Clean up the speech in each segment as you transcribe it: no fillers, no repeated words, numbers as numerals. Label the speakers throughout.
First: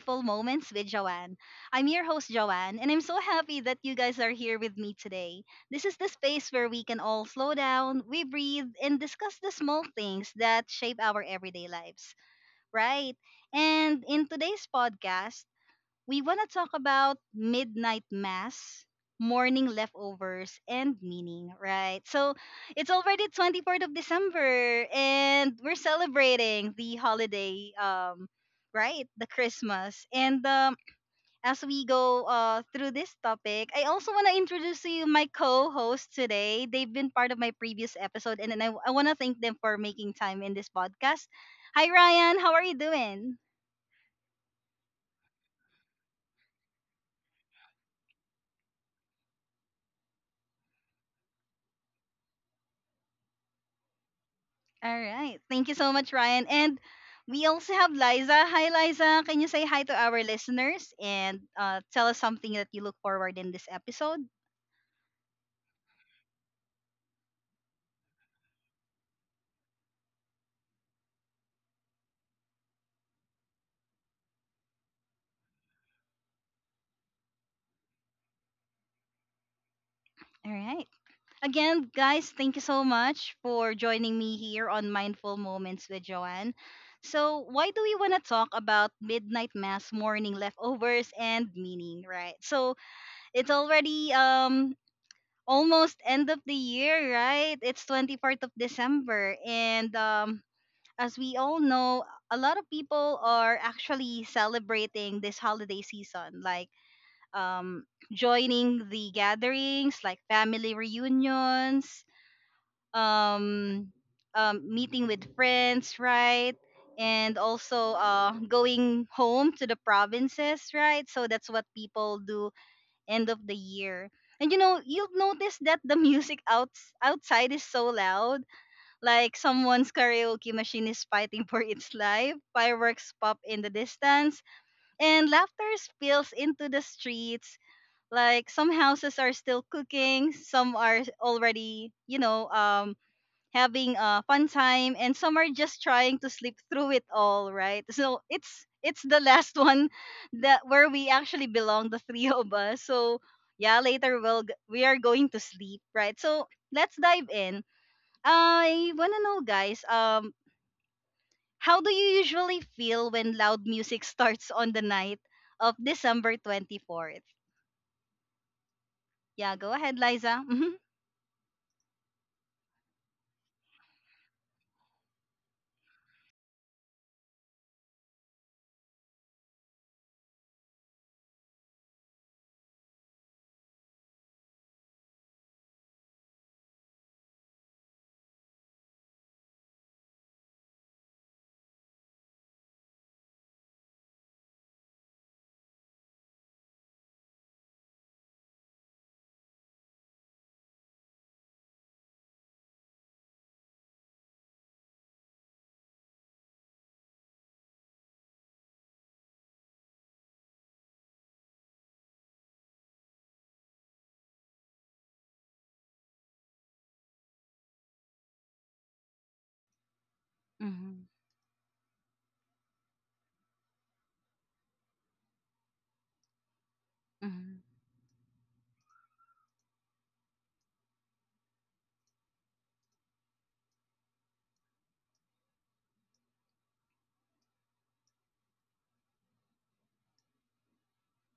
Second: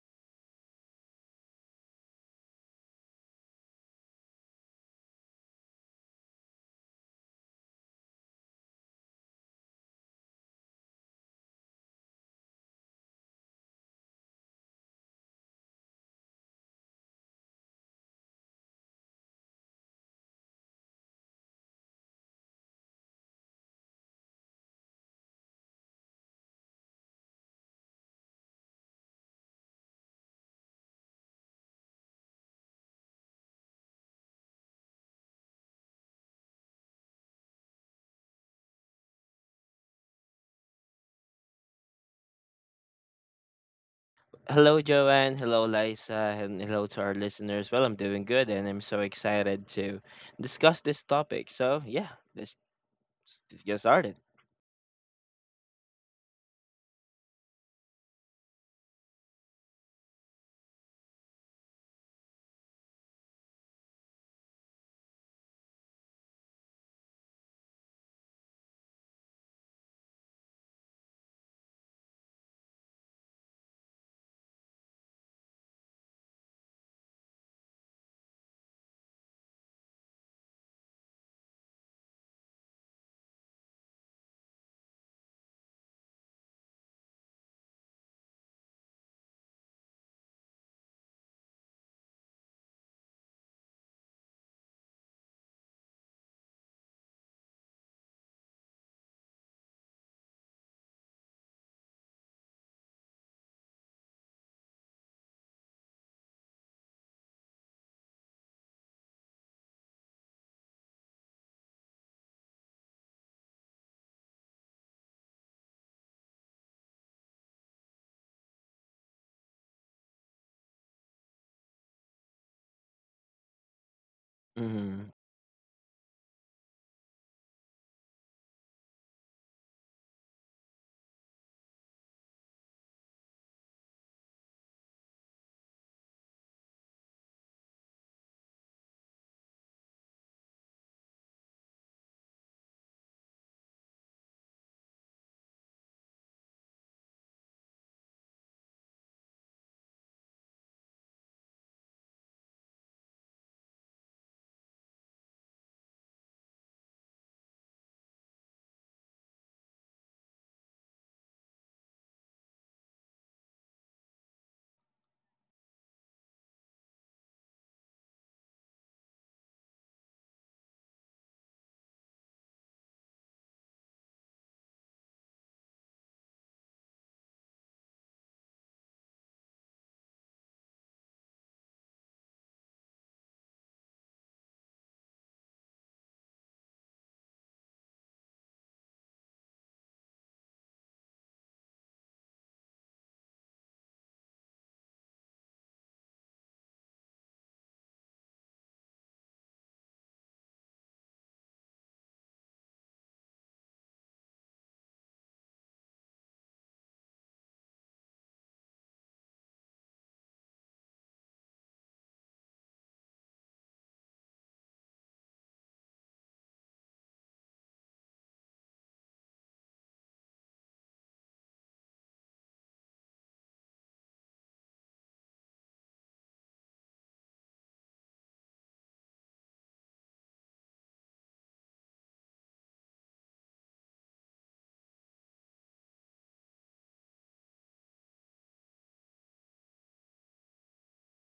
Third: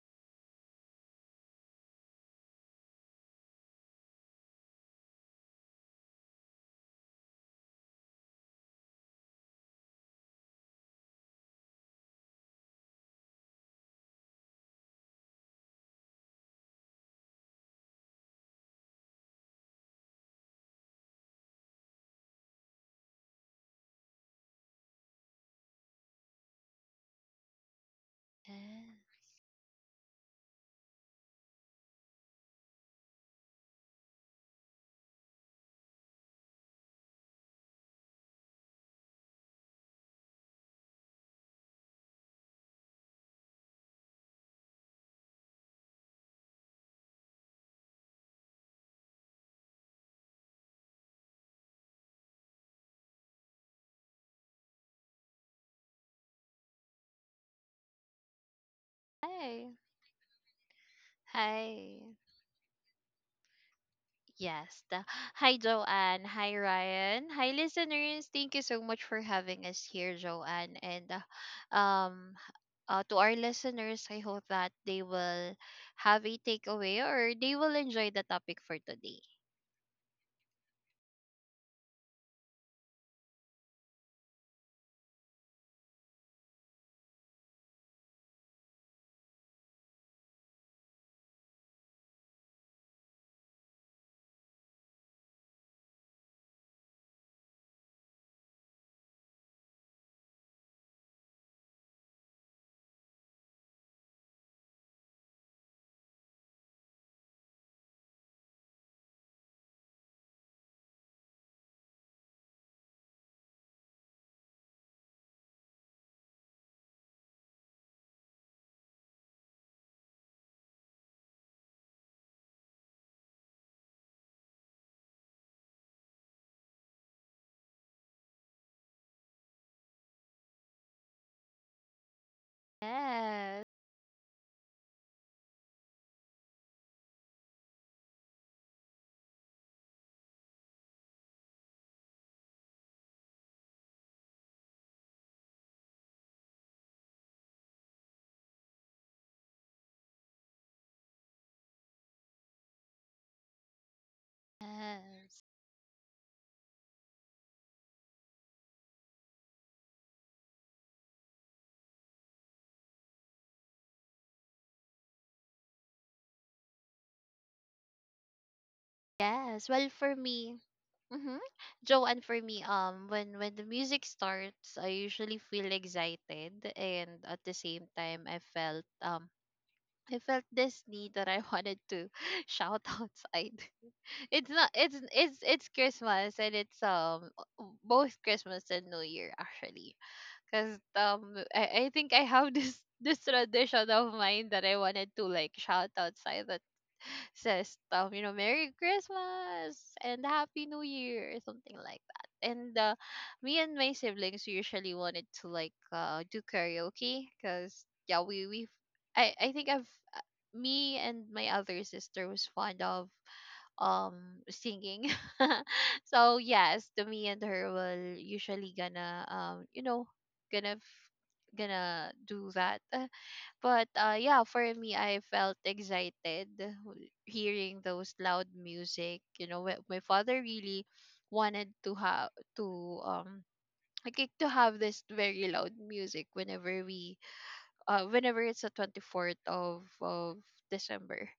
Speaker 1: Mindful Moments with Joanne. I'm your host Joanne and I'm so happy that you guys are here with me today. This is the space where we can all slow down, we breathe and discuss the small things that shape our everyday lives, right? And in today's podcast, we want to talk about midnight mass, morning leftovers, and meaning, right? So it's already 24th of December, and we're celebrating the holiday,
Speaker 2: Yeah.
Speaker 1: right? The Christmas. And as we go through this topic, I also want to introduce to you my co host today. They've been part of my previous episode, and then I want to thank them for making time in this podcast. Hi, Ryan. How are you doing?
Speaker 3: Hello, Joanne. Hello, Liza. And hello to our listeners. Well, I'm doing good and I'm so excited to discuss this topic. So, yeah, let's, let's get started.
Speaker 1: All right. Thank you so much, Ryan. And we also have Liza. Hi, Liza. Can you say
Speaker 2: Hi.
Speaker 1: hi to our listeners and
Speaker 2: Hi.
Speaker 1: tell us something that you look forward in this episode?
Speaker 2: Yes. the- Hi, Joanne. Hi, Ryan. Hi, listeners. Thank you so much for having us here, Joanne. And uh, um, to our listeners, I hope that they will have a takeaway or they will enjoy the topic for today.
Speaker 1: All right. Again, guys, thank you so much for joining me here on Mindful Moments with Joanne. So, why do we want to talk about midnight mass, morning leftovers, and meaning, right? So, it's already almost end of the year, right? It's 24th of December and as we all know, a lot of people are actually celebrating this holiday season, like um, joining the gatherings, like family reunions, um, meeting with friends, right? And also going home to the provinces, right? So that's what people do end of the year. And you know,
Speaker 3: Mm-hmm.
Speaker 1: you'll notice that the music outside is so loud, like someone's karaoke machine is fighting for its life, fireworks pop in
Speaker 2: Yes.
Speaker 1: the distance, and laughter spills into the streets. Like some houses are still cooking, some are already, you know, having a fun time, and some are just trying to sleep through it all, right? So it's the last one that where we actually belong, the three of us. So yeah, later we are going to
Speaker 2: Yes.
Speaker 1: sleep, right? So let's dive in. I wanna know, guys. How do you usually feel when loud music starts on the night of December 24th? Yeah,
Speaker 2: Yes.
Speaker 1: go
Speaker 2: Well,
Speaker 1: ahead,
Speaker 2: for
Speaker 1: Liza.
Speaker 2: me,
Speaker 1: Mm-hmm.
Speaker 2: mm-hmm, Joe, and for me, when the music starts, I usually feel excited, and at the same time, I felt this need that I wanted to shout outside. It's not. It's Christmas, and it's both Christmas and New Year actually, because I think I have this tradition of mine that I wanted to like shout outside at says stuff, you know, Merry Christmas and Happy New Year, something like that. And Me and my siblings usually wanted to like do karaoke because yeah, we I think I've uh, me and my other sister was fond of um singing. So yes, the me and her will usually gonna gonna f-
Speaker 1: Mm-hmm.
Speaker 2: gonna do that. But yeah, for me, I felt excited
Speaker 1: Mm-hmm.
Speaker 2: hearing those loud music. You know, my father really wanted to have to like to have this very loud music whenever we whenever it's the 24th of December.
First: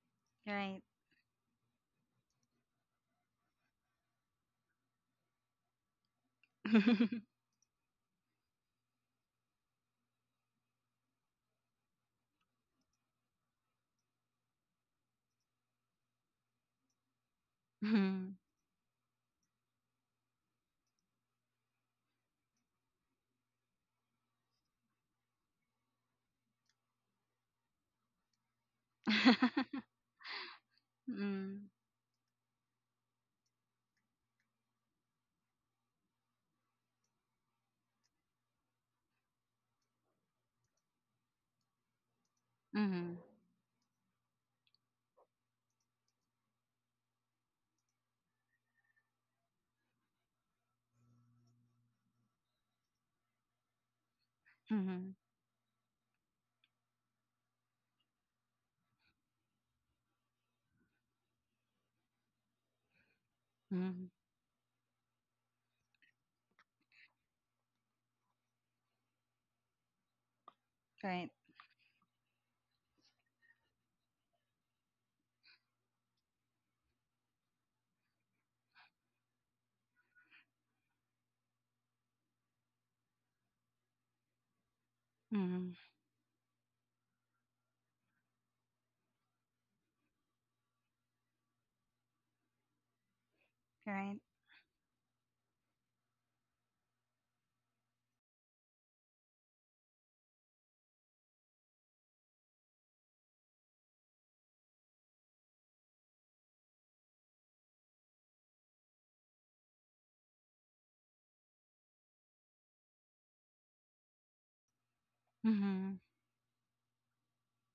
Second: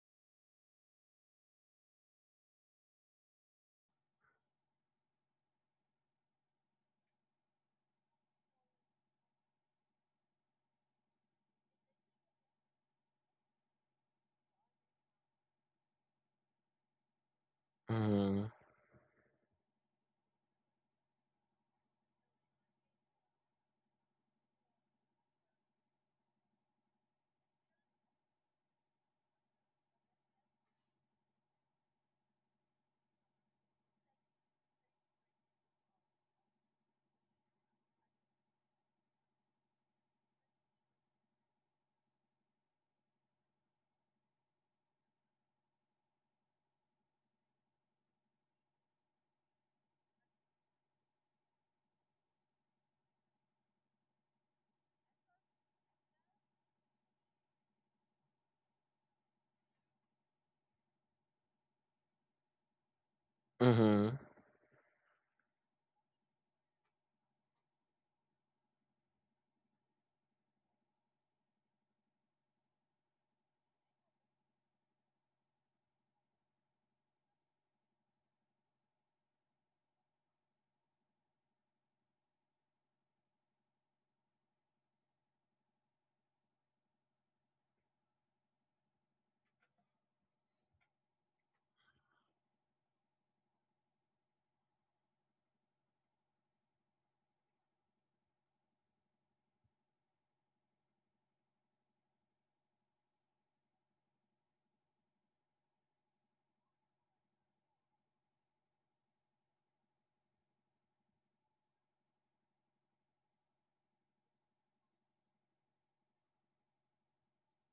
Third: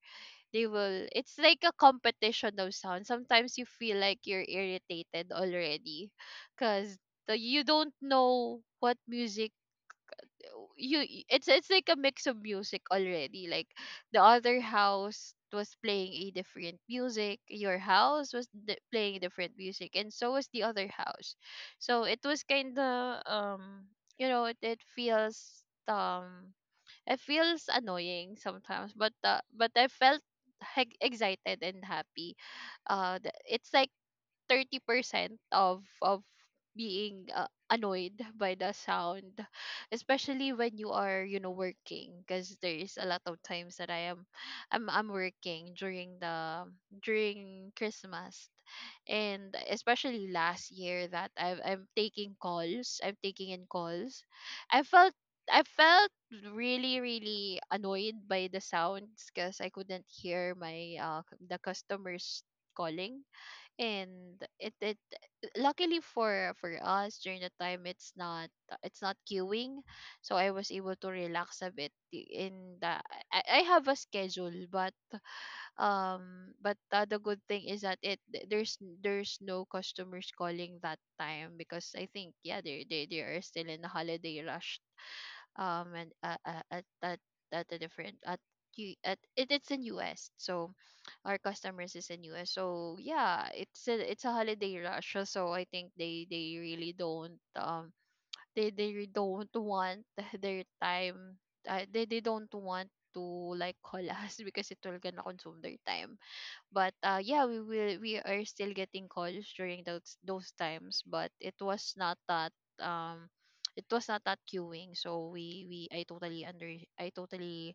Speaker 2: They
Speaker 1: Right.
Speaker 2: will. It's like a competition of sound. Sometimes you feel like you're irritated already, cause
Speaker 1: Mm-hmm.
Speaker 2: you don't know what music it's like a mix of music already, like the other house was playing a different music, your house
Speaker 3: Mm-hmm.
Speaker 2: was playing different music, and so was the other house. So it was kind of you know it, it feels um it feels annoying sometimes, but
Speaker 1: Mm-hmm.
Speaker 2: I felt excited and happy. It's like 30% of being annoyed by the sound, especially when you are, you know, working, because there is a
Speaker 1: Mm-hmm.
Speaker 2: lot of times that I am I'm working during the during Christmas. And especially last year that I'm taking calls, I'm taking in calls, I felt, I felt really, really annoyed.
Speaker 1: Mm-hmm.
Speaker 3: Mm-hmm.
Speaker 2: And it luckily for us during the time, it's not, it's not queuing, so I was able to
Speaker 1: Right.
Speaker 2: relax a bit in the, I have a schedule. But the good thing is that it there's no customers calling that time because I think, yeah, they are still in the holiday rush.
Speaker 1: Mm-hmm.
Speaker 2: And At a different at it, it's in us, so our customers is in US. So yeah, it's a,
Speaker 1: Right.
Speaker 2: it's a holiday rush. So I think they really don't don't want their time. They don't want to like call us because it will gonna consume their time. But yeah, we are still getting calls during those times, but it was not that um it was not that queuing. So we
Speaker 1: Mm-hmm.
Speaker 2: I totally under I totally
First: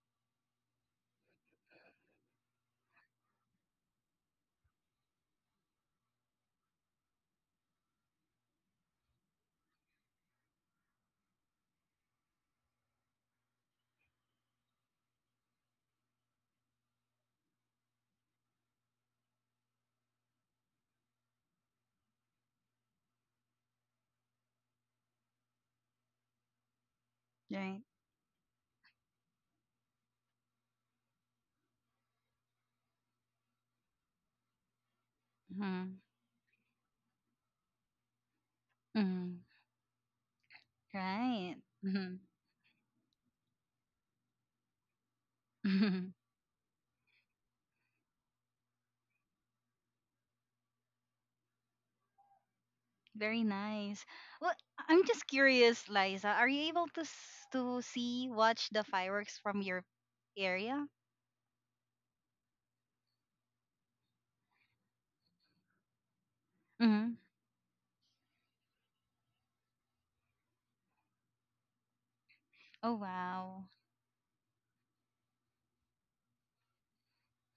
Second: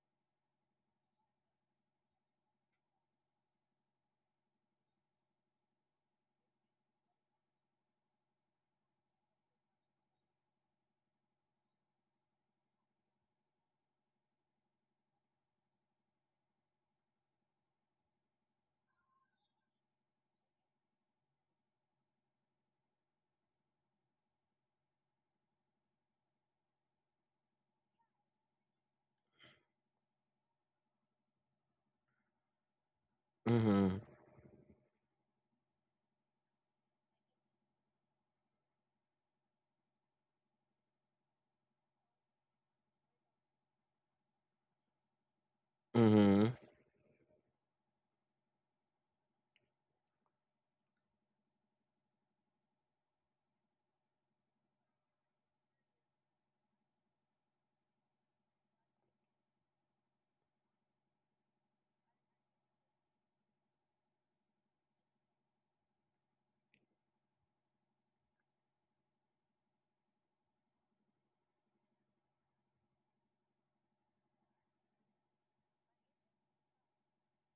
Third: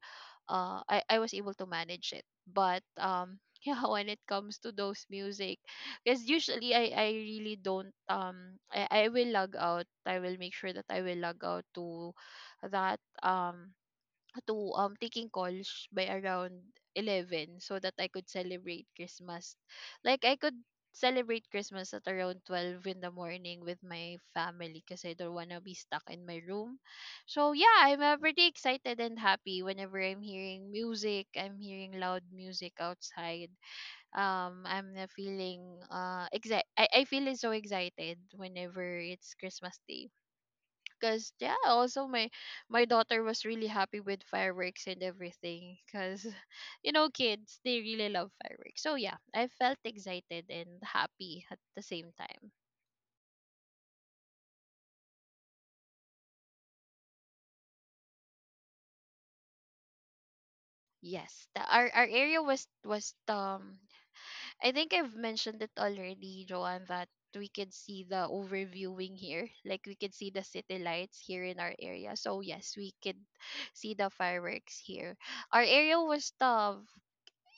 Speaker 2: I was able to manage it. But yeah, when it comes to those music, because usually I really don't I will log out, I will make sure that I will log out that um to taking calls by around 11 so that I could celebrate Christmas. Like I could celebrate Christmas at around 12 in the morning with my family because I don't want to be stuck in my room. So yeah,
Speaker 1: Right.
Speaker 2: I'm pretty excited and happy whenever I'm hearing music, I'm hearing loud music outside.
Speaker 3: Mm-hmm.
Speaker 2: I'm feeling
Speaker 1: Mm-hmm.
Speaker 2: exci- I feel so excited whenever it's
Speaker 1: Mm-hmm.
Speaker 2: Christmas day. Cause yeah,
Speaker 1: Right.
Speaker 2: also
Speaker 1: Mm-hmm.
Speaker 2: my daughter was really happy with fireworks and everything. Cause
Speaker 3: Mm-hmm.
Speaker 2: you know, kids, they really love fireworks. So yeah, I felt excited and happy at the same time.
Speaker 1: Very nice. Well, I'm just curious, Liza. Are you able to see watch the fireworks from your area?
Speaker 2: Yes, our area was I think I've mentioned it already, Joanne, that
Speaker 1: Mm-hmm.
Speaker 2: we could see the overviewing here. Like we could see the city lights here in our area. So yes, we
Speaker 1: Oh
Speaker 2: could
Speaker 1: wow,
Speaker 2: see the fireworks here. Our area was tough.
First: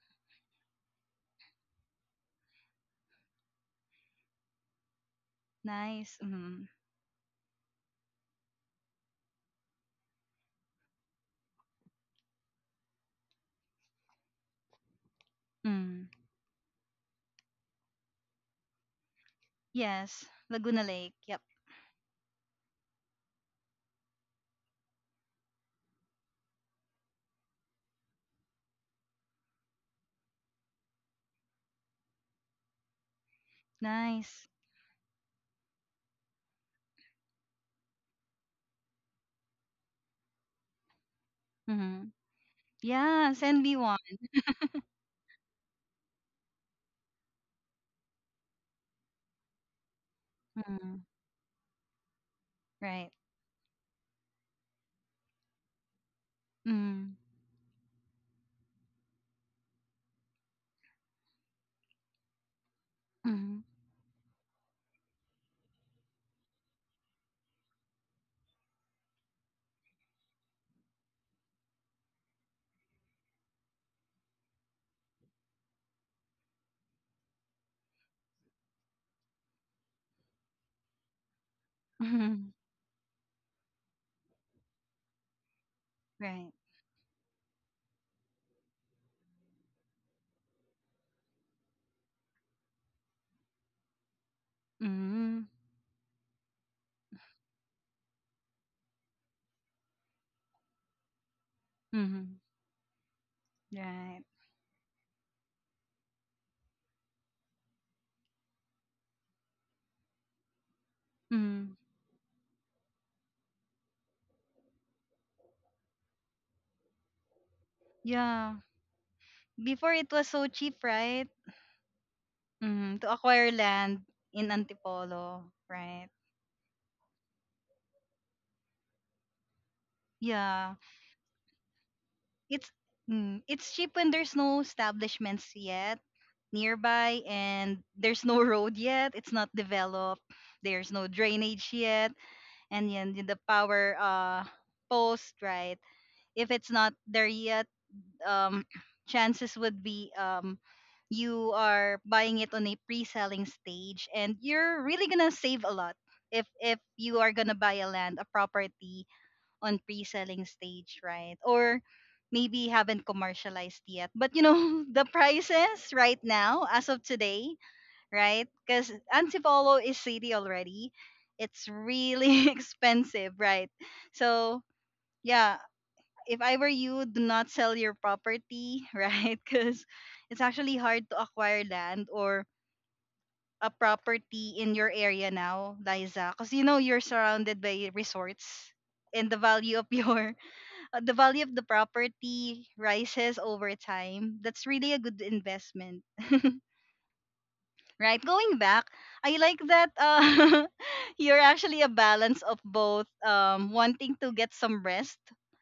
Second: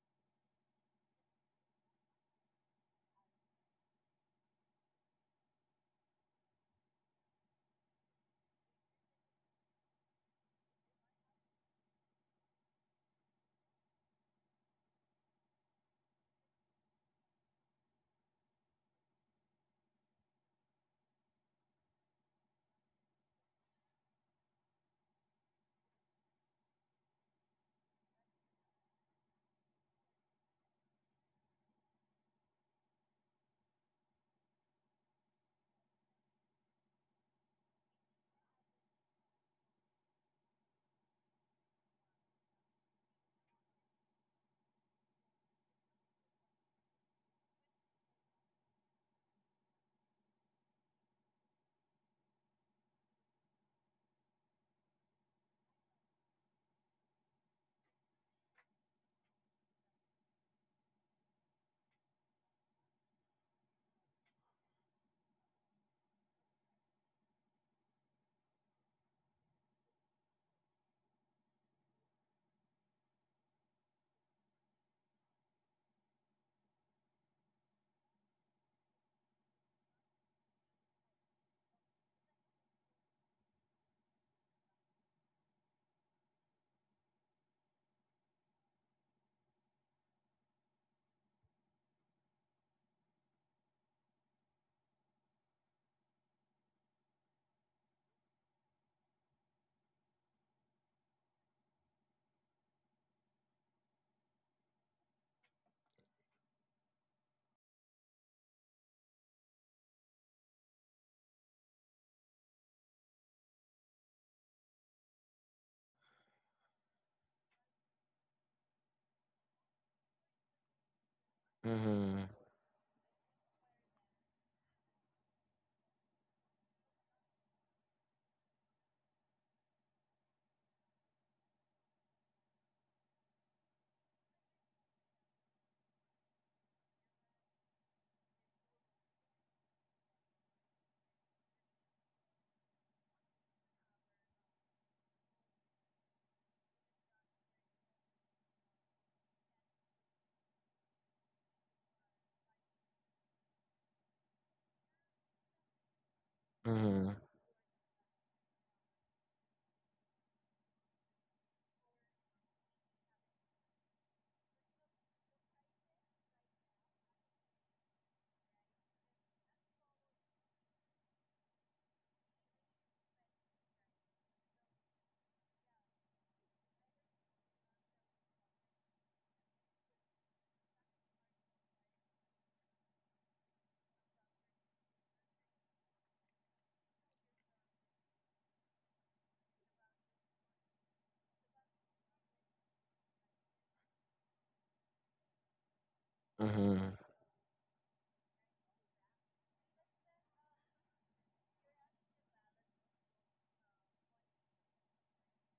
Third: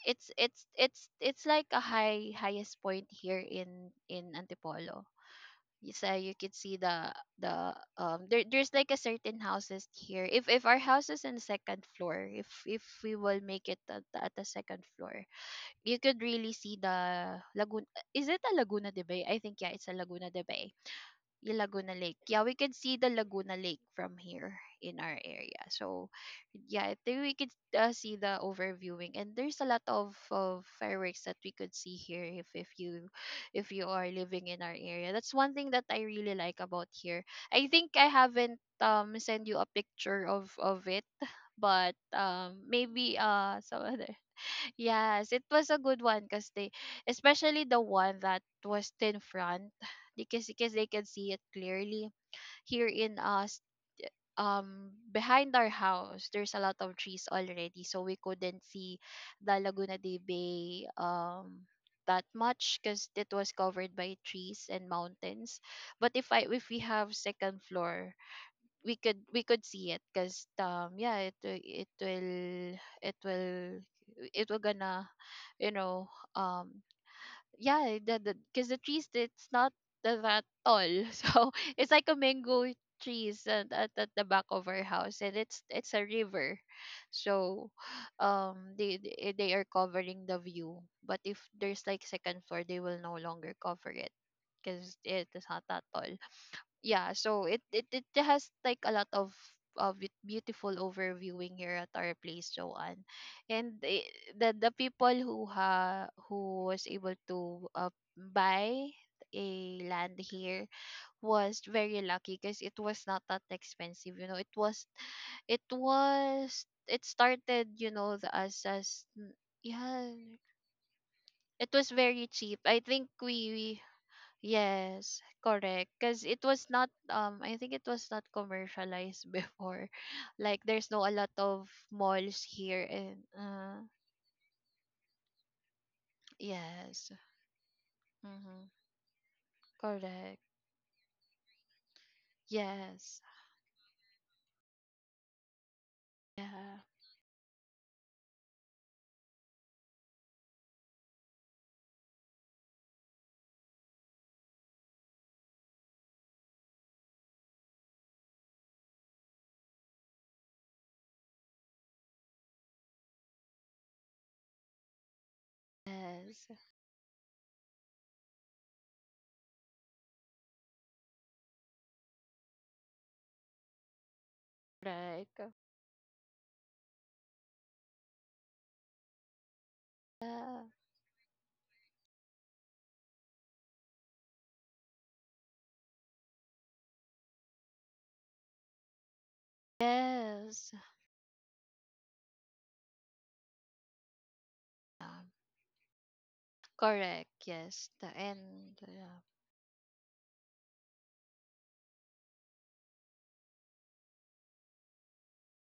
Speaker 2: It's like a highest point here in Antipolo. You
Speaker 1: nice.
Speaker 2: say you could
Speaker 1: Mm-hmm.
Speaker 2: see the there there's like a certain houses here. If our house is in the second floor, if we will make it at, at the second floor, you
Speaker 1: Mm.
Speaker 2: could really see the Laguna. Is it a Laguna de Bay? I think yeah, it's a
Speaker 1: Yes,
Speaker 2: Laguna de Bay.
Speaker 1: Laguna Lake. Yep,
Speaker 2: Yeah, Laguna Lake. Yeah, we can see the Laguna Lake from here in our area. So, yeah, I think we could see the overviewing, and there's a lot of fireworks that we could see here if you, if you are
Speaker 1: nice.
Speaker 2: living in our area. That's one thing that I really like about here. I think I haven't send you a picture of it, but
Speaker 1: Mm-hmm.
Speaker 2: maybe
Speaker 1: Yeah, send me
Speaker 2: some
Speaker 1: one.
Speaker 2: other. Yes, it was a good one because especially the one that was in front, because they
Speaker 1: Mm-hmm.
Speaker 2: can see it clearly. Here
Speaker 1: Right.
Speaker 2: in us, behind our house, there's a lot of
Speaker 1: Mm-hmm.
Speaker 2: trees already, so we couldn't see the Laguna de Bay that much because it was
Speaker 1: Mm-hmm.
Speaker 2: covered by trees and mountains. But if we have second floor, we could see it because yeah it will it will gonna, you know, um yeah the because the trees it's not that tall. So it's like a mango trees at the back of our house, and it's a
Speaker 1: Right.
Speaker 2: river. So they are covering the view, but if there's like second floor, they will no longer cover it because it
Speaker 1: Mm-hmm.
Speaker 2: is not that tall. Yeah, so it has like a lot of it beautiful overviewing here at our
Speaker 1: Mm-hmm.
Speaker 2: place, Joanne. And
Speaker 1: Right.
Speaker 2: the people who ha who was able to buy a land here was
Speaker 1: Mm.
Speaker 2: very lucky because it was not that expensive, you know, it was it was it started, you know,
Speaker 1: Yeah. Before
Speaker 2: yeah
Speaker 1: it was so cheap, right?
Speaker 2: it was
Speaker 3: Mm-hmm.
Speaker 2: very cheap. I think
Speaker 1: To acquire
Speaker 2: we.
Speaker 1: land in
Speaker 2: Yes,
Speaker 1: Antipolo,
Speaker 2: correct.
Speaker 1: right?
Speaker 2: Because it was not, I think it was not commercialized before. Like,
Speaker 1: Yeah.
Speaker 2: there's no a lot of malls
Speaker 1: It's
Speaker 2: here, and
Speaker 1: it's cheap when there's no establishments yet
Speaker 2: yes.
Speaker 1: nearby and there's no
Speaker 2: Mm-hmm.
Speaker 1: road yet, it's not developed,
Speaker 2: Correct.
Speaker 1: there's no drainage yet, and then
Speaker 2: Yes.
Speaker 1: the power post, right? If it's
Speaker 2: yeah,
Speaker 1: not there yet, um, chances would be you are buying it on a pre-selling stage and you're really gonna save a lot if
Speaker 3: Mm-hmm.
Speaker 1: you are gonna buy a land a property on pre-selling stage, right? Or maybe haven't commercialized yet, but you know the prices right
Speaker 2: yes,
Speaker 1: now as of today, right? Because Antipolo is city already, it's really expensive, right? So
Speaker 2: correct.
Speaker 1: yeah, if I were you, do not sell your property, right? Because it's
Speaker 2: Yeah.
Speaker 1: actually hard to acquire land or a property in your area now, Liza. Because you know you're surrounded by resorts, and the value of your
Speaker 2: Yes.
Speaker 1: the value of the property rises over time. That's really a
Speaker 2: um,
Speaker 1: good investment,
Speaker 3: Mm-hmm.
Speaker 2: correct. Yes, the
Speaker 1: right? Going
Speaker 2: end.
Speaker 1: back,
Speaker 2: Yeah.
Speaker 1: I like that you're actually a balance of both wanting to get some rest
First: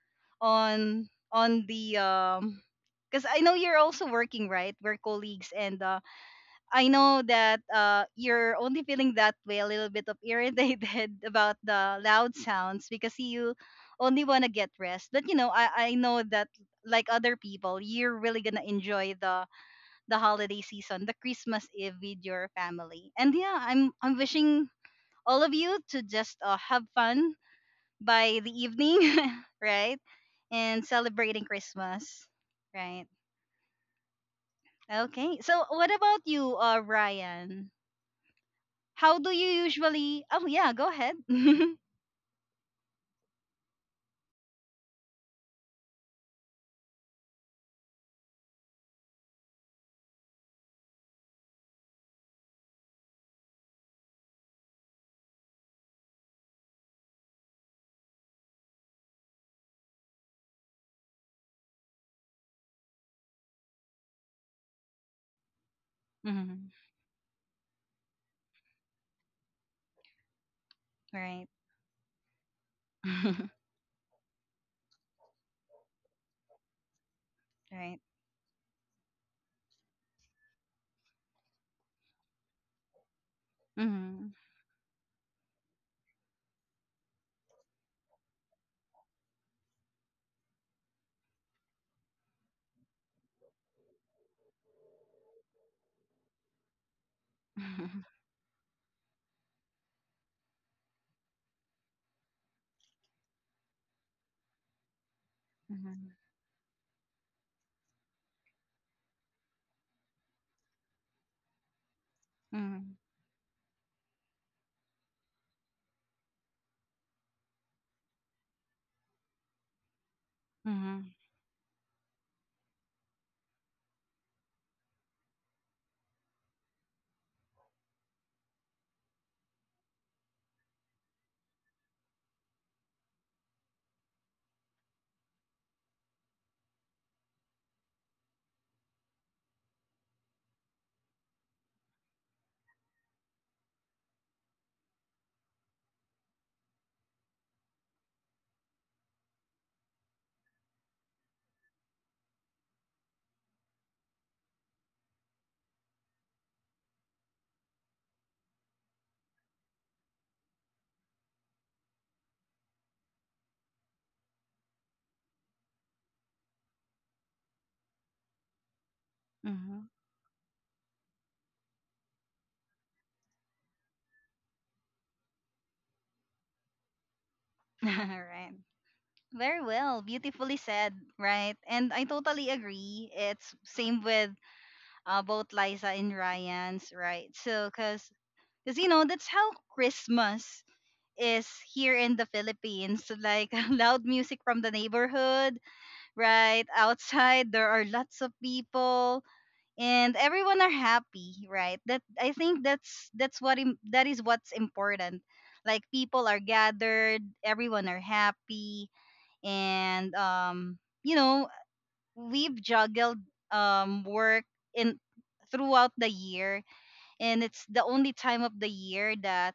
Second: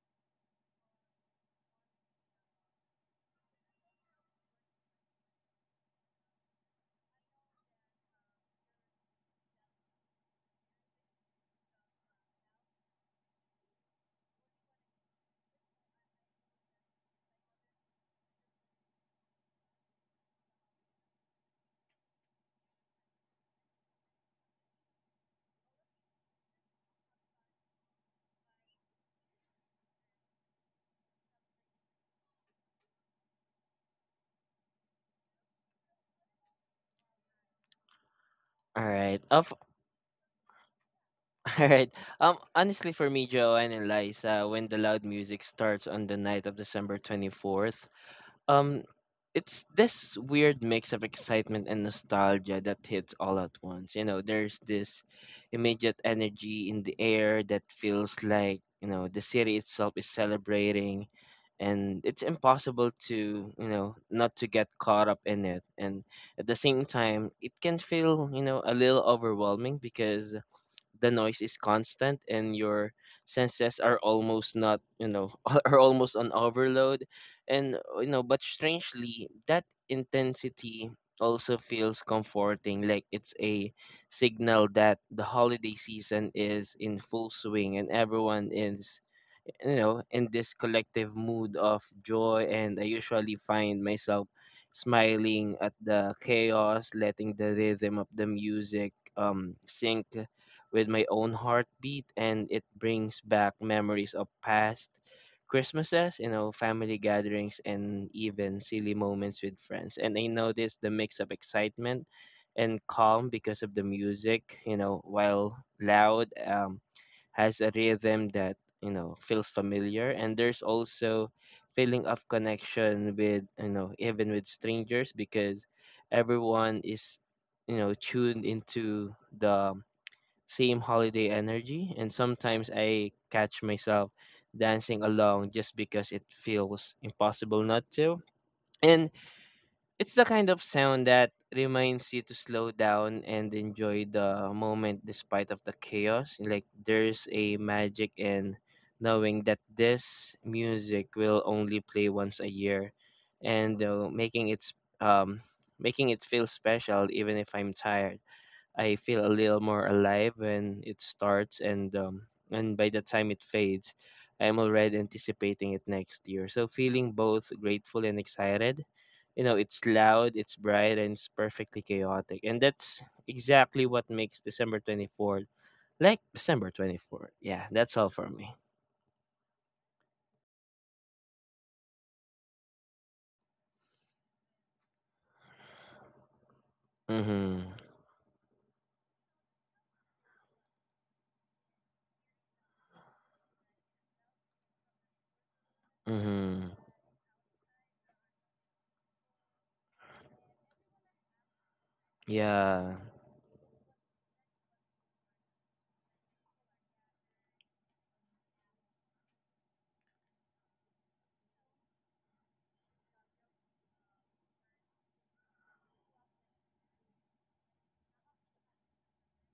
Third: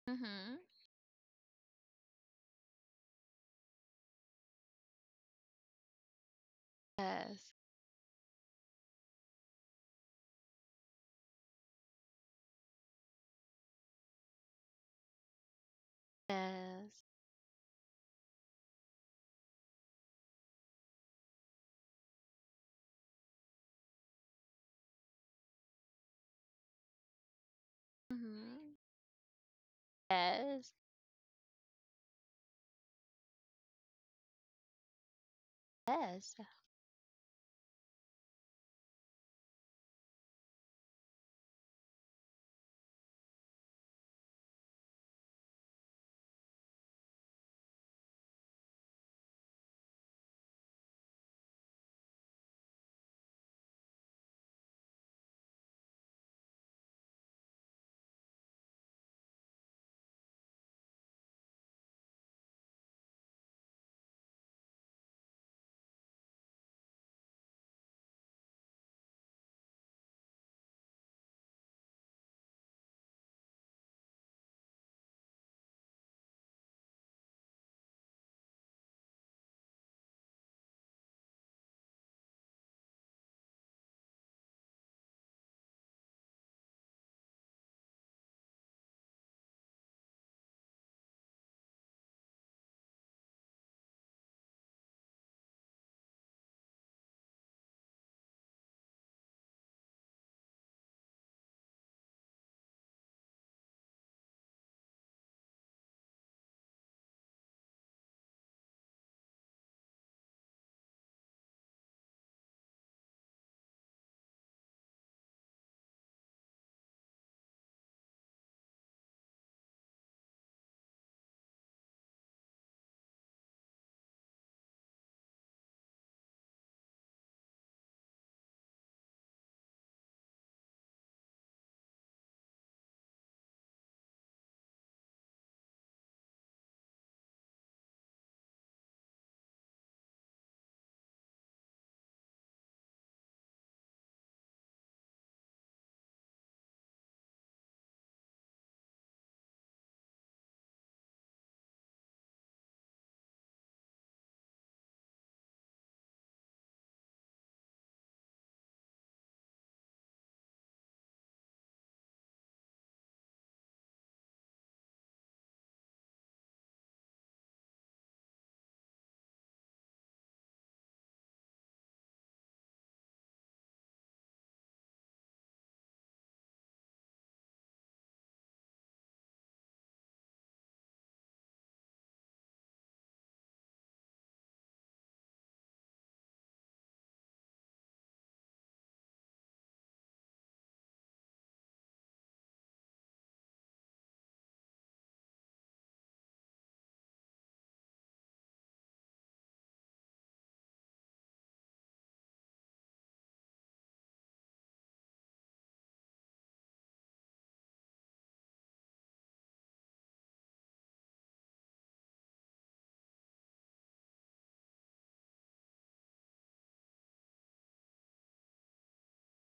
Speaker 2: Mm-hmm.
Speaker 1: on the because I know you're also working, right? We're colleagues, and I know
Speaker 2: Yes,
Speaker 1: that you're only feeling that way a little bit of irritated about the loud sounds because you only want to get rest. But you know, I know that
Speaker 2: yes.
Speaker 1: like other people, you're really gonna enjoy the holiday season, the Christmas Eve with your family. And yeah, I'm wishing all of you to just have fun by the
Speaker 2: Mm-hmm.
Speaker 1: evening, right?
Speaker 2: Yes,
Speaker 1: And celebrating Christmas, right? Okay. So what about
Speaker 2: yes.
Speaker 1: you, Ryan?
Speaker 3: All
Speaker 1: How
Speaker 3: right.
Speaker 1: do you
Speaker 3: Of
Speaker 1: usually? Oh yeah, go ahead.
Speaker 3: All right. Honestly, for me, Joanne and Liza, when the loud music starts on the night of December 24th, Um, it's this weird mix of excitement and nostalgia that hits all at once. You know, there's this immediate energy in the air that feels like the city itself is celebrating, and it's impossible to not to get caught up in it. And at the
Speaker 1: Mhm.
Speaker 3: same time, it can feel a little overwhelming because the noise
Speaker 1: Right.
Speaker 3: is constant and your senses are almost not are almost on overload. And
Speaker 1: Right.
Speaker 3: but strangely, that intensity also feels comforting, like it's a
Speaker 1: Mhm.
Speaker 3: signal that the holiday season is in full swing and everyone is in this collective mood of joy. And I usually find myself smiling at the chaos, letting the rhythm
Speaker 1: Mhm.
Speaker 3: of the music sync with my own heartbeat, and it brings back memories of past
Speaker 1: Mhm.
Speaker 3: Christmases, family gatherings, and even silly moments with friends. And I notice the mix of excitement and
Speaker 1: Mhm.
Speaker 3: calm because of the music, while loud, has a rhythm that feels familiar. And there's
Speaker 1: Mhm.
Speaker 3: also feeling of connection with even with strangers, because everyone is tuned into the same holiday energy, and sometimes I catch myself dancing along just because it feels impossible not to. And it's the kind of sound that reminds you to slow down and enjoy the moment despite of the chaos. Like, there's a magic in knowing that this music will only play once a year, and making it feel special even if I'm tired. I feel a little more alive when it starts, and by the time it fades, I'm already anticipating it next year, so feeling both grateful and excited. You know, it's
Speaker 1: Mhm.
Speaker 3: loud, it's bright, and it's perfectly chaotic, and that's exactly what makes December 24th like December 24th. Yeah, that's all for me.
Speaker 1: Right. Very well, beautifully said, right? And I totally agree. It's same with both Liza and Ryan's, right?
Speaker 3: Mhm.
Speaker 1: So, cause you know that's how Christmas is here in the Philippines. Like loud music from the neighborhood, right?
Speaker 3: Mhm.
Speaker 1: Outside, there are lots of people and everyone are happy, right? That I think
Speaker 3: Yeah.
Speaker 1: that is what's important. Like people are gathered, everyone are happy and you know, we've juggled work in throughout the year and it's the only time of the year that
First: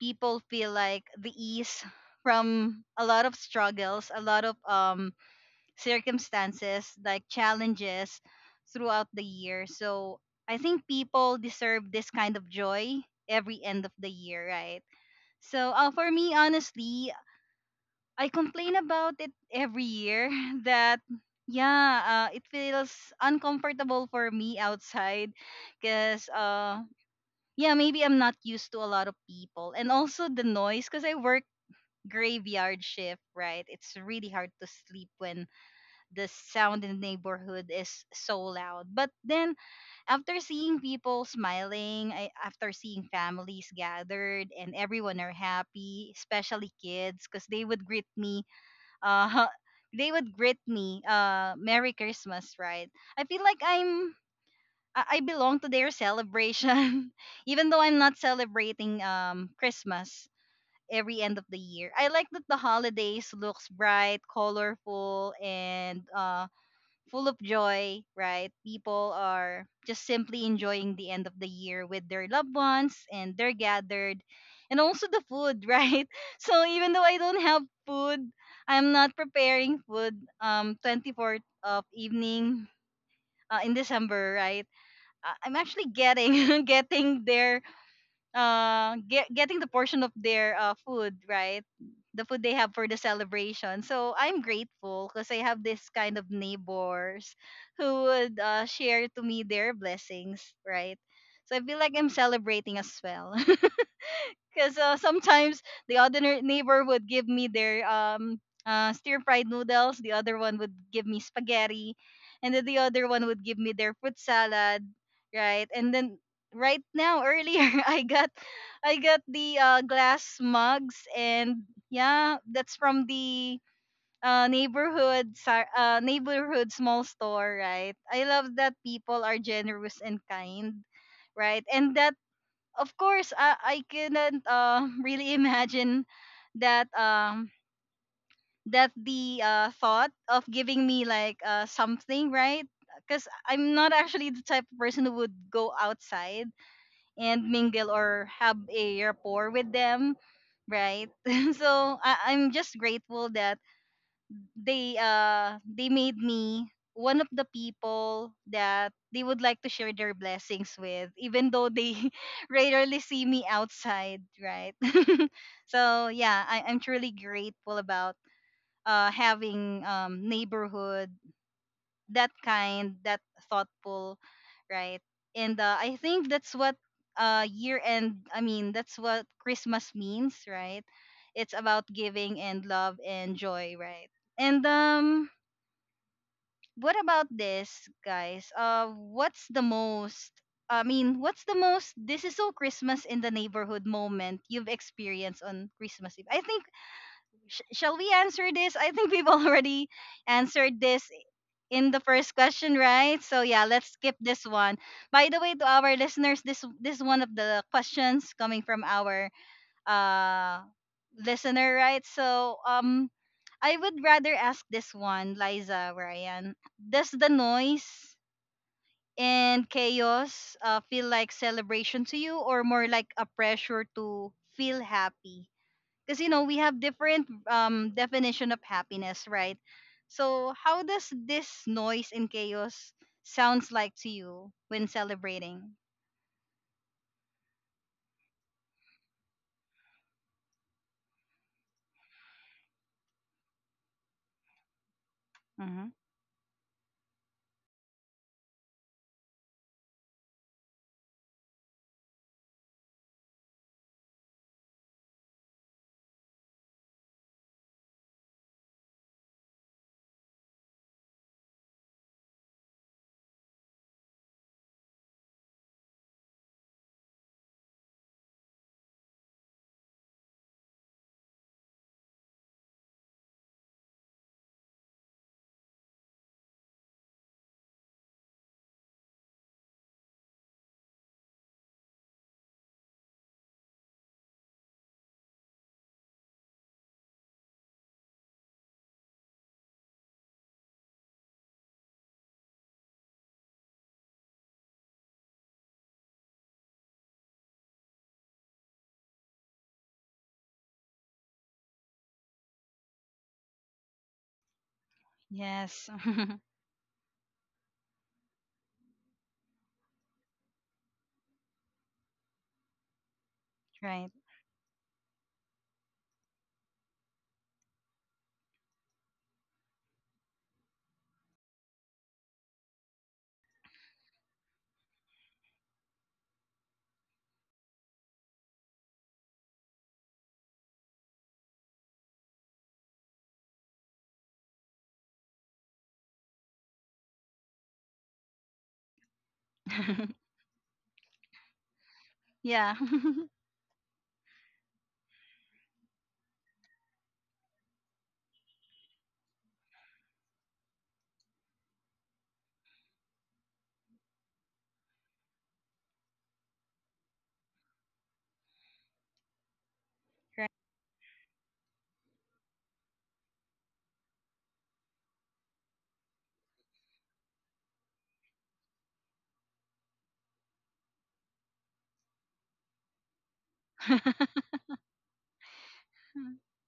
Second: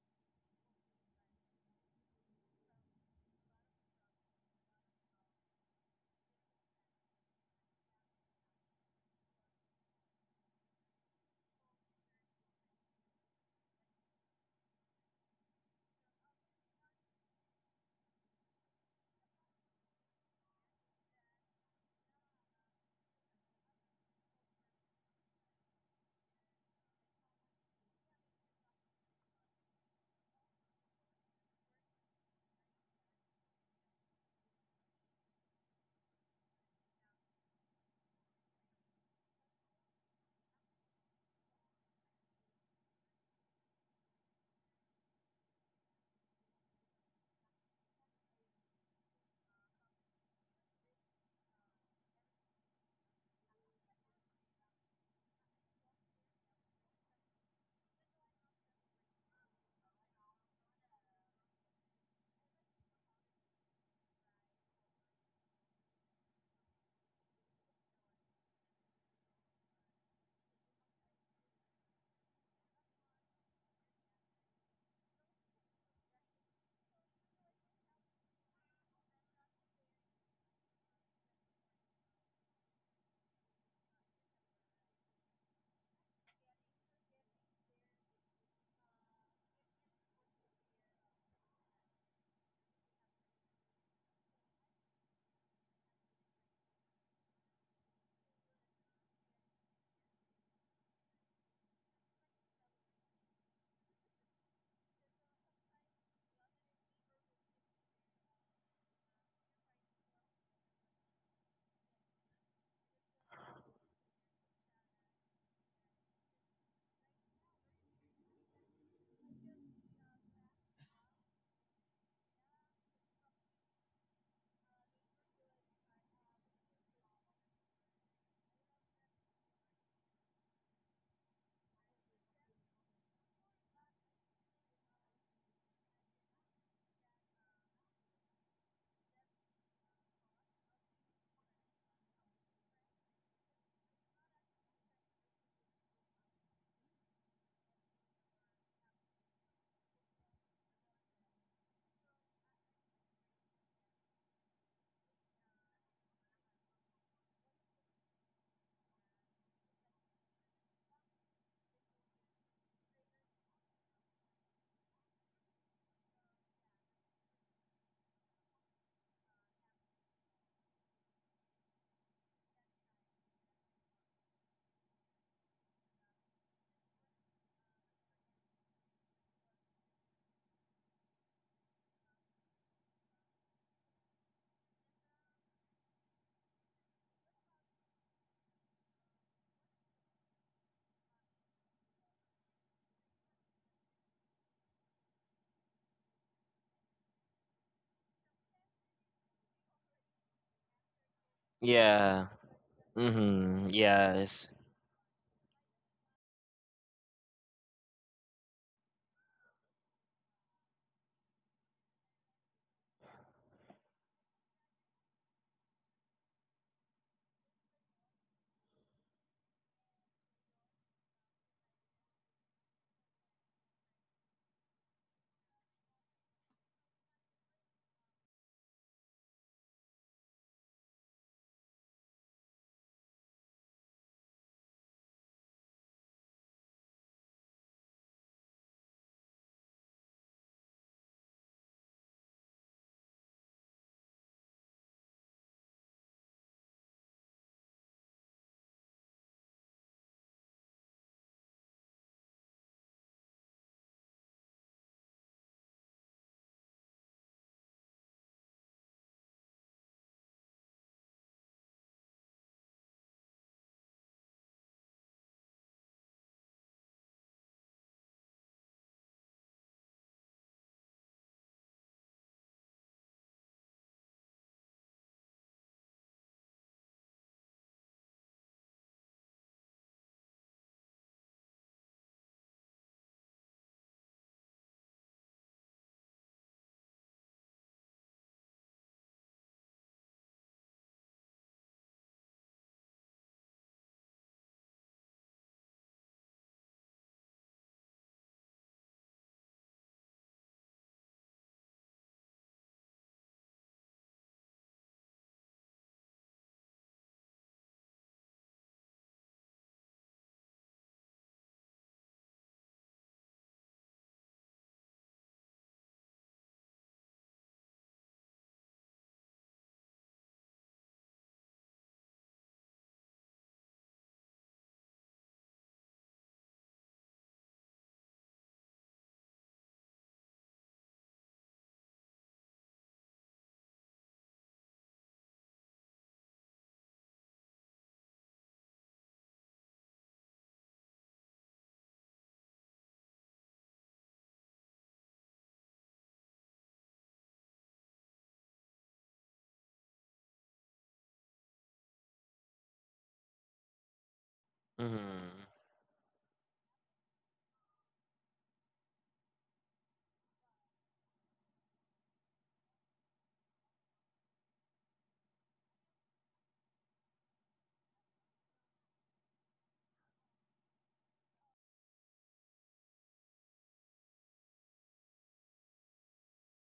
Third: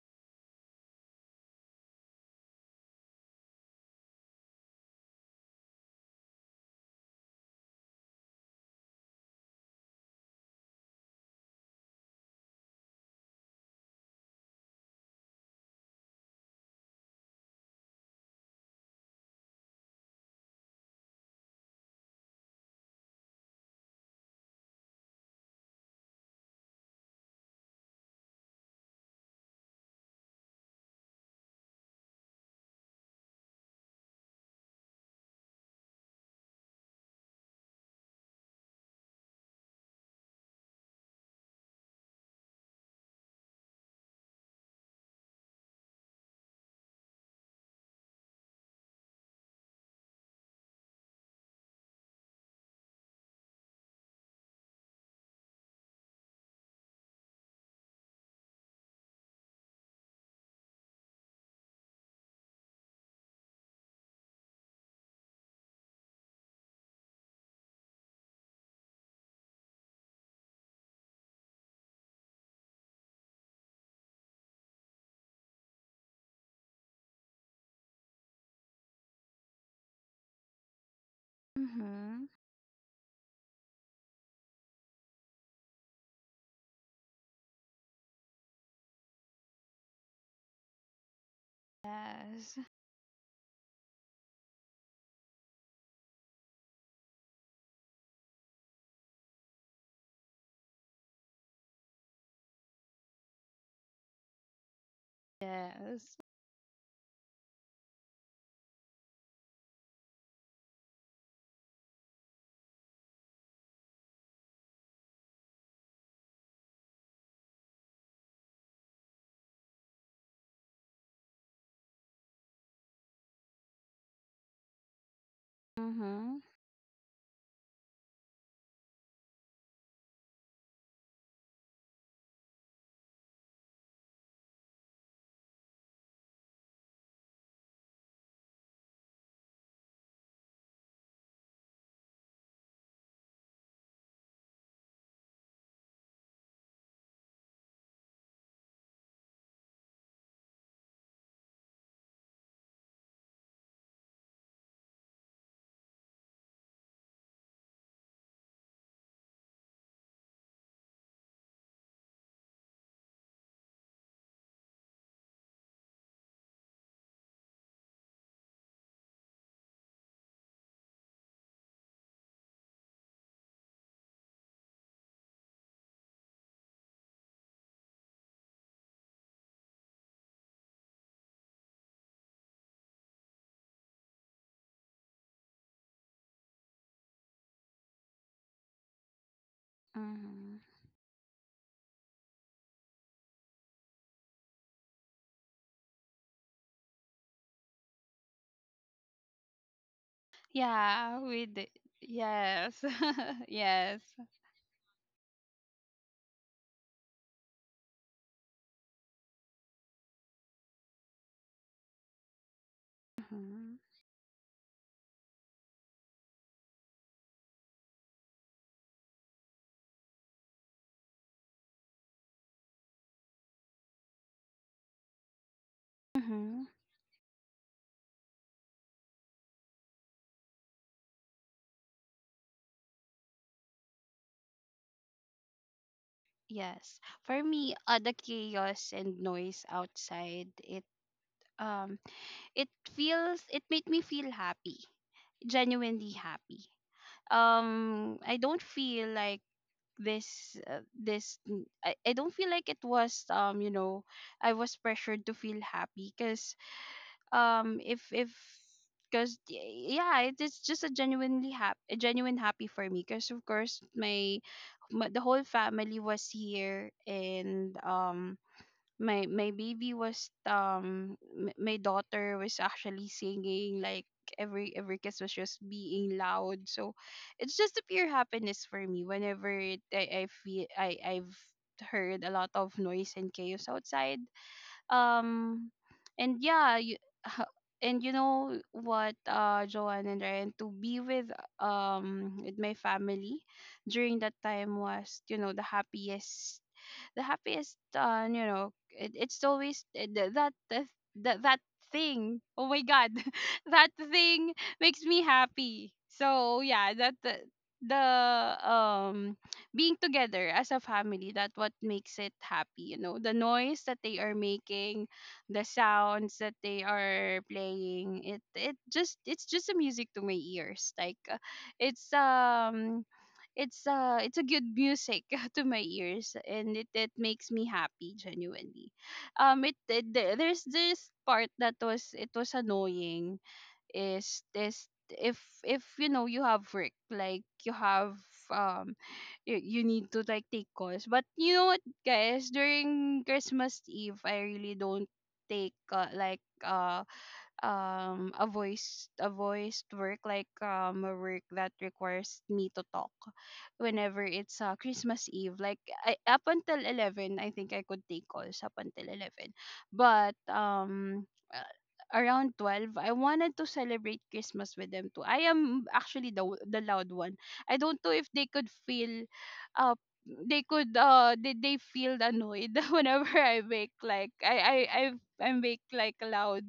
Speaker 1: people feel like the ease from a lot of struggles, a lot of circumstances, like challenges throughout the year. So I think people deserve this kind of joy every end of the year, right? So for me, honestly, I complain about it every year that yeah, it feels uncomfortable for me outside because yeah, maybe I'm not used to a lot of people and also the noise because I work graveyard shift, right? It's really hard to sleep when the sound in the neighborhood is so loud. But then after seeing people smiling, after seeing families gathered and everyone are happy, especially kids, because they would greet me, uh, they would greet me, Merry Christmas, right? I feel like I belong to their celebration, even though I'm not celebrating Christmas every end of the year. I like that the holidays looks bright, colorful, and full of joy, right? People are just simply enjoying the end of the year with their loved ones and they're gathered. And also the food, right? So even though I don't have food, I'm not preparing food 24th of
Speaker 2: Mm-hmm.
Speaker 1: evening in December, right? I'm actually getting getting their getting the portion of their food, right? The food they
Speaker 2: Yes,
Speaker 1: have for the celebration. So I'm grateful because I have this kind of neighbors who would share to me their blessings, right? So I feel like I'm celebrating as well. Because sometimes the
Speaker 2: yes.
Speaker 1: other neighbor would give me their stir fried noodles, the other one would give me spaghetti, and then the other one would give me their fruit salad, right? And then right now earlier I got the glass mugs, and yeah, that's from the neighborhood
Speaker 2: Mm-hmm.
Speaker 1: neighborhood small store, right? I love that people are generous and kind, right? And that of course, I couldn't really imagine that um that the thought of giving me like something, right? Because I'm not actually the type of person who would go outside and mingle or have a rapport with them, right? So I'm just grateful that they made me one of the people that they would like to share their blessings with, even though they rarely see me outside, right. So yeah, I'm truly grateful about having neighborhood, that kind, that thoughtful, right. And I think that's what year end, I mean that's what Christmas means, right. It's about giving and love and joy, right. And what about this, guys? What's the most?
Speaker 2: Hmm.
Speaker 1: I mean, what's the most? This is so Christmas in the neighborhood moment you've experienced on Christmas Eve. I think shall we answer this? I think we've already answered this
Speaker 2: Yeah, we did.
Speaker 1: in the
Speaker 3: Yeah.
Speaker 1: first
Speaker 2: Yes.
Speaker 1: question, right? So yeah,
Speaker 3: Mhm.
Speaker 1: let's
Speaker 2: Yes.
Speaker 1: skip this
Speaker 3: Yes.
Speaker 1: one. By the way, to our listeners, this one of the questions coming from our uh listener, right? So
Speaker 2: Hmm.
Speaker 1: I would rather ask this one, Liza, Ryan. Does the noise and chaos feel like celebration to you or more like a pressure to feel happy? Because you know, we
Speaker 2: Hmm.
Speaker 1: have different definition of happiness, right? So how does this noise and chaos sounds like to you when celebrating?
Speaker 2: Yes. For me, the chaos and noise outside, um it it made me feel happy.
Speaker 1: Hmm.
Speaker 2: Genuinely happy. I don't feel like I don't feel like it was, you know, I was pressured to feel happy because if because yeah, it is just a genuinely happy, a genuine happy for me because of course my the whole family was here. And my baby was my daughter was actually singing like every kiss was just being loud. So it's just a pure happiness for me whenever I feel I've heard a lot of noise and chaos outside. Um, and yeah, and you know what, Joanne and Ryan, to be with my family during that time was, you know, the happiest, you know, it's always that thing, oh my god, that thing makes me
Speaker 1: Yes.
Speaker 2: happy. So yeah, that the um being together as a family, that what makes it happy. You know, the noise that
Speaker 1: Right.
Speaker 2: they are making, the sounds that they are playing, it's just a music to my ears. Like it's um it's a good music to my ears, and it makes me happy genuinely. It there's this part that was it was annoying is this if you know you have work, like you have, um you you need to like take calls. But you know what, guys,
Speaker 1: Yeah.
Speaker 2: during Christmas Eve, I really don't take a voice a voiced work, like a work that requires me to talk whenever it's Christmas
Speaker 3: Mhm.
Speaker 2: Eve. Like up until 11, I think I could take calls up until 11. But uh, around 12, I wanted to celebrate Christmas with them too. I am actually the loud one. I don't know if they could feel uh they feel annoyed whenever
Speaker 1: Right.
Speaker 2: I make like
Speaker 1: Mm.
Speaker 2: loud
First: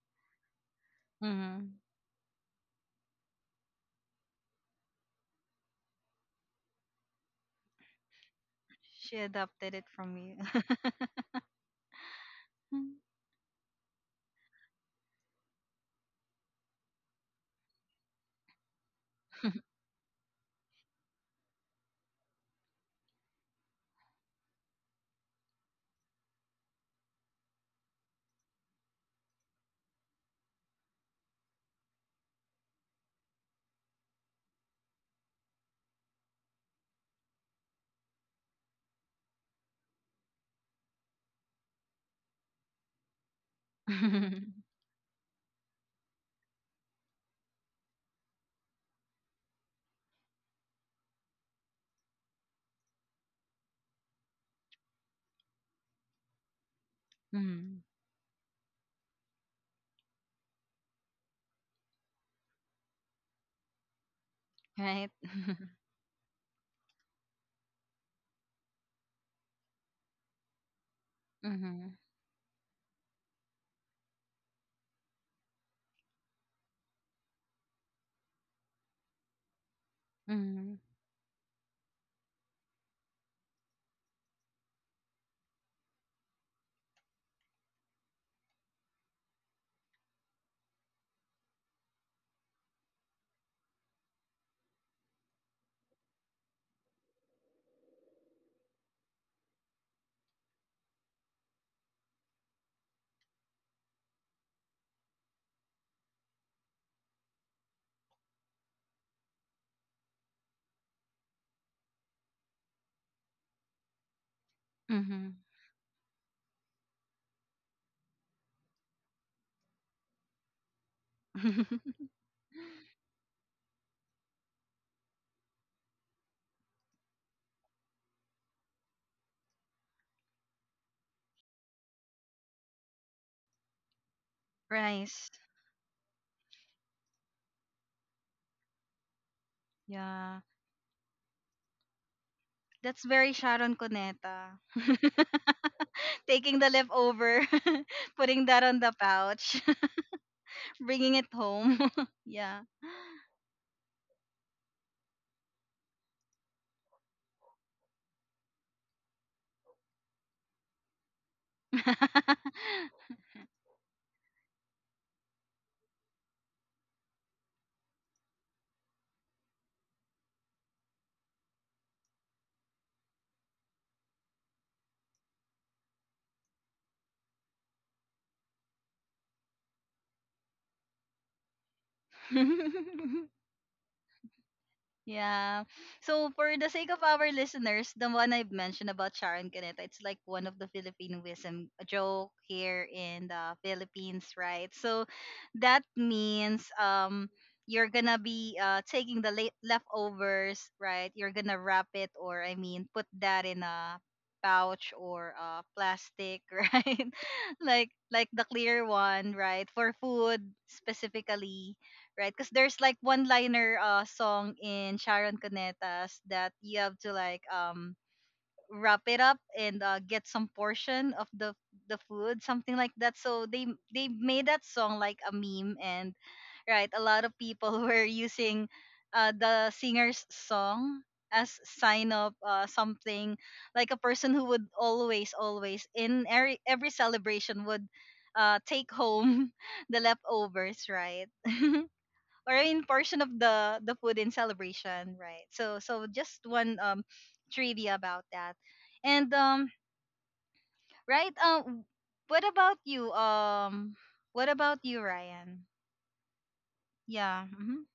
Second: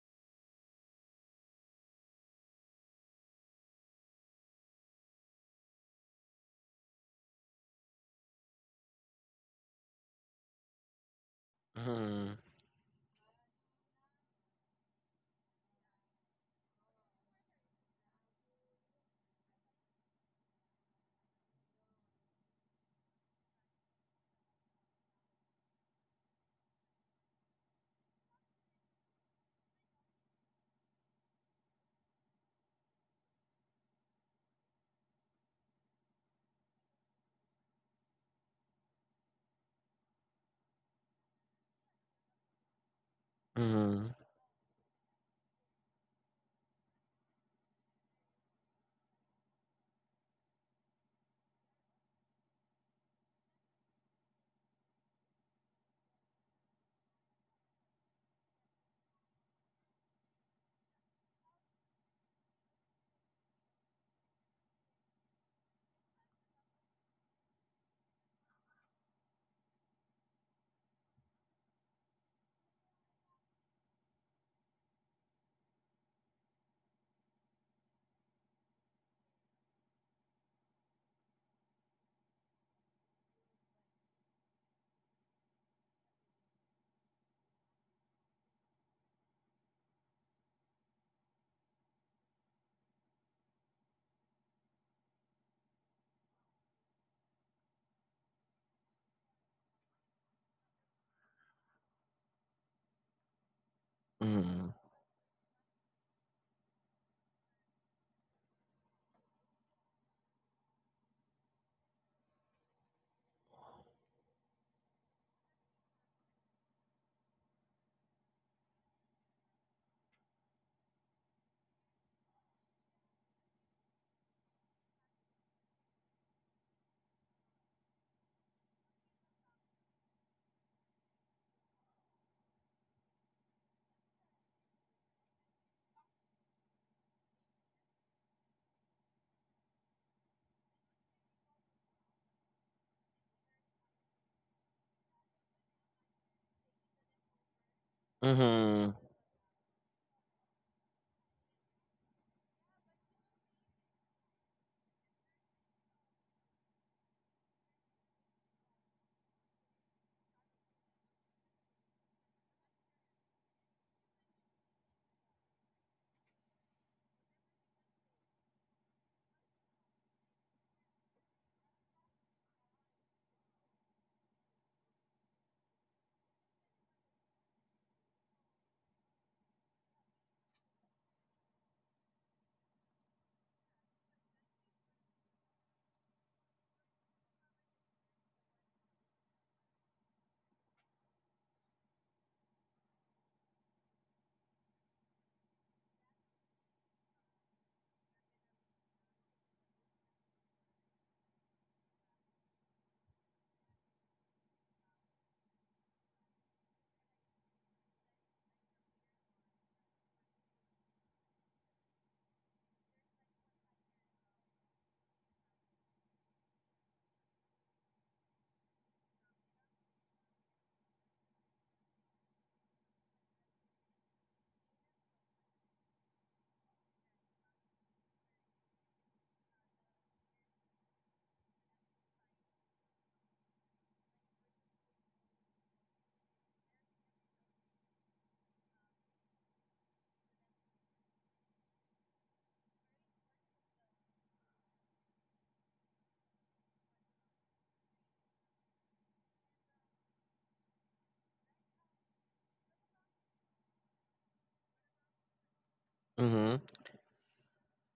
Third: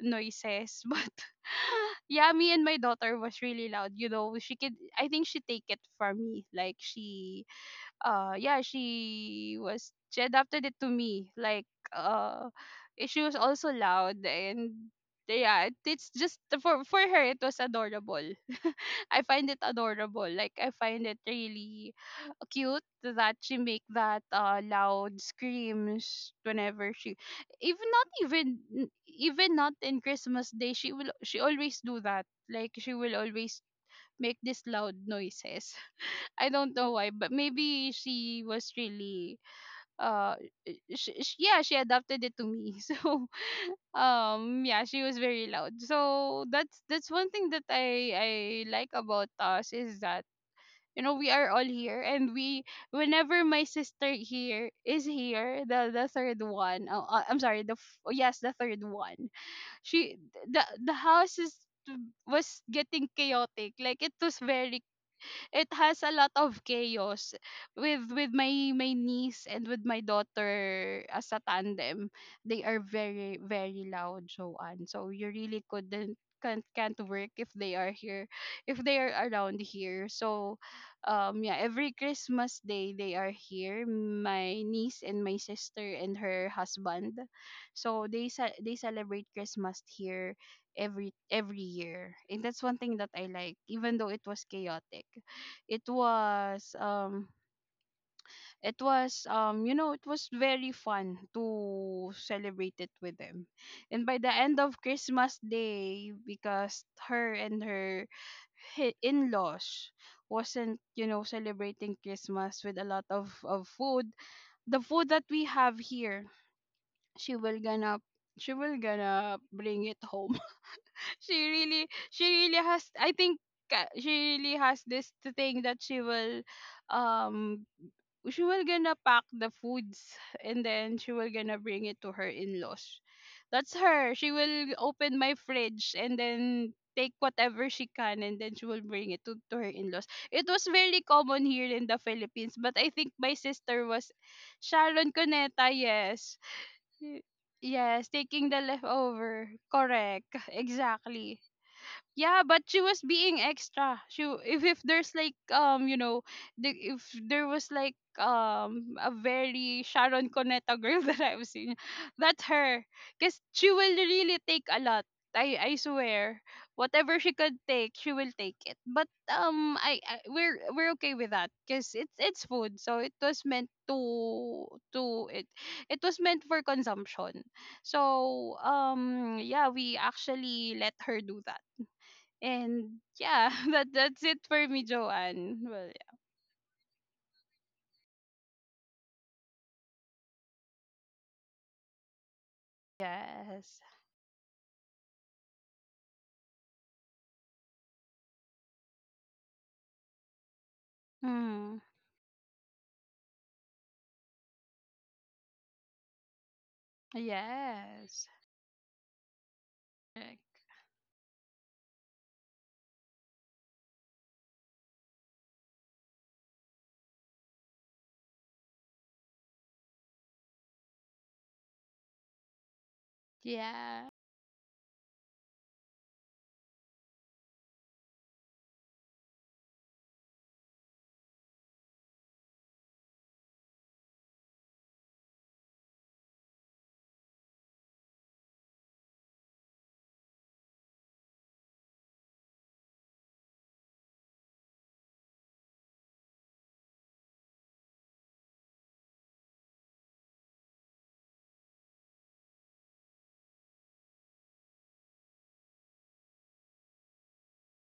Speaker 2: noises. But
Speaker 1: Mm-hmm.
Speaker 2: yeah, me and my daughter was really loud. You know, she could. I think she take it from me. Like she, yeah,
Speaker 1: She
Speaker 2: she
Speaker 1: adopted it
Speaker 2: was
Speaker 1: from
Speaker 2: she
Speaker 1: you.
Speaker 2: adapted it to me,
Speaker 3: Mhm.
Speaker 2: uh she was also loud. And yeah it's just for her it was adorable. I find it adorable, like I find it really cute that she make that loud screams whenever she, even not even even not in Christmas day. She will, she always do that. Like she will always make these loud noises. I don't know why, but maybe she was really uh she, yeah, she adapted it to me. So
Speaker 3: Mhm.
Speaker 2: yeah, she was very loud. So that's one thing that I like about us, is that you know we are all here, and we whenever my sister here is here, the third one. Oh, I'm sorry,
Speaker 1: Mm-hmm.
Speaker 2: yes, the third one. She The house is was getting chaotic. Like it was very,
Speaker 1: Right?
Speaker 2: it has a lot of chaos with my niece and with my daughter as a
Speaker 1: Mm-hmm.
Speaker 2: tandem. They are very, very loud, Joanne. So you really couldn't, can't work if they are here, if they are around here. So
Speaker 1: Mm-hmm.
Speaker 2: yeah, every Christmas day they are here, my niece and my sister and her husband. So they celebrate Christmas here every year, and that's one thing that I like. Even though it was chaotic, it was you know, it was very fun to celebrate it with them. And by the end
Speaker 3: Mhm.
Speaker 2: of Christmas day, because her and her in-laws wasn't, you know, celebrating Christmas with a lot of food, the food that
Speaker 1: Mm-hmm.
Speaker 2: we have here, she will gonna she will gonna bring it home. She really, she really has, I think, she really has this thing that she will, um she will gonna pack the foods, and then she will gonna bring it to her in-laws. That's her. She will open
Speaker 1: Rice.
Speaker 2: my fridge and then take whatever she can, and then she will bring it to her in-laws.
Speaker 1: Yeah.
Speaker 2: It was very common here in the Philippines, but I
Speaker 1: That's
Speaker 2: think my
Speaker 1: very Sharon
Speaker 2: sister was
Speaker 1: Cuneta.
Speaker 2: Sharon Coneta, yes.
Speaker 1: Taking the
Speaker 2: Y-
Speaker 1: leftover,
Speaker 2: yes,
Speaker 1: putting
Speaker 2: taking the
Speaker 1: that on the
Speaker 3: Mhm.
Speaker 2: leftover,
Speaker 1: pouch,
Speaker 2: correct.
Speaker 1: bringing it
Speaker 2: Exactly.
Speaker 1: home.
Speaker 2: Yeah, but
Speaker 1: Yeah.
Speaker 2: she was being extra. She, if there's like, you know, if there was like, a very Sharon Cuneta girl that I've seen, that's her. Cause she will really take a lot. I swear, whatever she could take, she will take it. But I, we're okay with that. Cause it's food, so it was meant to it it was meant for consumption. So yeah, we actually let her do that. And yeah, that's it for me, Joanne.
Speaker 1: Yeah.
Speaker 2: Well,
Speaker 1: So for the sake of our listeners, the one I've mentioned about Sharon Caneta, it's like one of the Filipino wisdom a joke here in the
Speaker 2: yes.
Speaker 1: Philippines, right? So that means you're gonna be taking the late leftovers, right? You're gonna
Speaker 2: Mm,
Speaker 1: wrap it or put that in a pouch or plastic, right? like
Speaker 2: yes.
Speaker 1: like the clear one, right? For
Speaker 2: Correct.
Speaker 1: food specifically, right? Because there's like one liner song in Sharon Cuneta's that you have to like wrap it up and get some portion of the food, something like that. So they
Speaker 2: Yeah.
Speaker 1: made that song like a meme and right, a lot of people were using the singer's song as sign of something like a person who would always in every celebration would take home the leftovers, right? Or in portion of the food in celebration, right? So just one trivia about that. And right um what about you um what about you, Ryan?
Speaker 3: Mhm.
Speaker 1: Yeah. Mhm.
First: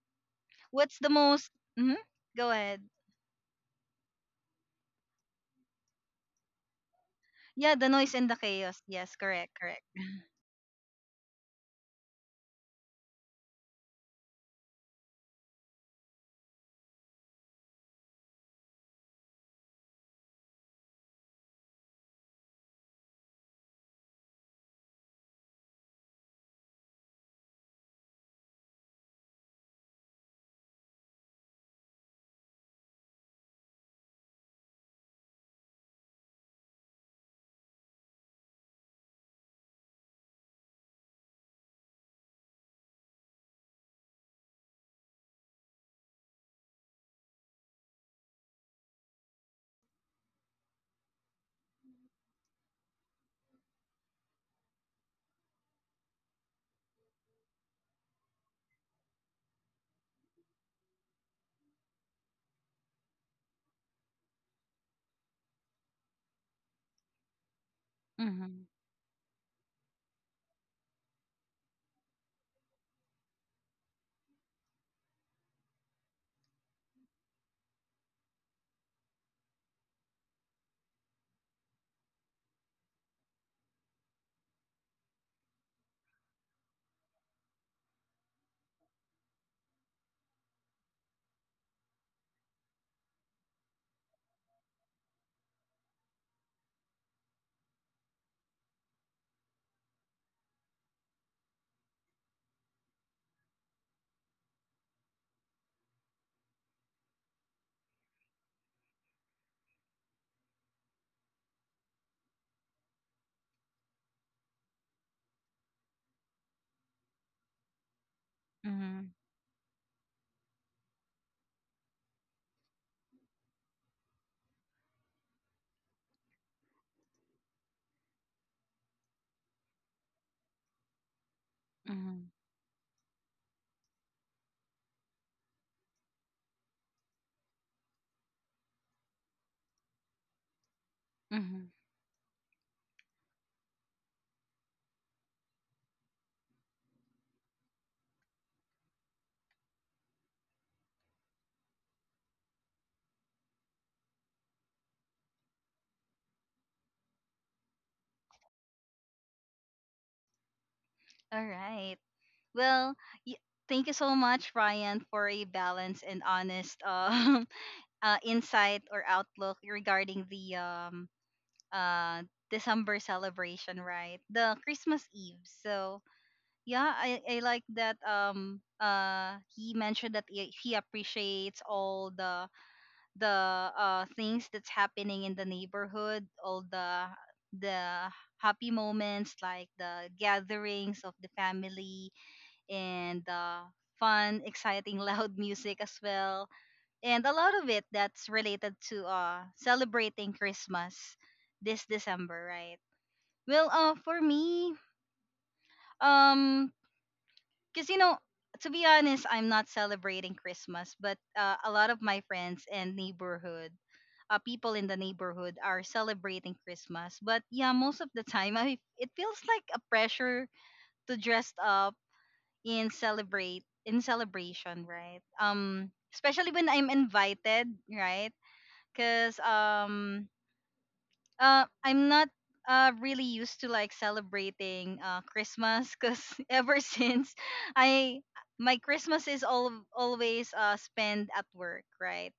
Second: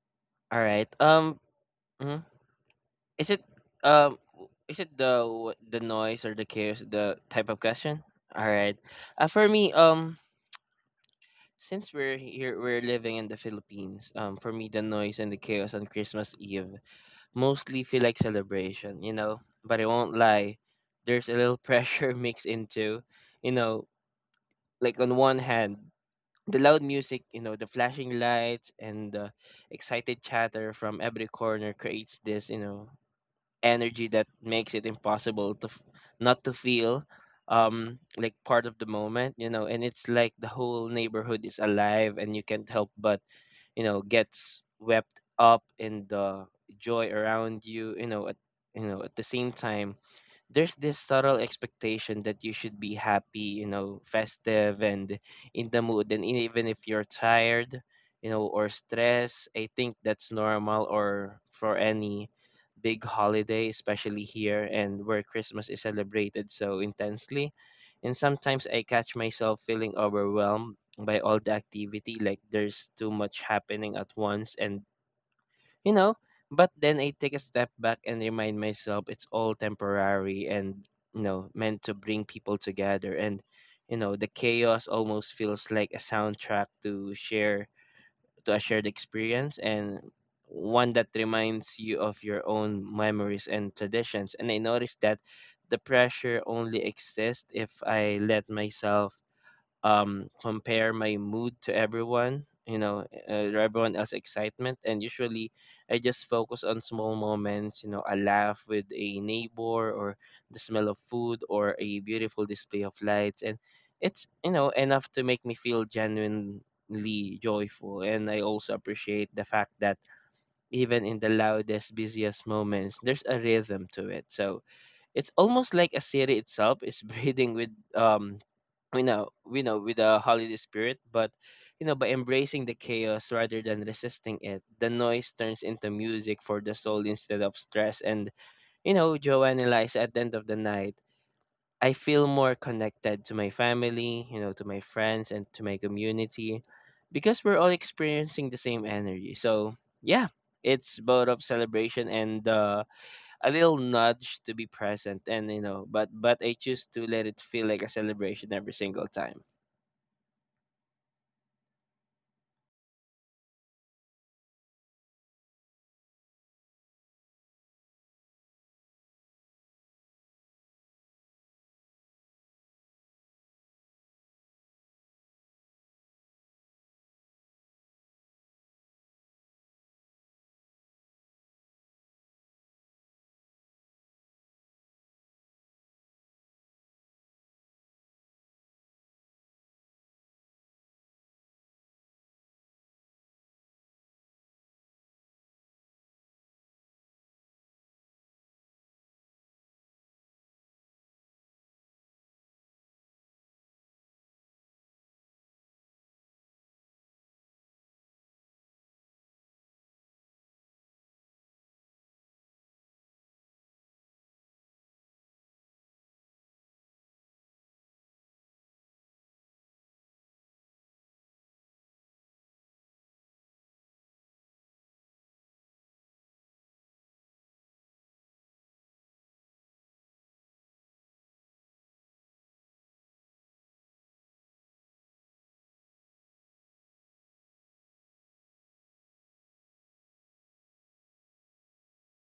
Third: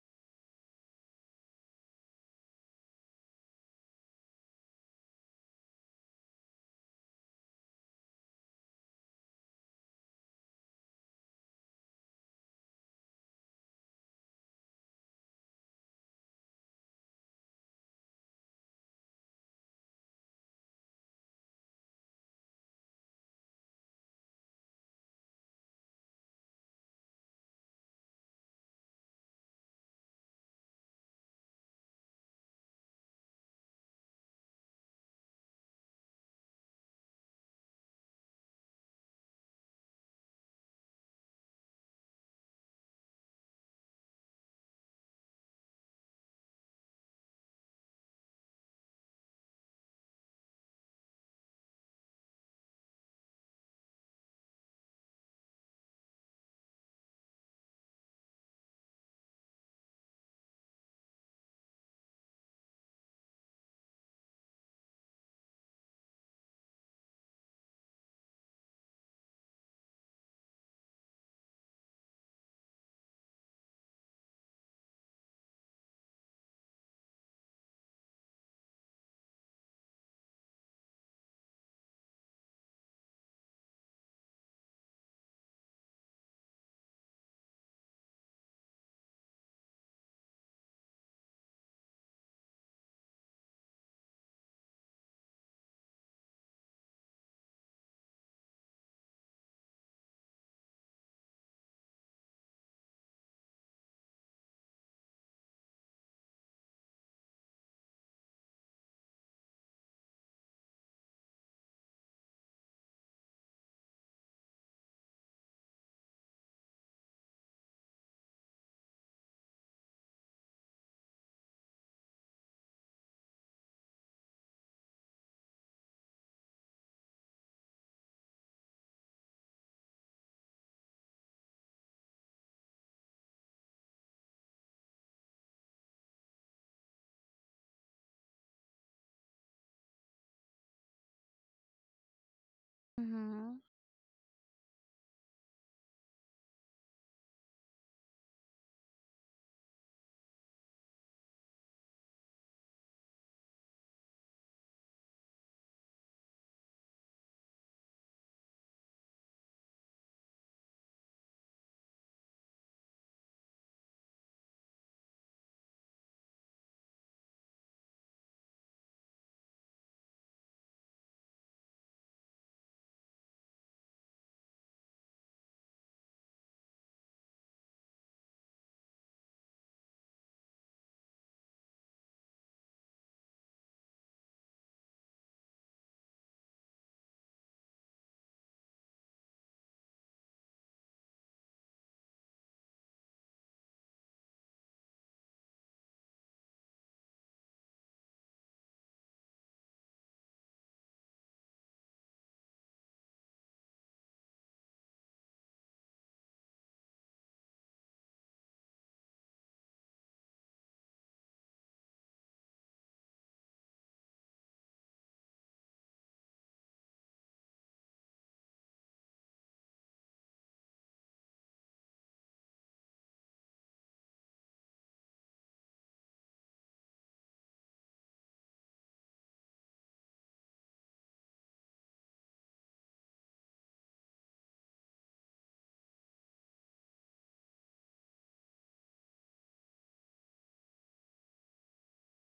Speaker 3: Alright.
Speaker 1: What's the most mhm,
Speaker 3: Mhm.
Speaker 1: go ahead.
Speaker 3: Is it Is it the noise or the chaos, the type of
Speaker 1: Yeah, the
Speaker 3: question?
Speaker 1: noise and the
Speaker 3: Alright.
Speaker 1: chaos. Yes,
Speaker 3: For
Speaker 1: correct,
Speaker 3: me,
Speaker 1: correct.
Speaker 3: since we're here, we're living in the Philippines. For me, the noise and the chaos on Christmas Eve mostly feel like celebration. You know, but I won't lie. There's a little pressure mixed into, you know, like, on one hand, the loud music, the flashing lights and the excited chatter from every corner creates this energy that makes it impossible to not to feel like part of the moment. You know, and it's like the whole neighborhood is alive and you can't help but get swept up in the joy around At the same time, there's this subtle expectation that you should be happy, festive and in the mood. And even if you're tired, or stressed, I think that's normal or for any big holiday, especially here and where Christmas is celebrated so intensely. And
Speaker 1: Mhm.
Speaker 3: sometimes I catch myself feeling overwhelmed by all the activity, like there's too much happening at once. And you know but then I take a step back and remind myself it's all temporary and meant to bring people together, and the chaos almost feels like a soundtrack to a shared experience, and one that reminds you of your own memories and traditions. And I noticed that the pressure only exists if I let myself compare my mood to everyone you know everyone else's excitement. And usually I just focus on small moments, a laugh with a neighbor or the smell of food or a beautiful display of lights, and it's enough to make me feel genuinely joyful. And I also
Speaker 1: Mhm.
Speaker 3: appreciate the fact that even in the loudest, busiest moments, there's a rhythm to it. So it's almost like a city itself is breathing with we know with the holiday spirit. But by
Speaker 1: Mhm.
Speaker 3: embracing the chaos rather than resisting it, the noise turns into music for the soul instead of stress. And Joanne and Liza, at the end of the night,
Speaker 1: Mhm.
Speaker 3: I feel more connected to my
Speaker 2: Mm-hmm.
Speaker 3: family, to my friends and to my community, because we're all experiencing the same energy. So yeah, it's both of celebration and a little nudge to be present, and but I choose to let it feel like a celebration every single time.
Speaker 1: All right. Well, y- thank you so much, Ryan, for a balanced and honest insight or outlook regarding the uh December celebration, right? The Christmas Eve. So yeah, I like that he mentioned that he appreciates all the things that's happening in the neighborhood, all the happy moments like the gatherings of the family and the fun, exciting, loud music as well, and a lot of it that's related to celebrating Christmas this December, right? Well, for me, um, cause you know, to be honest, I'm not celebrating Christmas, but a lot of my friends and neighborhood, people in the neighborhood are celebrating Christmas. But yeah, most of the time, I it feels like a pressure to dress up in celebration, right? Especially when I'm invited, right? Cause I'm not really used to like celebrating Christmas because ever since I my Christmas is all always spent at work, right?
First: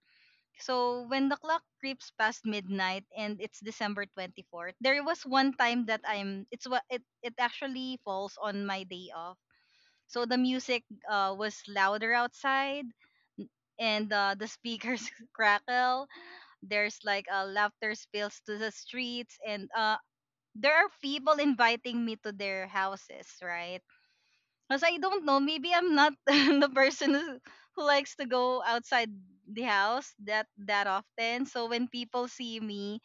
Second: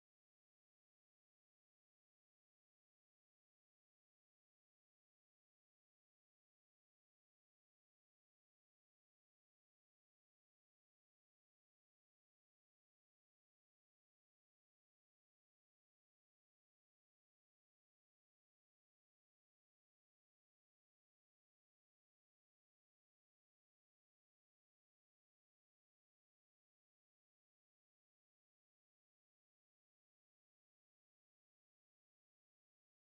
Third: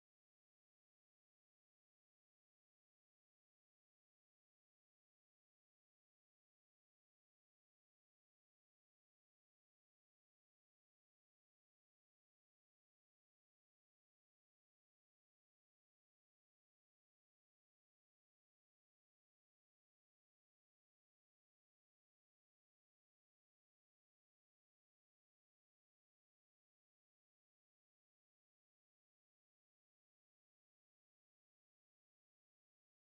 Speaker 1: So when the clock creeps past midnight and it's December 24th, there was one time that I'm it's what it actually falls on my day off. So the music was louder outside and the speakers crackle, there's like laughter spills to the streets and there are people inviting me to their houses, right? Because I don't know, maybe I'm not the person who likes to go outside the house that often. So when people see me,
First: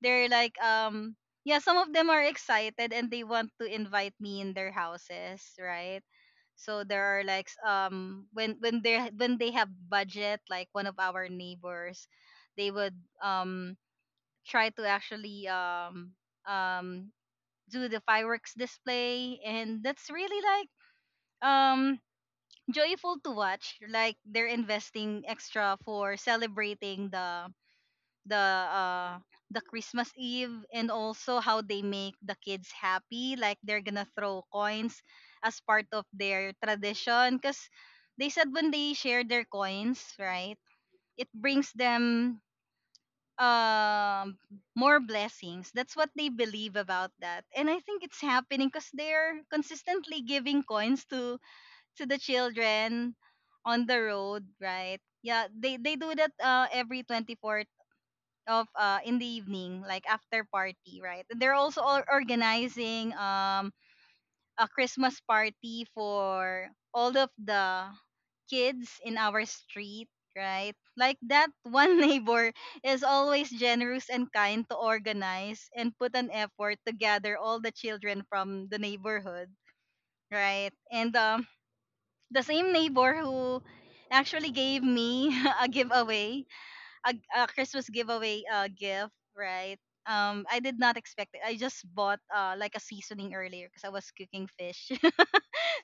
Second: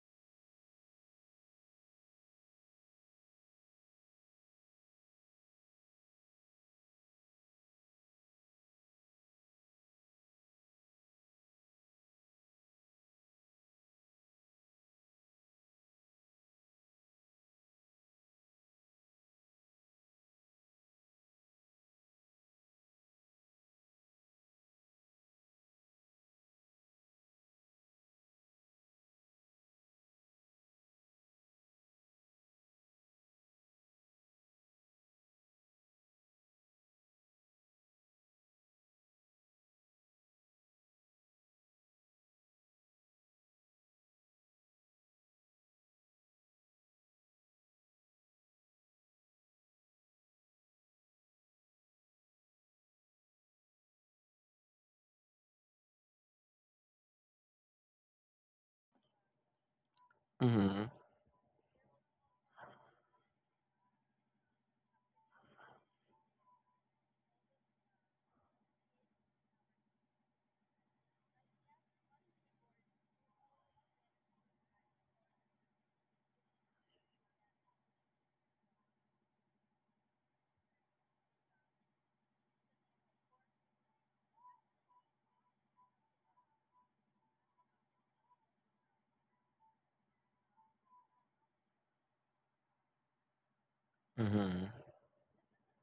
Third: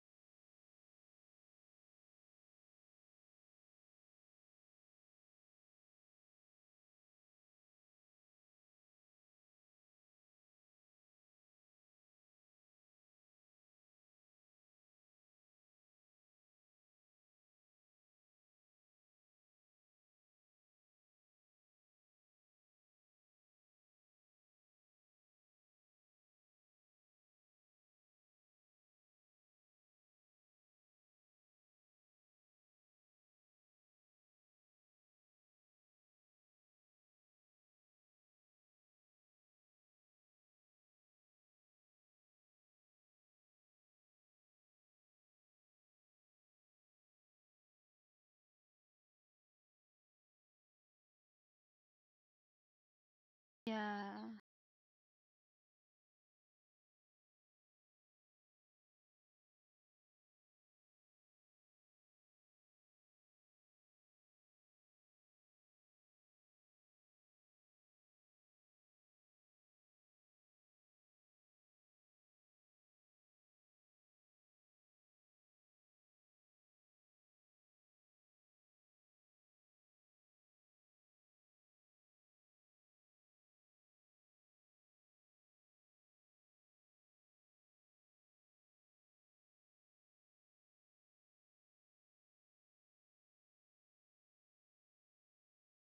Speaker 1: they're like, yeah, some of them are excited and they want to invite me in their houses, right? So there are like when when they have budget, like one of our neighbors, they would try to actually um do the fireworks display, and that's really like um joyful to watch, like they're investing extra for celebrating the the christmas Eve, and also how they make the kids happy, like they're gonna throw coins as part of their tradition, because they said when they share their coins, right, it brings them um more blessings. That's what they believe about that, and I think it's happening because they're consistently giving coins to the children on the
Speaker 2: Yeah.
Speaker 1: road, right? Yeah, they do that every 24th of in the evening, like after
Speaker 3: Mhm,
Speaker 1: party, right? And they're also organizing a Christmas party for all of the kids in our street, right? Like that one neighbor is always generous and kind to organize and put an effort to gather all the children from the neighborhood, right? And the same neighbor who actually gave me a giveaway, a Christmas giveaway gift, right? I did not expect it. I just bought like a seasoning earlier because I was cooking
Speaker 3: mhm,
Speaker 1: fish,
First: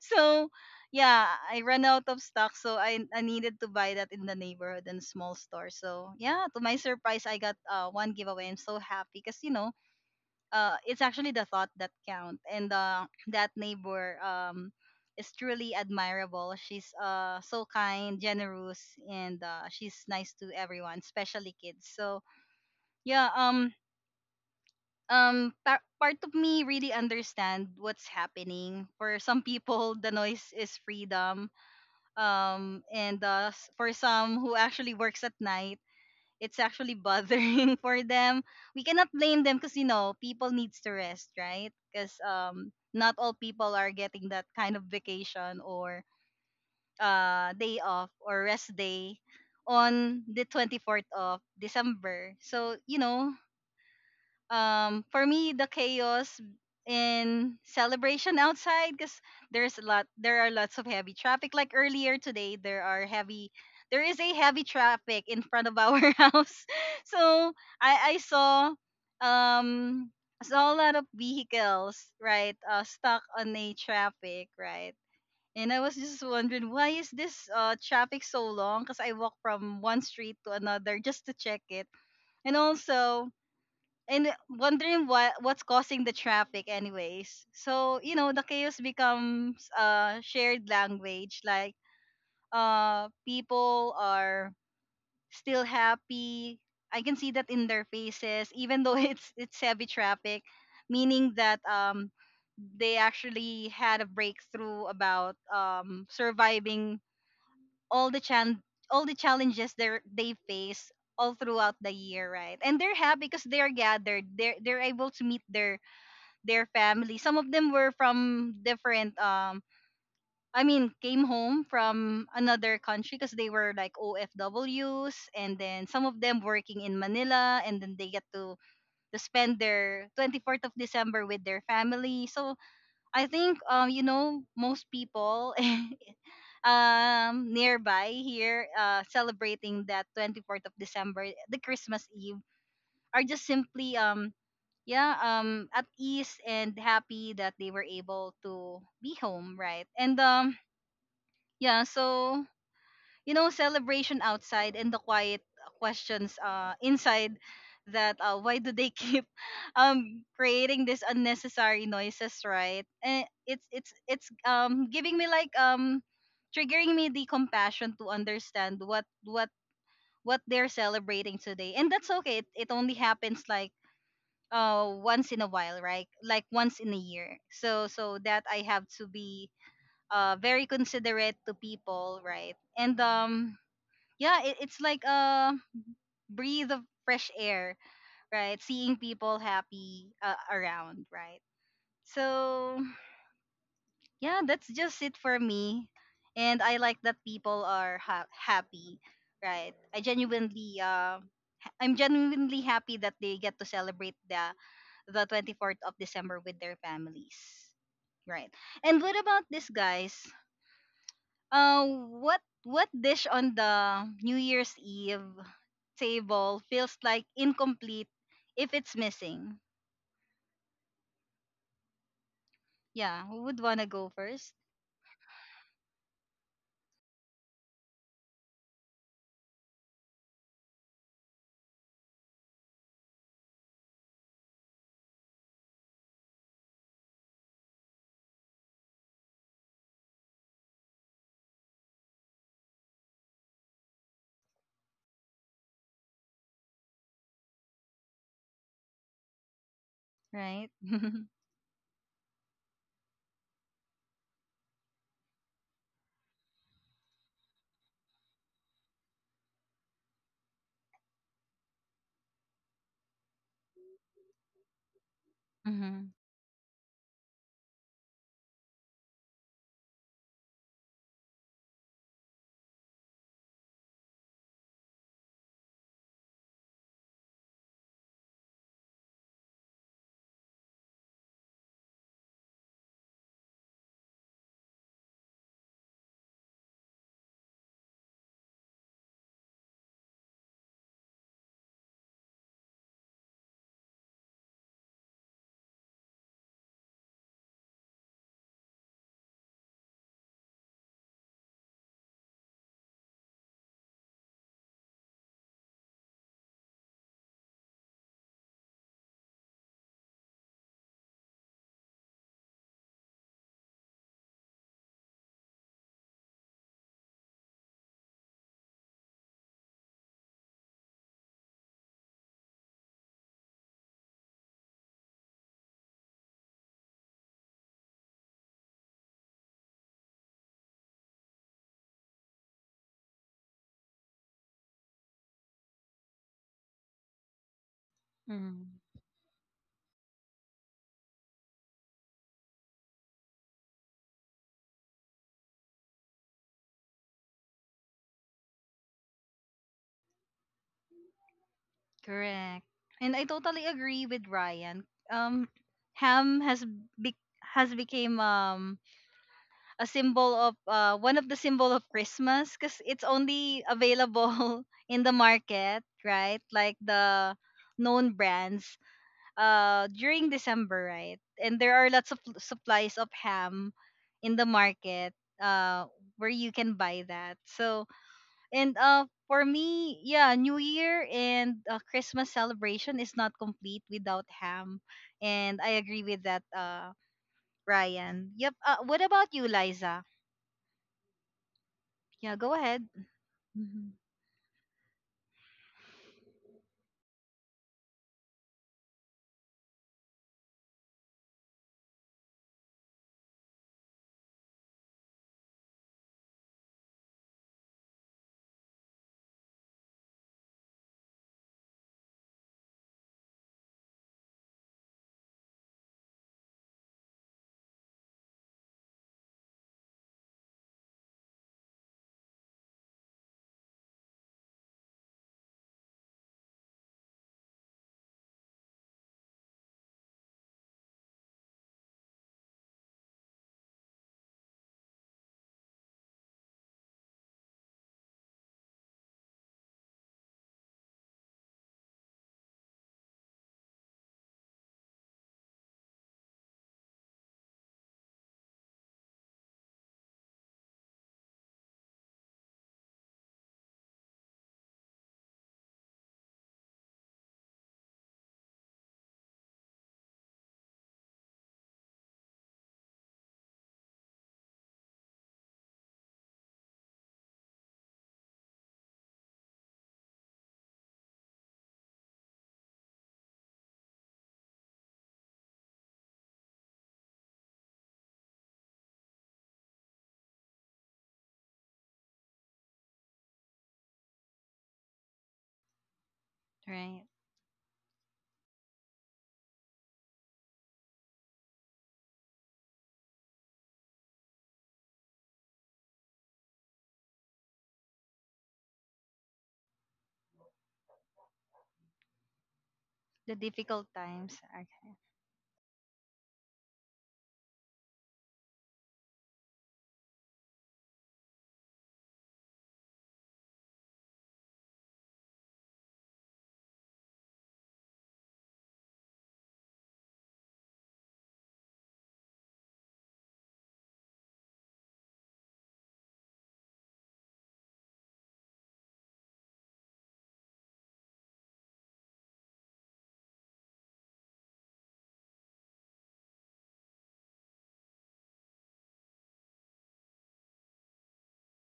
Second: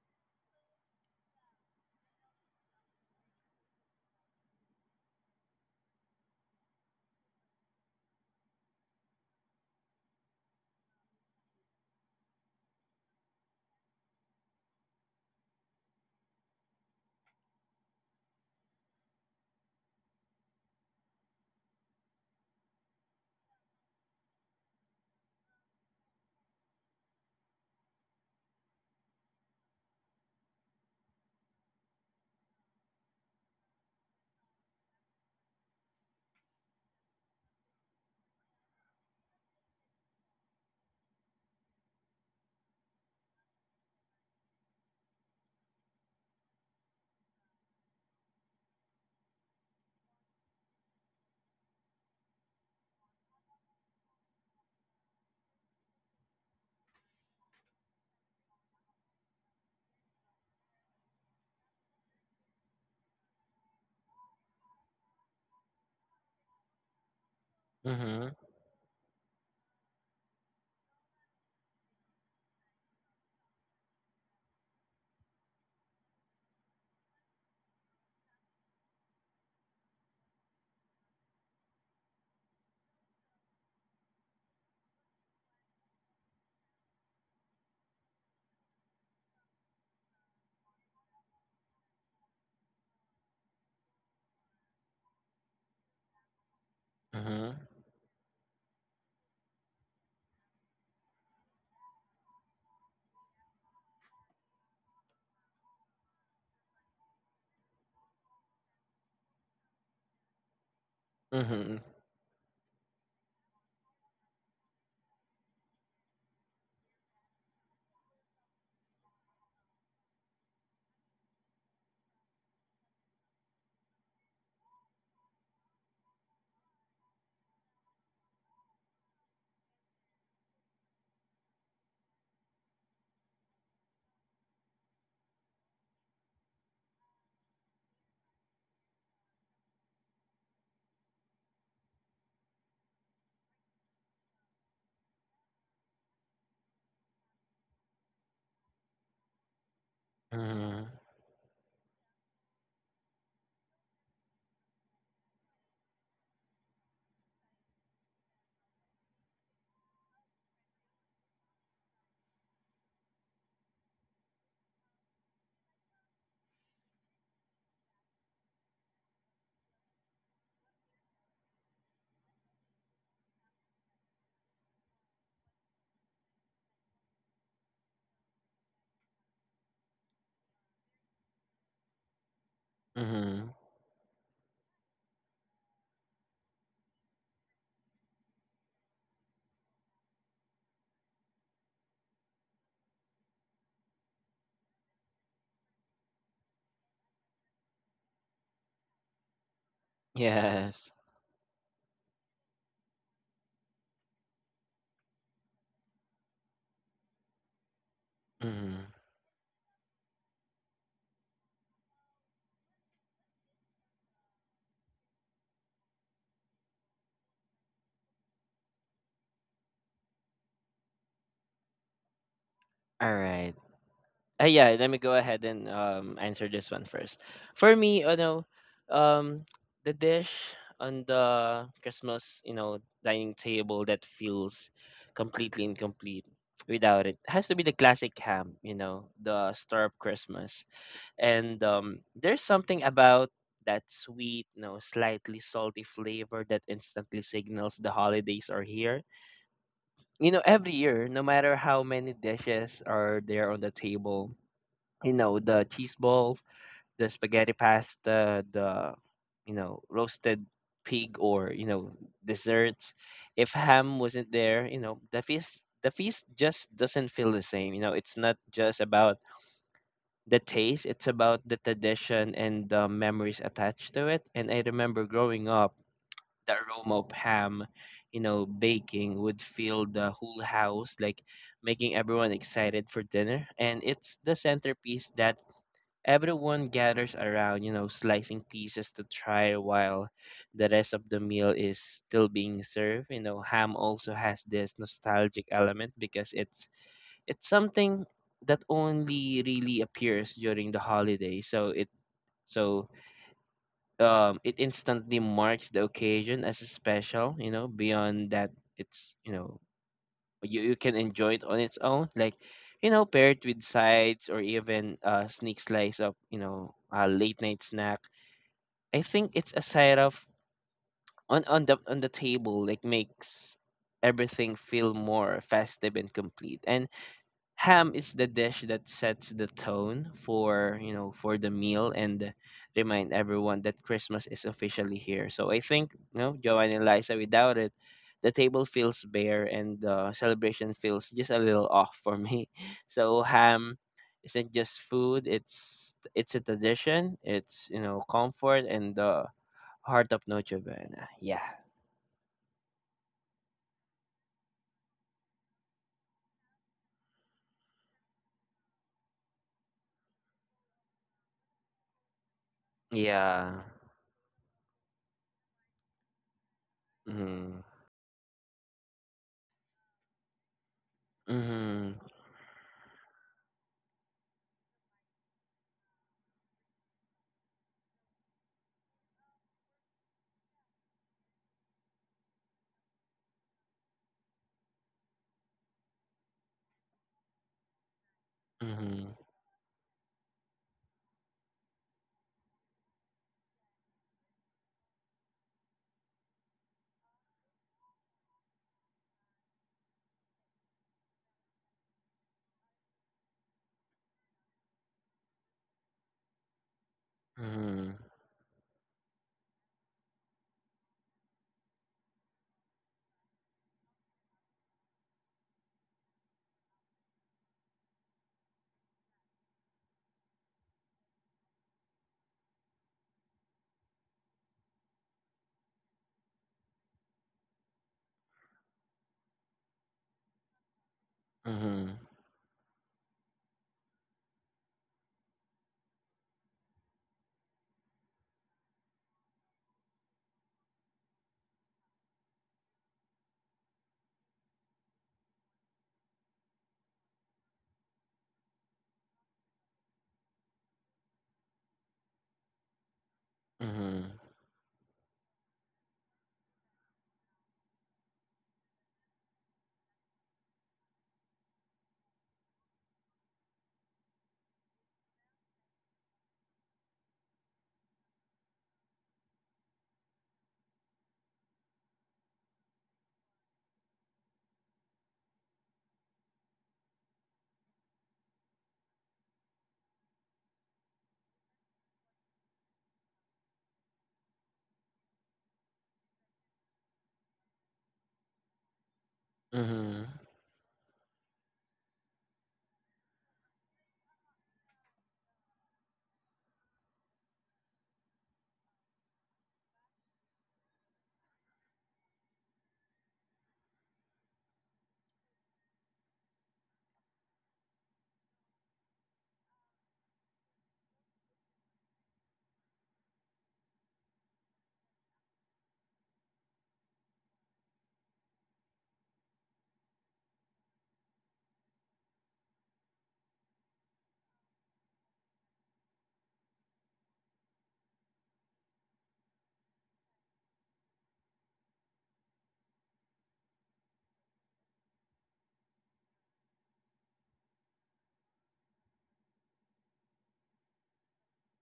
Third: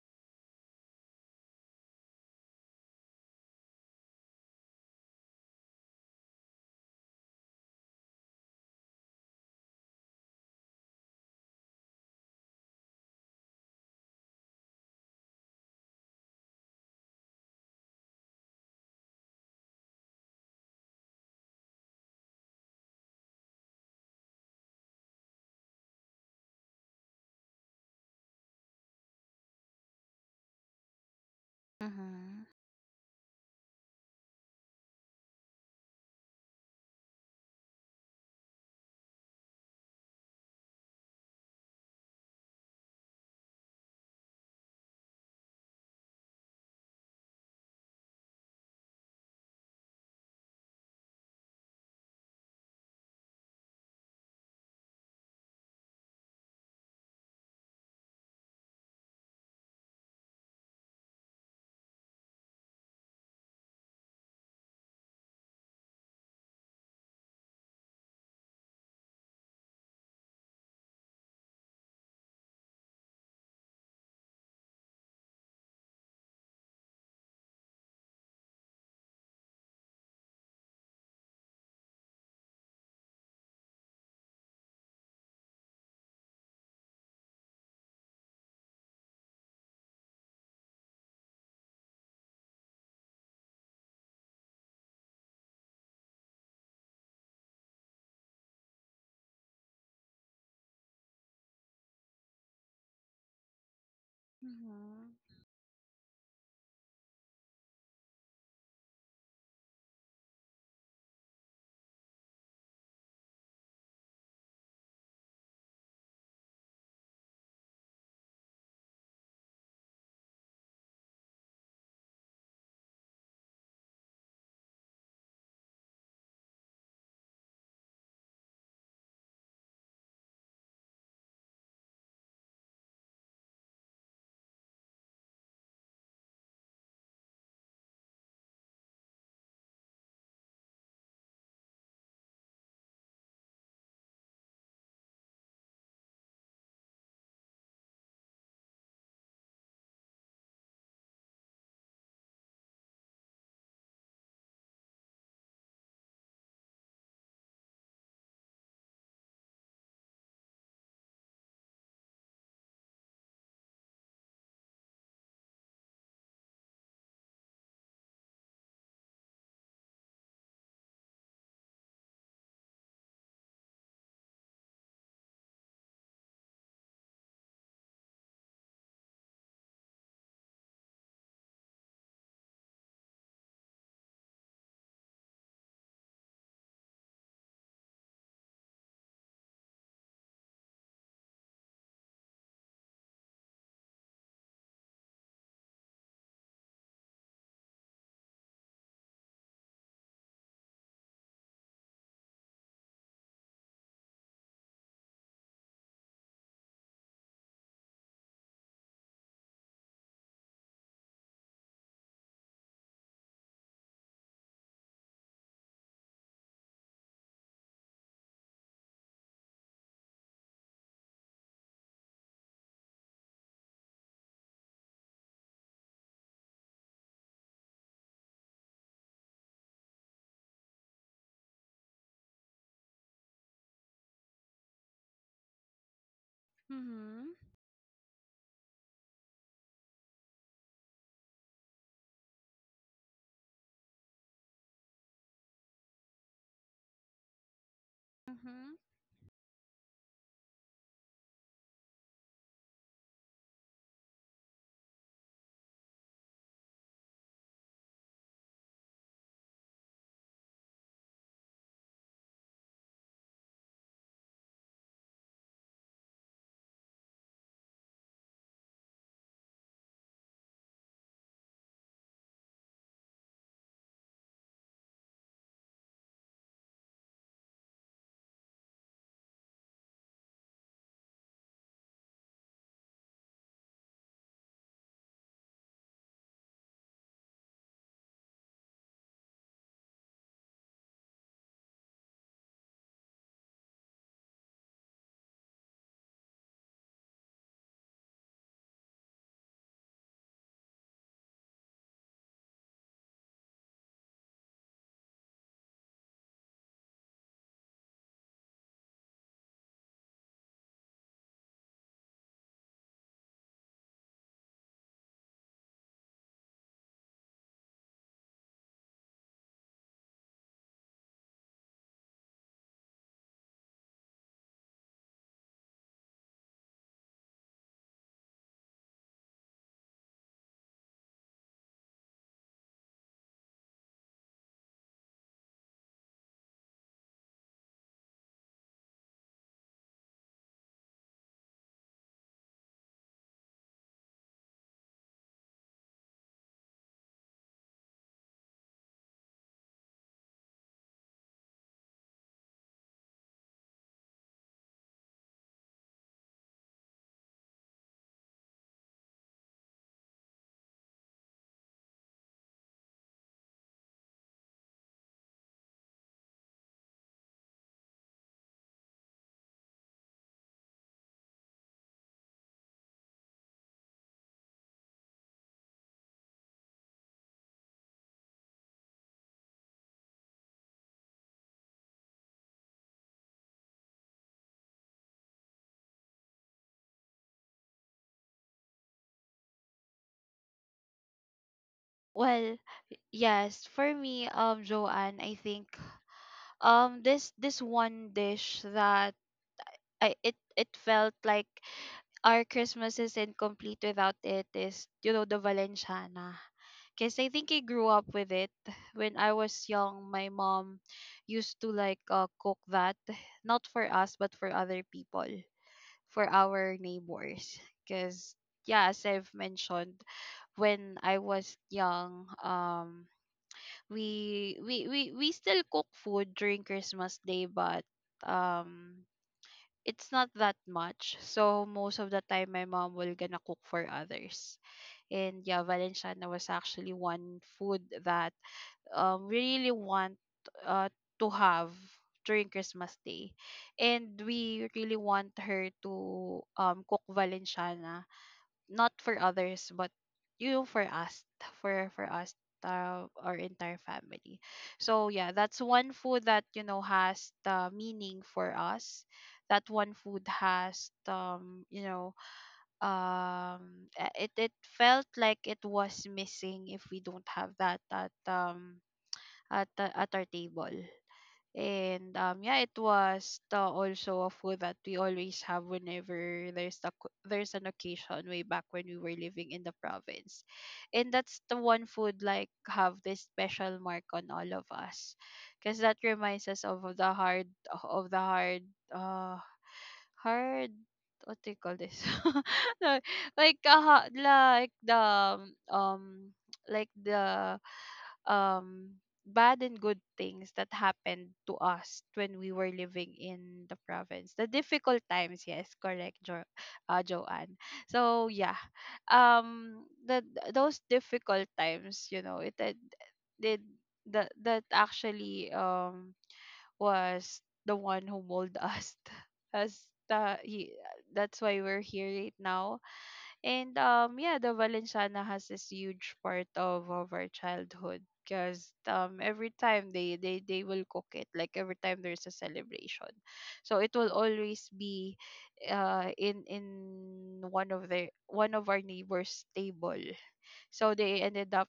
Speaker 1: so yeah, I ran out of stock, so I needed to buy that in the neighborhood and small store. So yeah, to my surprise, I got one giveaway. I'm so happy because you know, it's actually the thought that count, and that neighbor is truly admirable. She's so kind, generous, and she's nice to everyone, especially kids. So yeah, part of me really understand what's happening. For some people, the noise is freedom,
Speaker 2: Mm-hmm.
Speaker 1: and for some who actually works at night, it's actually bothering for them. We cannot blame them because you know people needs to rest, right? Because not all people are getting that kind of vacation or day off or rest day on the 24th of December. So you know, for me, the chaos in celebration outside, because there are lots of heavy traffic, like earlier today there are heavy there is a heavy traffic in front of our house. So I
Speaker 3: mhm,
Speaker 1: saw um saw a lot of vehicles, right, stuck on a traffic, right? And I was just wondering why is this traffic so long, because I walk from one street to another just to check it, and also, and wondering what's causing the traffic anyways. So you know, the chaos becomes a shared language, like people are still happy. I can see that
Speaker 3: mhm,
Speaker 1: in their faces, even though it's heavy traffic, meaning that they actually had a breakthrough
Speaker 2: Mhm.
Speaker 1: about surviving all the chan all the challenges they face all throughout
Speaker 3: mhm,
Speaker 1: the year, right? And they're happy because they're gathered. They're able to meet their family. Some of them were from different came home from another country because they were like OFWs, and then some of them working in Manila, and then they get to spend their 24th of December with their family. So I think you know, most people nearby here celebrating that 24th of December, the Christmas Eve, are just simply yeah, at ease and happy that they were able to be home, right? And
Speaker 3: mhm,
Speaker 1: yeah. So you know, celebration outside and the quiet questions inside, that why do they keep creating this unnecessary noises, right? And it's giving me like triggering me the compassion to understand what they're celebrating today, and that's okay. It only happens like once in a while, right? Like once in a year, so so that I have to be very considerate to people, right? And
Speaker 3: mhm.
Speaker 1: yeah, it's like a breathe of fresh air, right? Seeing people happy around, right? So yeah, that's just it for me, and I like that people are happy, right? I genuinely
Speaker 3: Yes.
Speaker 1: I'm genuinely happy that they get to celebrate the 24th of December with their families, right?
Speaker 3: Mhm.
Speaker 1: And what about this guys. Uh, what dish on the New Year's Eve table feels like incomplete if it's missing?
Speaker 3: All
Speaker 1: Yeah, who would
Speaker 3: right.
Speaker 1: wanna go first,
Speaker 3: Yeah, let me go ahead and answer this one first. For me, um the dish on the Christmas dining table that feels completely incomplete without it
Speaker 2: Mhm.
Speaker 3: has to be the classic ham, the stir up Christmas. And there's something about that sweet, slightly salty flavor that instantly signals the holidays are
Speaker 2: Mhm.
Speaker 3: here.
Speaker 1: right?
Speaker 3: Every year, no matter how many dishes are there on the table, the cheese balls, the spaghetti pasta, the roasted pig, or desserts. If ham wasn't there, the feast the
Speaker 1: Mm-hmm.
Speaker 3: feast just doesn't feel the same. It's not just about the taste, it's about the tradition and the memories attached to it. And I remember growing up, the aroma of ham baking would fill the whole house, like making everyone excited for dinner. And it's the centerpiece that everyone gathers around, slicing pieces to try while the rest of the meal is still being served. You know, ham also has this nostalgic element because it's something that only really appears during the holiday. So it instantly marks the occasion as a special. Beyond that, it's you know you you can enjoy it on its own, like pair it with sides or even a sneak slice of a late night snack. I think it's a side of on the table, like, makes everything feel more festive and complete. And ham is the dish that sets the tone for the meal and remind everyone that Christmas is officially here. So I think, Joanne and Liza, without it, the table
Speaker 1: Hmm.
Speaker 3: feels bare and the celebration feels just a little off for me. So ham isn't just food, it's a tradition, it's comfort and the heart of Noche Buena. Yeah.
Speaker 1: Correct. And I totally agree with Ryan. Um, ham has be- has became a symbol of one of the symbol of Christmas, because it's only
Speaker 3: Yeah.
Speaker 1: available in the market, right? Like the
Speaker 3: Mm-hmm.
Speaker 1: known brands during December, right? And there are
Speaker 3: Mm-hmm.
Speaker 1: lots of supplies of ham in the market uh where you can buy that. So, and for me, yeah, New Year and Christmas celebration is not complete without ham. And I agree with that Ryan. Yep. What
Speaker 3: Mm-hmm.
Speaker 1: about you, Liza? Yeah, go
Speaker 2: Well,
Speaker 1: ahead.
Speaker 2: yes,
Speaker 1: Mhm.
Speaker 2: for me, Joanne, I think this one dish that I it it felt like our Christmas isn't complete without, it is, you know, the Valenciana. Because I think I grew up with it. When I was young, my mom used to like, cook that, not for us, but for other people, for our neighbors. Because, yeah, as I've mentioned, when I was young, we still cook food during Christmas day, but um it's not that much. So
Speaker 3: Mm-hmm.
Speaker 2: most of the time my mom will gonna cook for others. And yeah, Valenciana was actually one food that we really want uh to have during Christmas day. And we really want her to cook Valenciana, not for others but you for us, for us, our entire
Speaker 3: Mm-hmm.
Speaker 2: family. So yeah, that's one food that, you know, has the meaning for us. That one food has, you know, it it felt like it was missing if we don't have that at, at our table. And yeah, it was, also a food that we always have whenever there's the, there's an occasion, way back when we were living in the province, and that's the one food like have this special mark on all of us, because that reminds us of
Speaker 1: Right.
Speaker 2: the hard, of the hard, uh,
Speaker 3: Mhm.
Speaker 2: hard, what do you call this? No, like, um, like the um bad and good things that happened to us when we were living
Speaker 1: The
Speaker 2: in the
Speaker 1: difficult
Speaker 2: province,
Speaker 1: times.
Speaker 2: the
Speaker 1: Okay.
Speaker 2: difficult times, yes, correct, Joanne. So yeah, the, those difficult times, you know, did- that that actually, was the one who molded us. as the he That's why we're here right now. And yeah, the Valenciana has this huge part of, our childhood, because every time they will cook it, like every time there's a celebration, so it will always be in one of the one of our neighbors' table. So they ended up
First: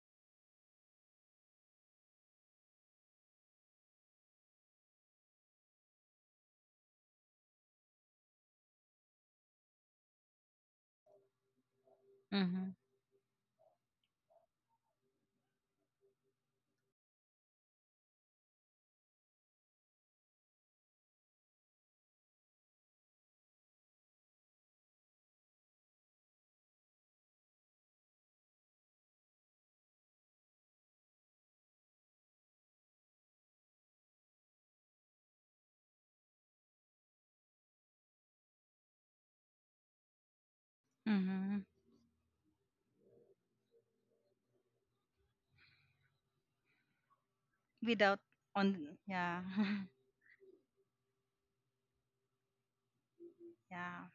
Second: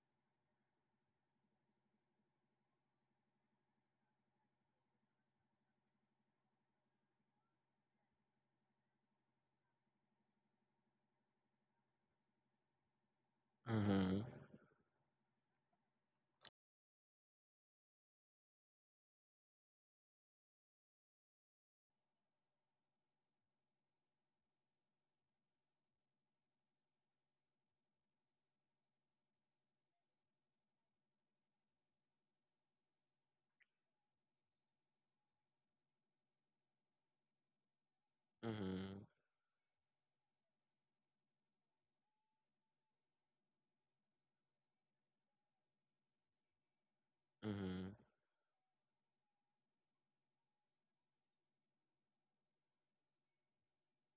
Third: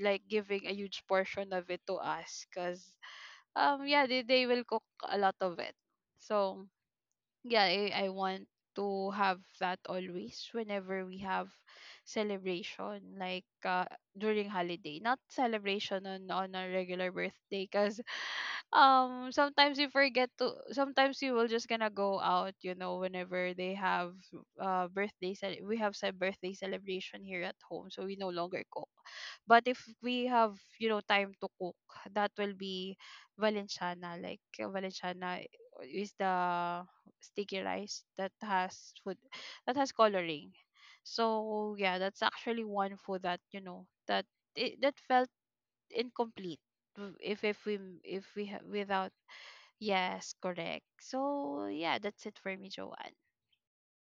Speaker 2: like giving a huge portion of it to us, because yeah, they will cook a lot of it. So yeah, I want to have that always whenever we have
Speaker 1: Mhm.
Speaker 2: celebration, like,
Speaker 3: Mhm.
Speaker 2: during holiday, not celebration on, a regular birthday, because sometimes you forget to, sometimes you will just gonna go out, you know, whenever they have we have said birthday celebration here at home, so we no longer cook. But if we have, you know, time to cook, that will be Valenciana. Like, Valenciana is the sticky rice that has
Speaker 3: Mhm.
Speaker 2: food, that has coloring.
Speaker 1: Mhm.
Speaker 2: So yeah, that's actually one food that, you know, that it, that felt incomplete if
Speaker 3: Mhm.
Speaker 1: Without
Speaker 2: if we
Speaker 1: on,
Speaker 2: without.
Speaker 1: yeah.
Speaker 2: Yes, correct. So yeah, that's it for me, Joanne.
Speaker 1: Yeah.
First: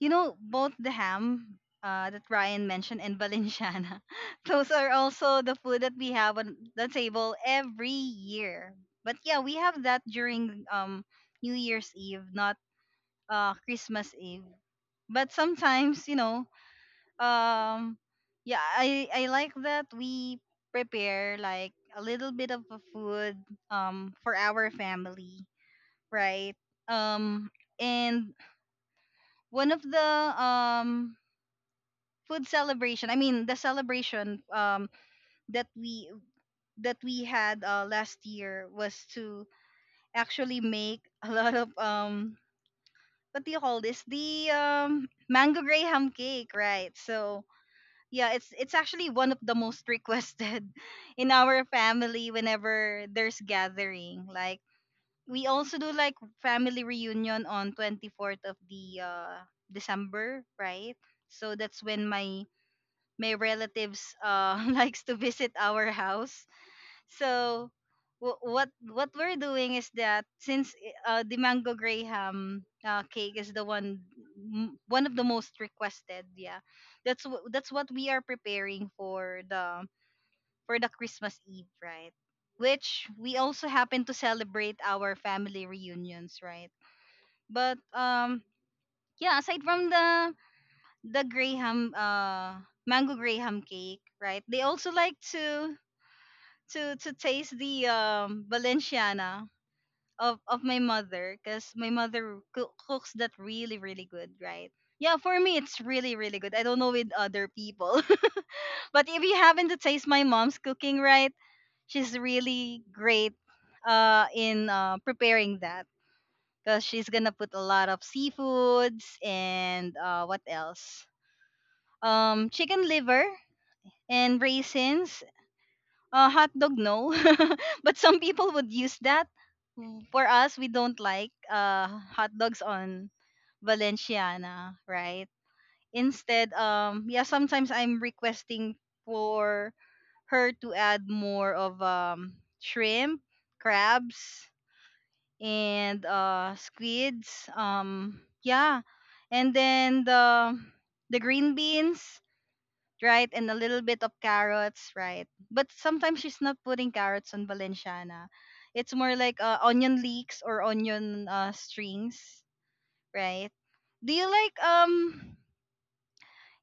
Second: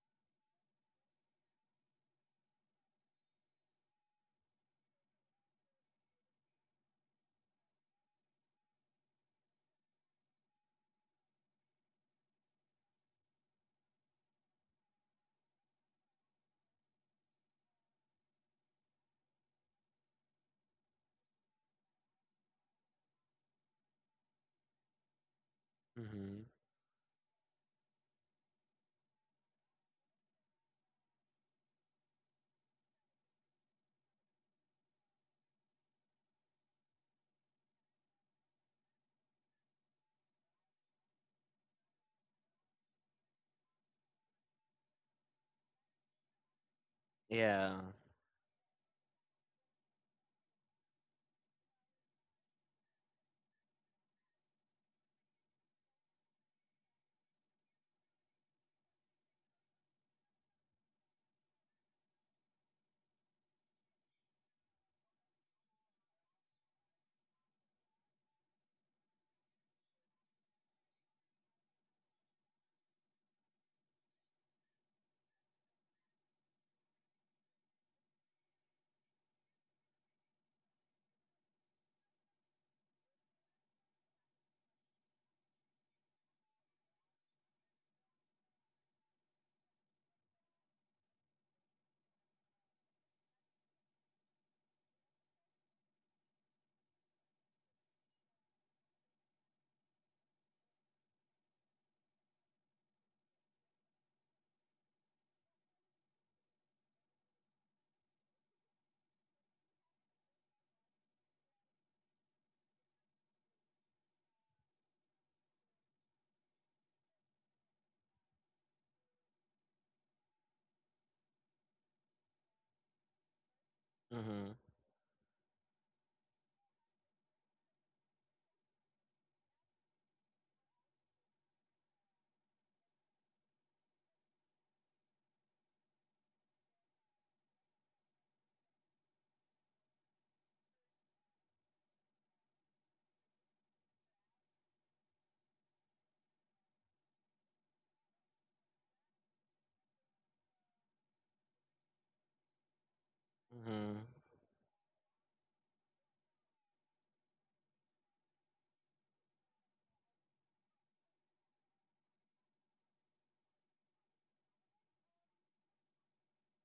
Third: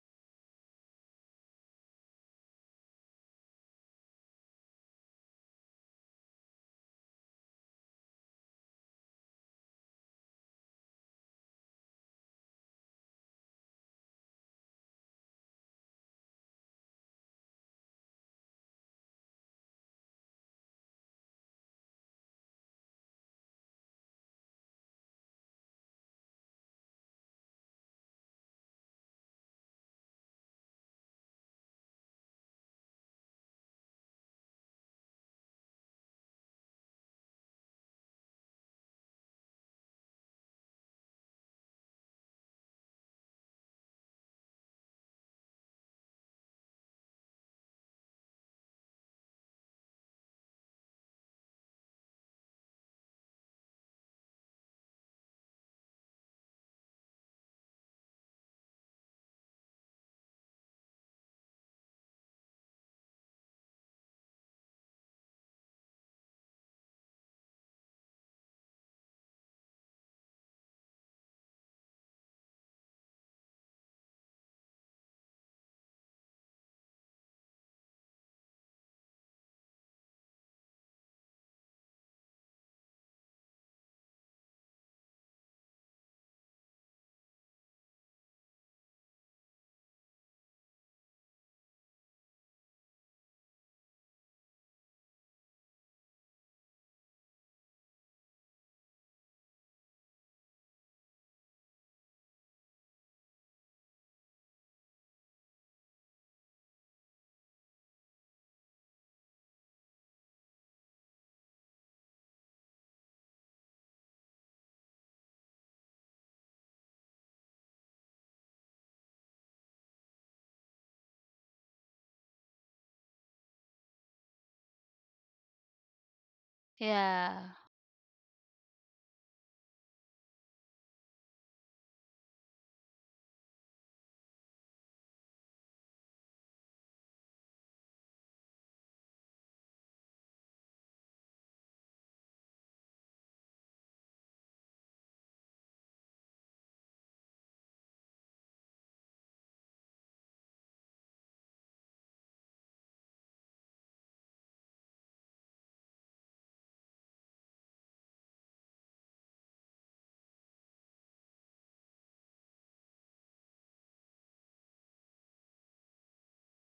Speaker 1: You know, both the ham that Ryan mentioned and Valenciana, those are also the food that we have on the table every year. But yeah, we have that during New Year's Eve, not Christmas Eve. But sometimes, you know, um yeah, I like that we prepare like a little bit of a food for our family,
Speaker 3: Mhm.
Speaker 1: right? Um and one of the um food celebration I mean the celebration that we that we had last year was to actually make a lot of what do you call this, the mango graham cake, right? So
Speaker 3: Yeah.
Speaker 1: yeah, it's actually one of the most requested in our family whenever there's gathering. Like we also do like family reunion on 24th of the December, right? So that's when my relatives likes to visit our house. So what we're doing is that since the mango graham cake is the one one of the most requested, yeah, that's that's what we are preparing for the Christmas Eve, right? Which we also happen to celebrate our family reunions, right? But Yeah, aside from the graham mango graham cake, right? They also like to to taste the valenciana of my mother, because my mother cooks that really, really good, right? Yeah, for me it's really, really good. I don't know with other people. But if you happen to taste my mom's cooking, right, she's really great in preparing that, because she's gonna put a lot of seafoods and what else, chicken liver and
Speaker 3: Mhm.
Speaker 1: raisins. Hot dog, no.
Speaker 2: Yeah.
Speaker 1: But some people would use that. Mm, for us, we don't like hot dogs on Valenciana, right? Instead, yeah, sometimes I'm requesting for her to add more of shrimp, crabs, and squids. Yeah, and then the green beans, right? And a little bit
Speaker 3: Mhm.
Speaker 1: of carrots, right? But sometimes she's not putting carrots on Valenciana. It's more like onion leeks or onion strings, right? Do you like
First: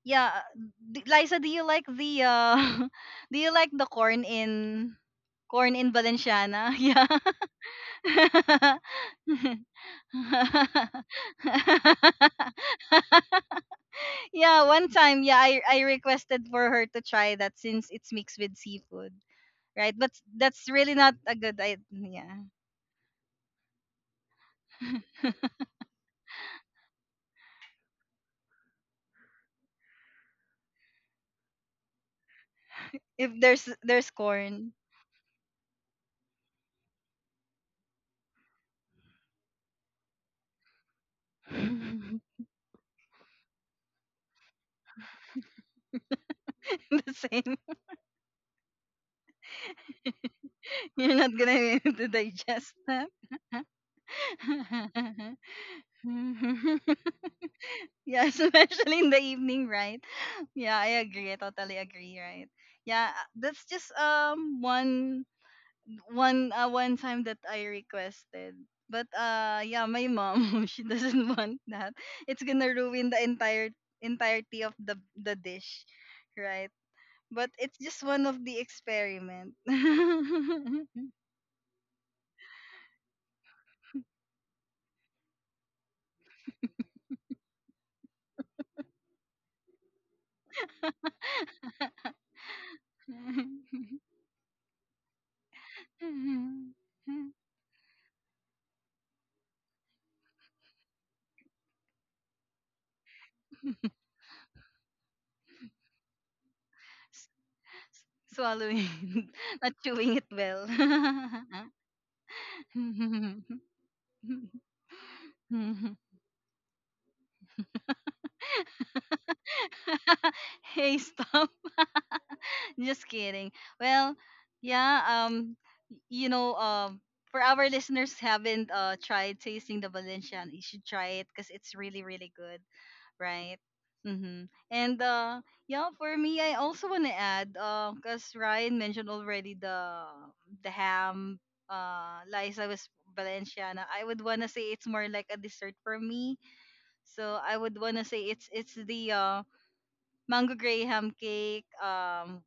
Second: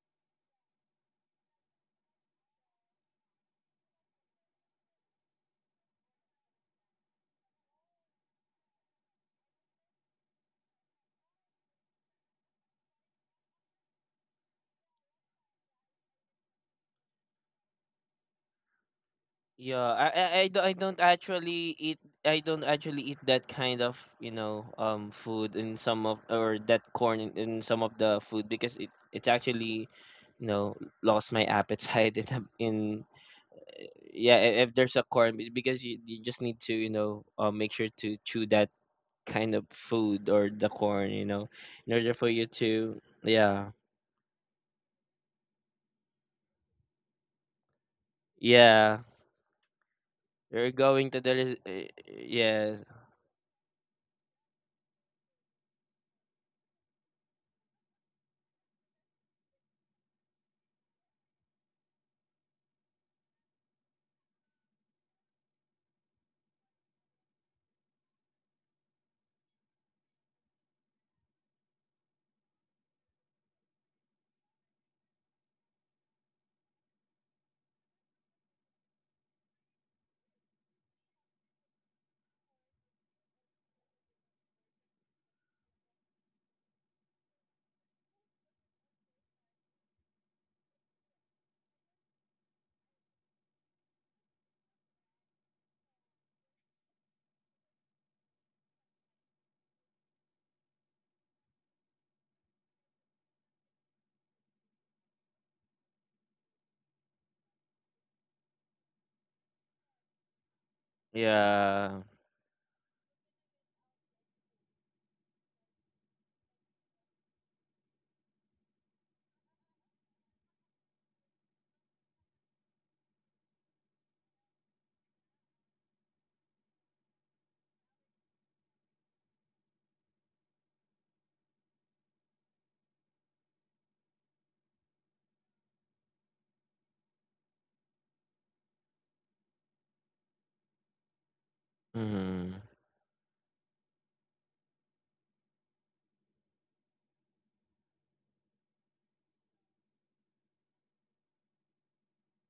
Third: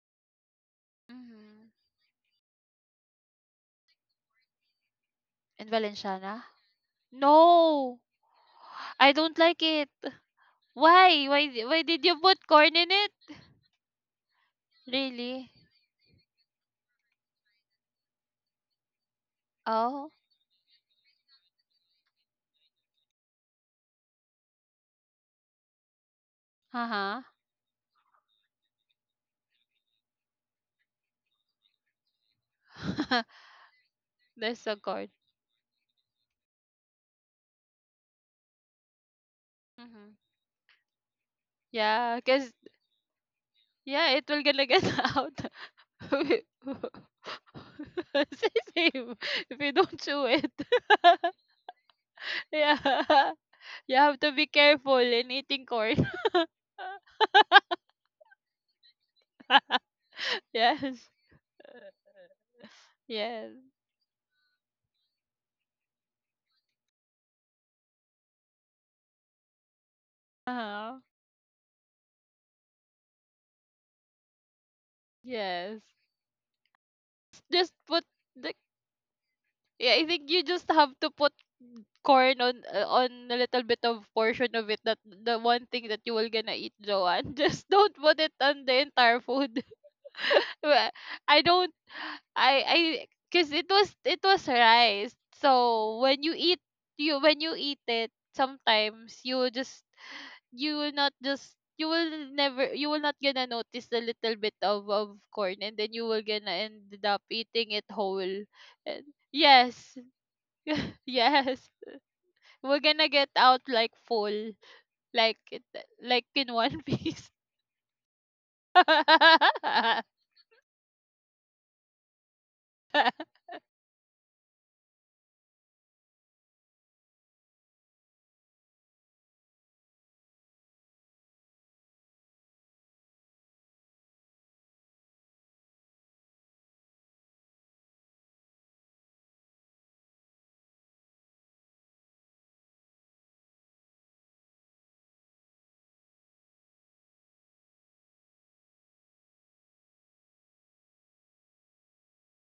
Speaker 1: yeah, Liza, do you
Speaker 2: Mm-hmm.
Speaker 1: like the do you like the corn in
Speaker 2: And
Speaker 1: corn in
Speaker 2: Valenciana?
Speaker 1: Valenciana? Yeah.
Speaker 2: No, I don't like it. Why? Why? Why did you put corn in it?
Speaker 1: Yeah, one time, yeah,
Speaker 2: Really?
Speaker 1: I requested for her to try that since it's mixed with seafood,
Speaker 3: Yeah.
Speaker 1: right?
Speaker 2: Oh.
Speaker 3: I,
Speaker 1: But
Speaker 3: I I don't
Speaker 1: that's really not a good idea.
Speaker 3: actually eat that kind of food in some of, or that
Speaker 2: Uh
Speaker 3: corn
Speaker 2: huh.
Speaker 3: in some of the food, because it's actually you know lost my appetite in in.
Speaker 1: If there's
Speaker 3: Yeah,
Speaker 2: There's
Speaker 1: corn,
Speaker 2: a
Speaker 3: if there's a
Speaker 2: corn.
Speaker 3: corn, because you just need to make sure to chew that kind of
Speaker 2: Mm-hmm.
Speaker 3: food, or the corn, in order
Speaker 2: Yeah,
Speaker 3: for you
Speaker 2: 'cause,
Speaker 3: to, yeah.
Speaker 2: yeah, it will gonna get out. We-
Speaker 1: the same,
Speaker 3: Yeah,
Speaker 2: Same. If you don't chew it.
Speaker 3: you're going
Speaker 1: you're
Speaker 3: to
Speaker 1: not
Speaker 3: the
Speaker 1: gonna be able to digest
Speaker 2: Yeah.
Speaker 3: yes,
Speaker 1: that.
Speaker 2: You have to be careful in eating corn.
Speaker 1: Yeah, especially in the evening, right? Yeah, I
Speaker 2: Yes.
Speaker 1: agree. I totally agree, right? Yeah,
Speaker 2: Yes.
Speaker 1: that's just one one time that I requested. But yeah, my mom she
Speaker 2: Uh-huh.
Speaker 1: doesn't want that. It's gonna ruin the entire entirety of the
Speaker 2: Yes.
Speaker 1: dish, right? But
Speaker 2: Just
Speaker 1: it's
Speaker 2: put
Speaker 1: just one of
Speaker 2: the,
Speaker 1: the experiment.
Speaker 2: yeah, I think you just have to put corn on, on a little bit of portion of it, that the one thing that you will gonna eat, Joanne. Just don't put it on the entire food. Well, I don't I, because it was, it was rice. So when you eat, you when you eat it, sometimes you will just, you will never, you will not gonna notice the little bit of corn, and then you will gonna end up
Speaker 1: S-
Speaker 2: eating it whole.
Speaker 1: Swallowing,
Speaker 2: And yes,
Speaker 1: not chewing it well.
Speaker 2: yes,
Speaker 3: yeah.
Speaker 2: we're gonna get out like full, like it- like in one piece.
Speaker 1: Hey, stop. Just kidding. Well, yeah, you know, for our listeners haven't tried tasting the Valencian, you should try it because it's really, really good, right? Mm-hmm. And yeah, for me, I also want to add, cause Ryan mentioned already the ham,
Speaker 3: Mhm.
Speaker 1: Liza was Valenciana. I would wanna say it's more like a dessert for me. So I would wanna say it's the mango graham cake.